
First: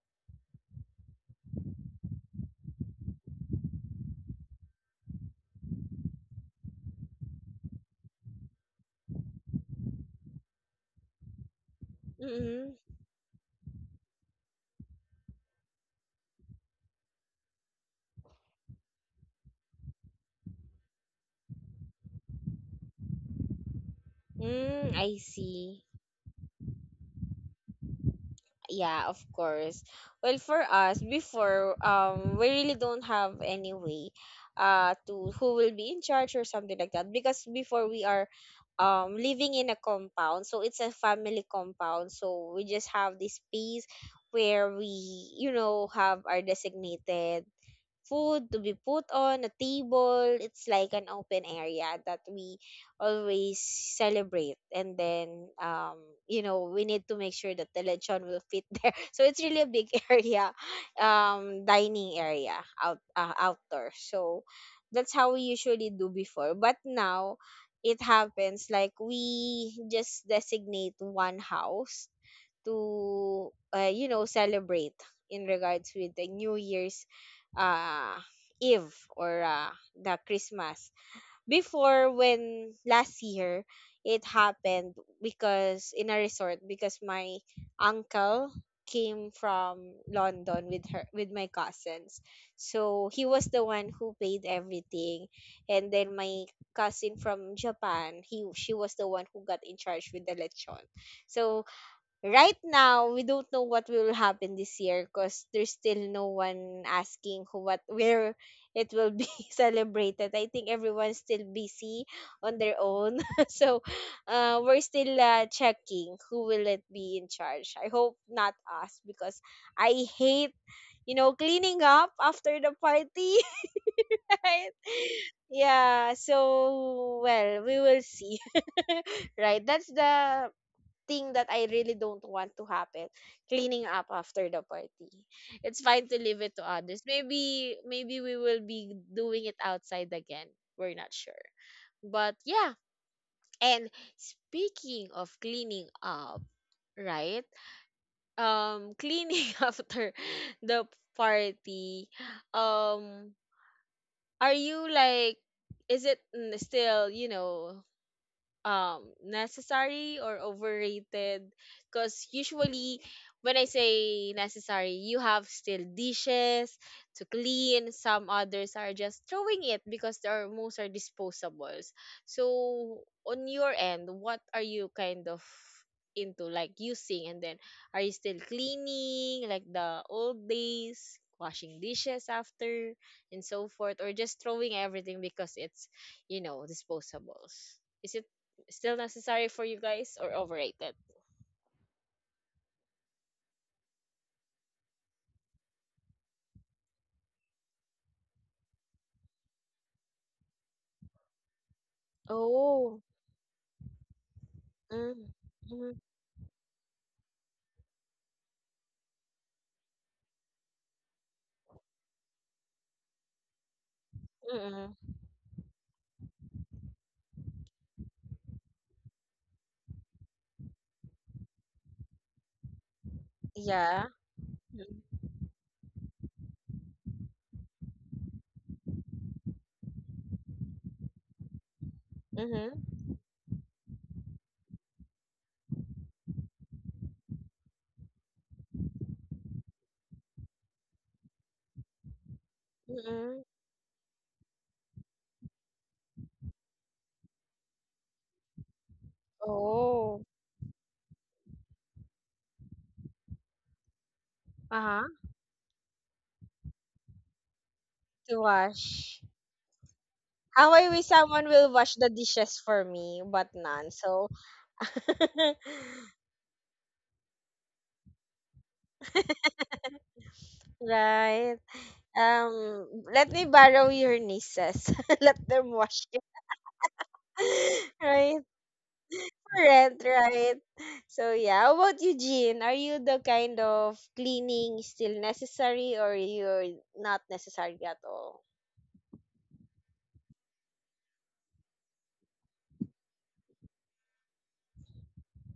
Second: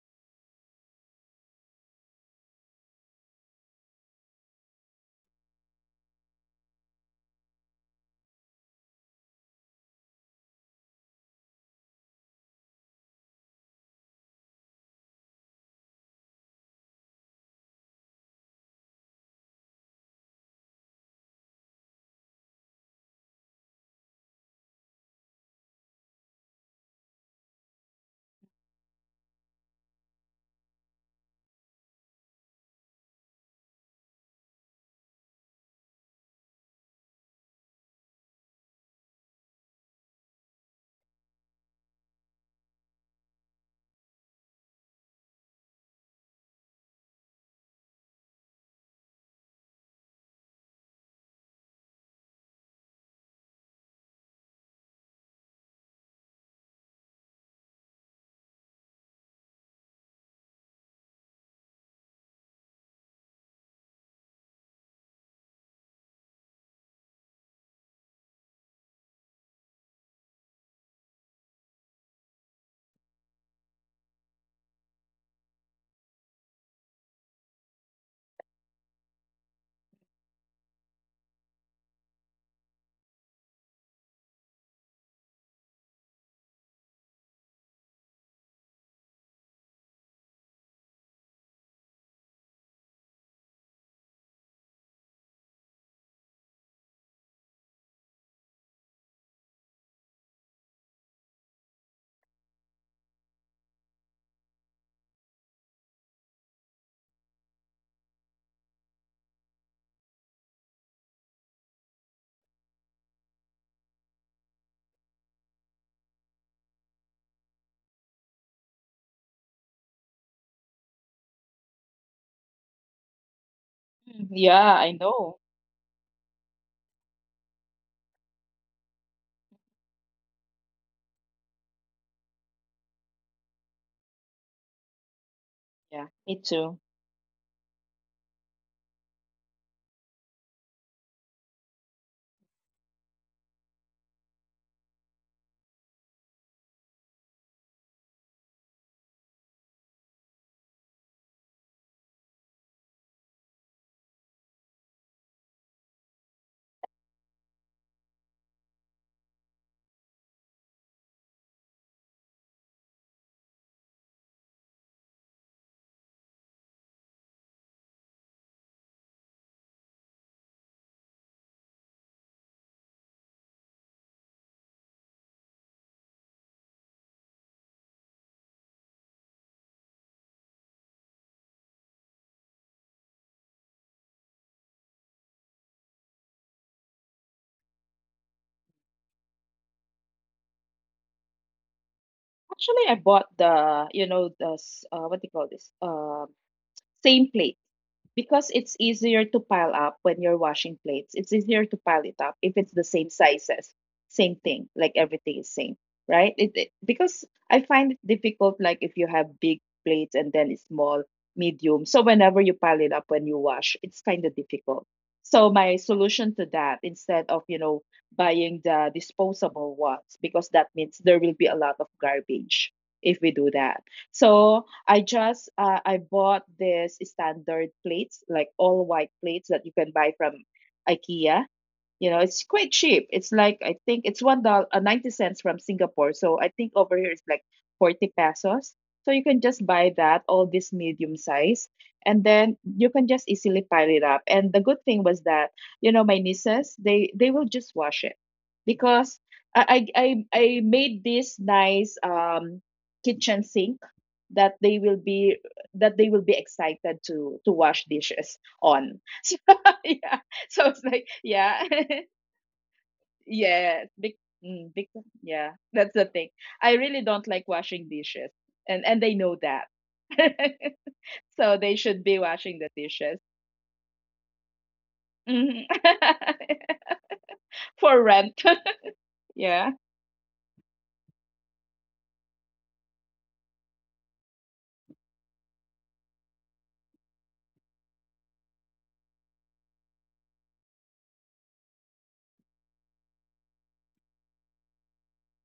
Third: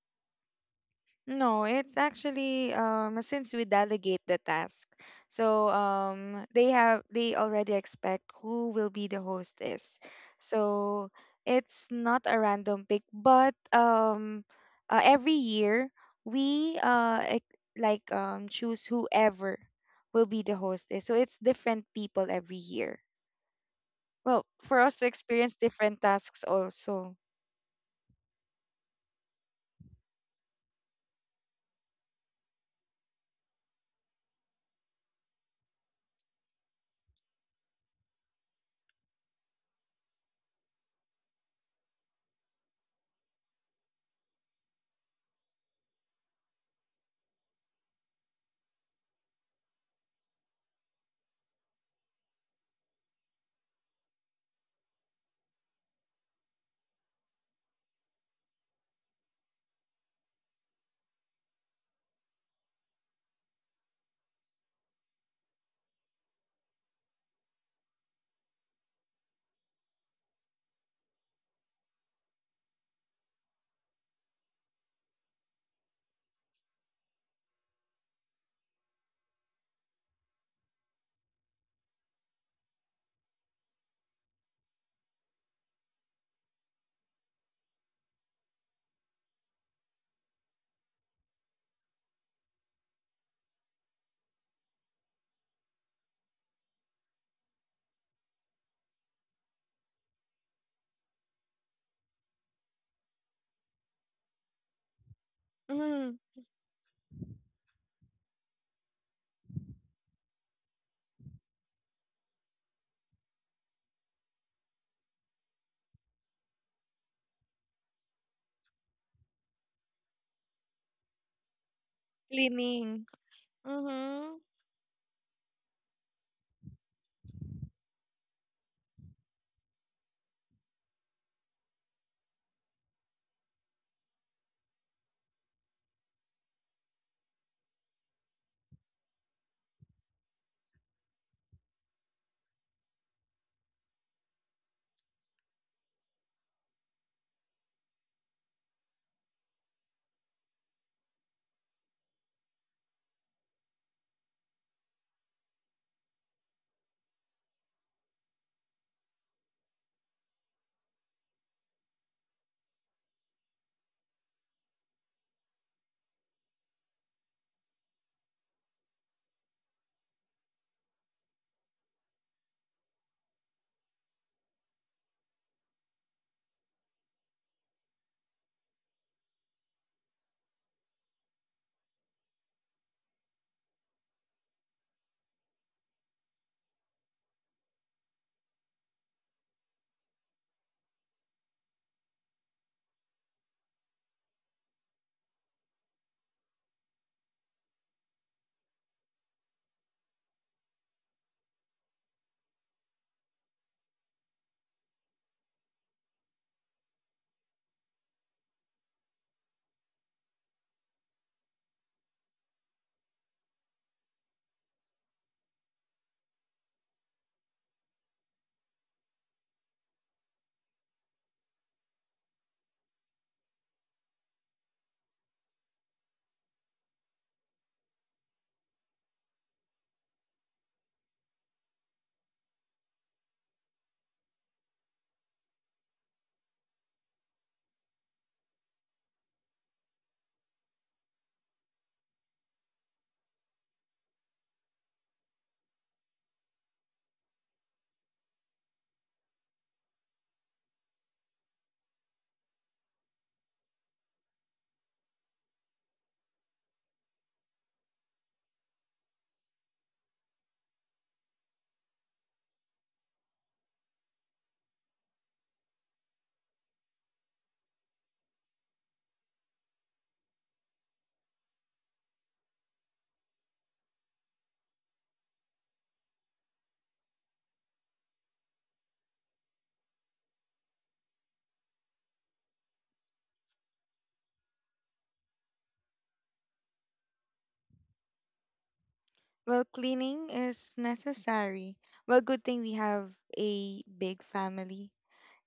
No, it's actually since we delegate the task. So they have they already expect who will be the host is. So it's not a
Mm-hmm.
random pick, but every year we choose whoever will be the host is. So it's different people every year. Well, for us
Mm,
to
I
experience
see.
different tasks also.
Yeah, of course. Well, for us before, we really don't have any way, to who will be in charge or something like that because before we are, living in a compound, so it's a family compound, so we just have this space where we have our designated food to be put on a table. It's like an open area that we always celebrate. And then we need to make sure that the lechon will fit there. So it's really a big area, dining area outdoor. So that's how we usually do before. But now it happens like we just designate one house to celebrate in regards with the new year's uh eve or the Christmas before. When last year it happened, because in a resort, because my uncle came from London with her with my cousins, so he was the one who paid everything. And then my cousin from Japan, he she was the one who got in charge with the lechon. So right now we don't know what will happen this year because there's still
Mm,
no one asking who, what, where. It will be celebrated. I think everyone's still busy on their own. So we're still checking who will it be in charge. I hope not us because I hate, you know, cleaning up after the
cleaning.
party.
Mm-hmm.
Right,
Yeah, I know.
yeah, so well, we will see. Right, that's the thing that I really don't want to happen, cleaning up after the party. It's fine to
Yeah,
leave
me
it to
too.
others. Maybe we will be doing it outside again. We're not sure. But yeah, and speaking of cleaning up, right? Cleaning after the party. Um, are you like, is it still, you know, um, necessary or overrated? Because usually when I say necessary, you have still dishes to clean. Some others are just throwing it because there are, most are disposables. So on your end, what are you kind of into, like using? And then are you still cleaning like the old days, washing dishes after and so forth, or just throwing everything because it's, you know, disposables? Is it still necessary for you guys or overrated?
Actually, I bought the, you know, the what do you call this? Same plate. Because it's easier to pile up when you're washing plates. It's easier to pile it up if it's the
Oh.
same sizes, same thing, like
Mm.
everything is same,
Mm.
right? It, because I find it difficult, like if you have big plates, and then it's small, medium. So whenever you pile it up when you wash, it's kind of
Mm.
difficult. So my solution to that, instead of, you know, buying the disposable ones, because that means there will be a lot of garbage if we do that.
Yeah.
So I just, I bought this standard plates, like all white plates that you can buy from IKEA, you know, it's quite
Mm-hmm.
cheap. It's like, I think it's $1 90 cents from Singapore. So I think over here it's like 40 pesos. So you can just buy that, all this medium size, and then you can just
Mm-hmm.
easily pile it up. And the good thing was that, you know, my nieces, they will just wash it, because
Oh,
I made this nice kitchen sink that they
uh-huh.
will be that they will be excited to wash
To
dishes on.
wash.
So, yeah.
How
So
I
it's
wish
like,
someone will
yeah,
wash the dishes for me, but none.
yeah, big,
So,
big, yeah. That's the thing. I really don't like washing dishes, and they know that.
right.
So they should be washing the
Um,
dishes.
let me borrow your nieces. Let them
Mhm.
wash it.
For
Right.
rent. Yeah.
Different, right? So yeah, how about you, Jean? Are you the kind of cleaning still necessary or you're not necessary at all?
Well, cleaning is necessary. Well, good thing we have a big family.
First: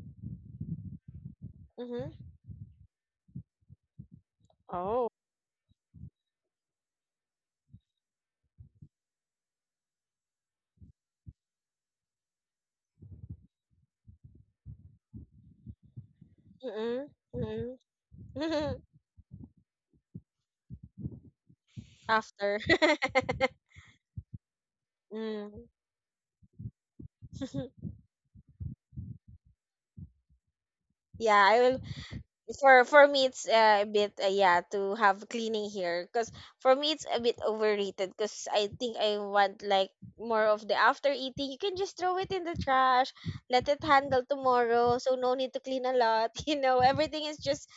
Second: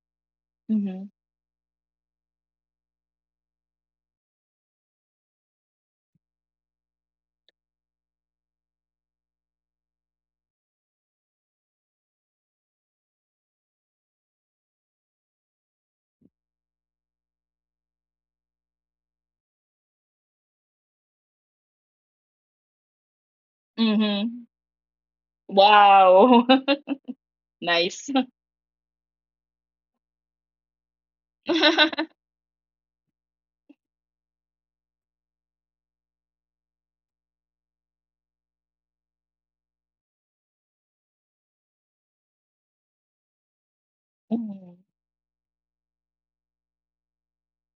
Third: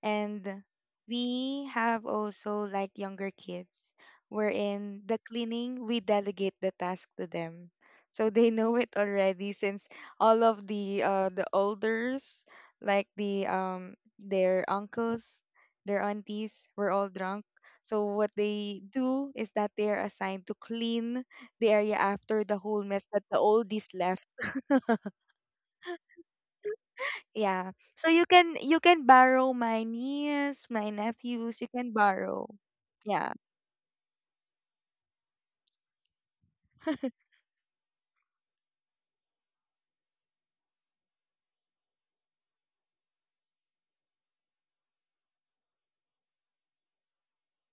And
Mm-hmm.
we have
Mm-hmm.
also like younger kids wherein
Oh.
the cleaning we delegate the task to them. So they know it already since all of the the elders, like their uncles, their aunties, were
Mm-hmm.
all drunk. So what
Mm-hmm.
they do is that they are assigned to clean the area after
After.
the whole mess that the oldies left.
Mm-hmm.
Mm.
Wow.
Yeah.
Nice.
So you can, borrow my niece, my
Yeah, I
nephews, you
will.
can borrow.
For me
Yeah.
it's a bit yeah, to have cleaning here. Because for me it's a bit overrated, because I think I want like more of the, after eating you can just throw it in the trash, let it handle
Mhm.
tomorrow, so no need to clean a lot. You know, everything is just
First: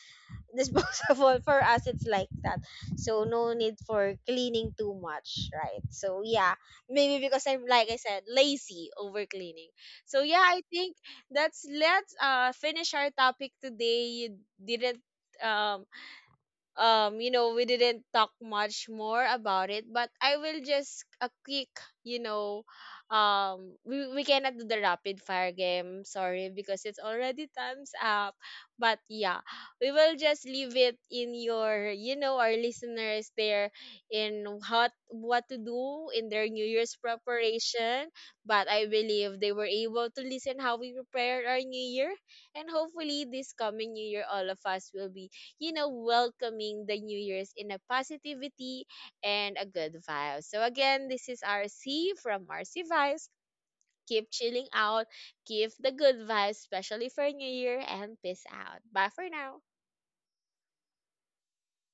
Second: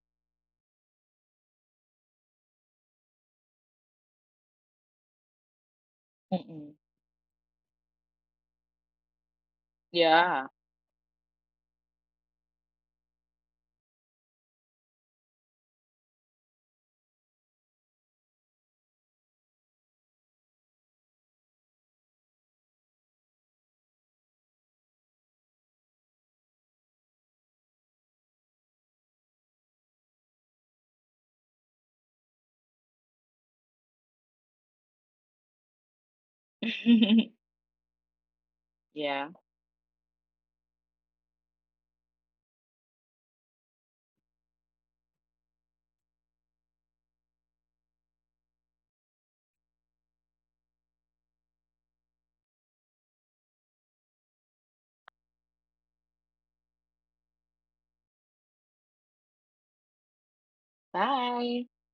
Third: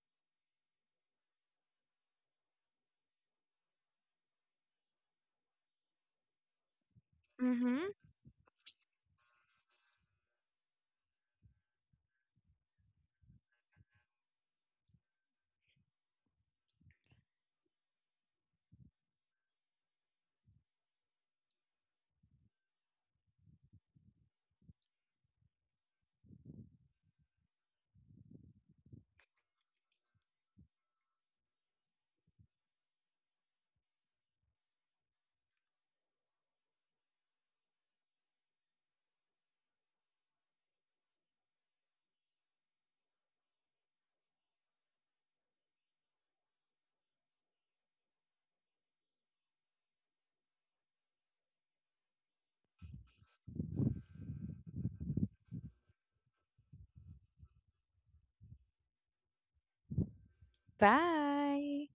disposable. For us it's like that, so no need for cleaning too much, right? So yeah,
Mm-mm.
maybe because I'm, like
Mhm.
I said, lazy over cleaning. So yeah,
Yeah.
I think that's, let's finish our topic today. You didn't um um, you know, we didn't talk much more about it, but I will just a quick, you know, we cannot do the rapid fire game, sorry, because it's already time's up. But yeah, we will just leave it in your, you know, our listeners there, in what to do in their new year's preparation. But I
Yeah.
believe they were able to listen how we prepared our new year. And hopefully this coming new year all of us will be, you know, welcoming the New Year's in a positivity and a good vibe. So again, this is RC from RC Vibes. Keep chilling out, keep the good vibes, especially for New Year, and peace out. Bye for now.
Bye.
Bye.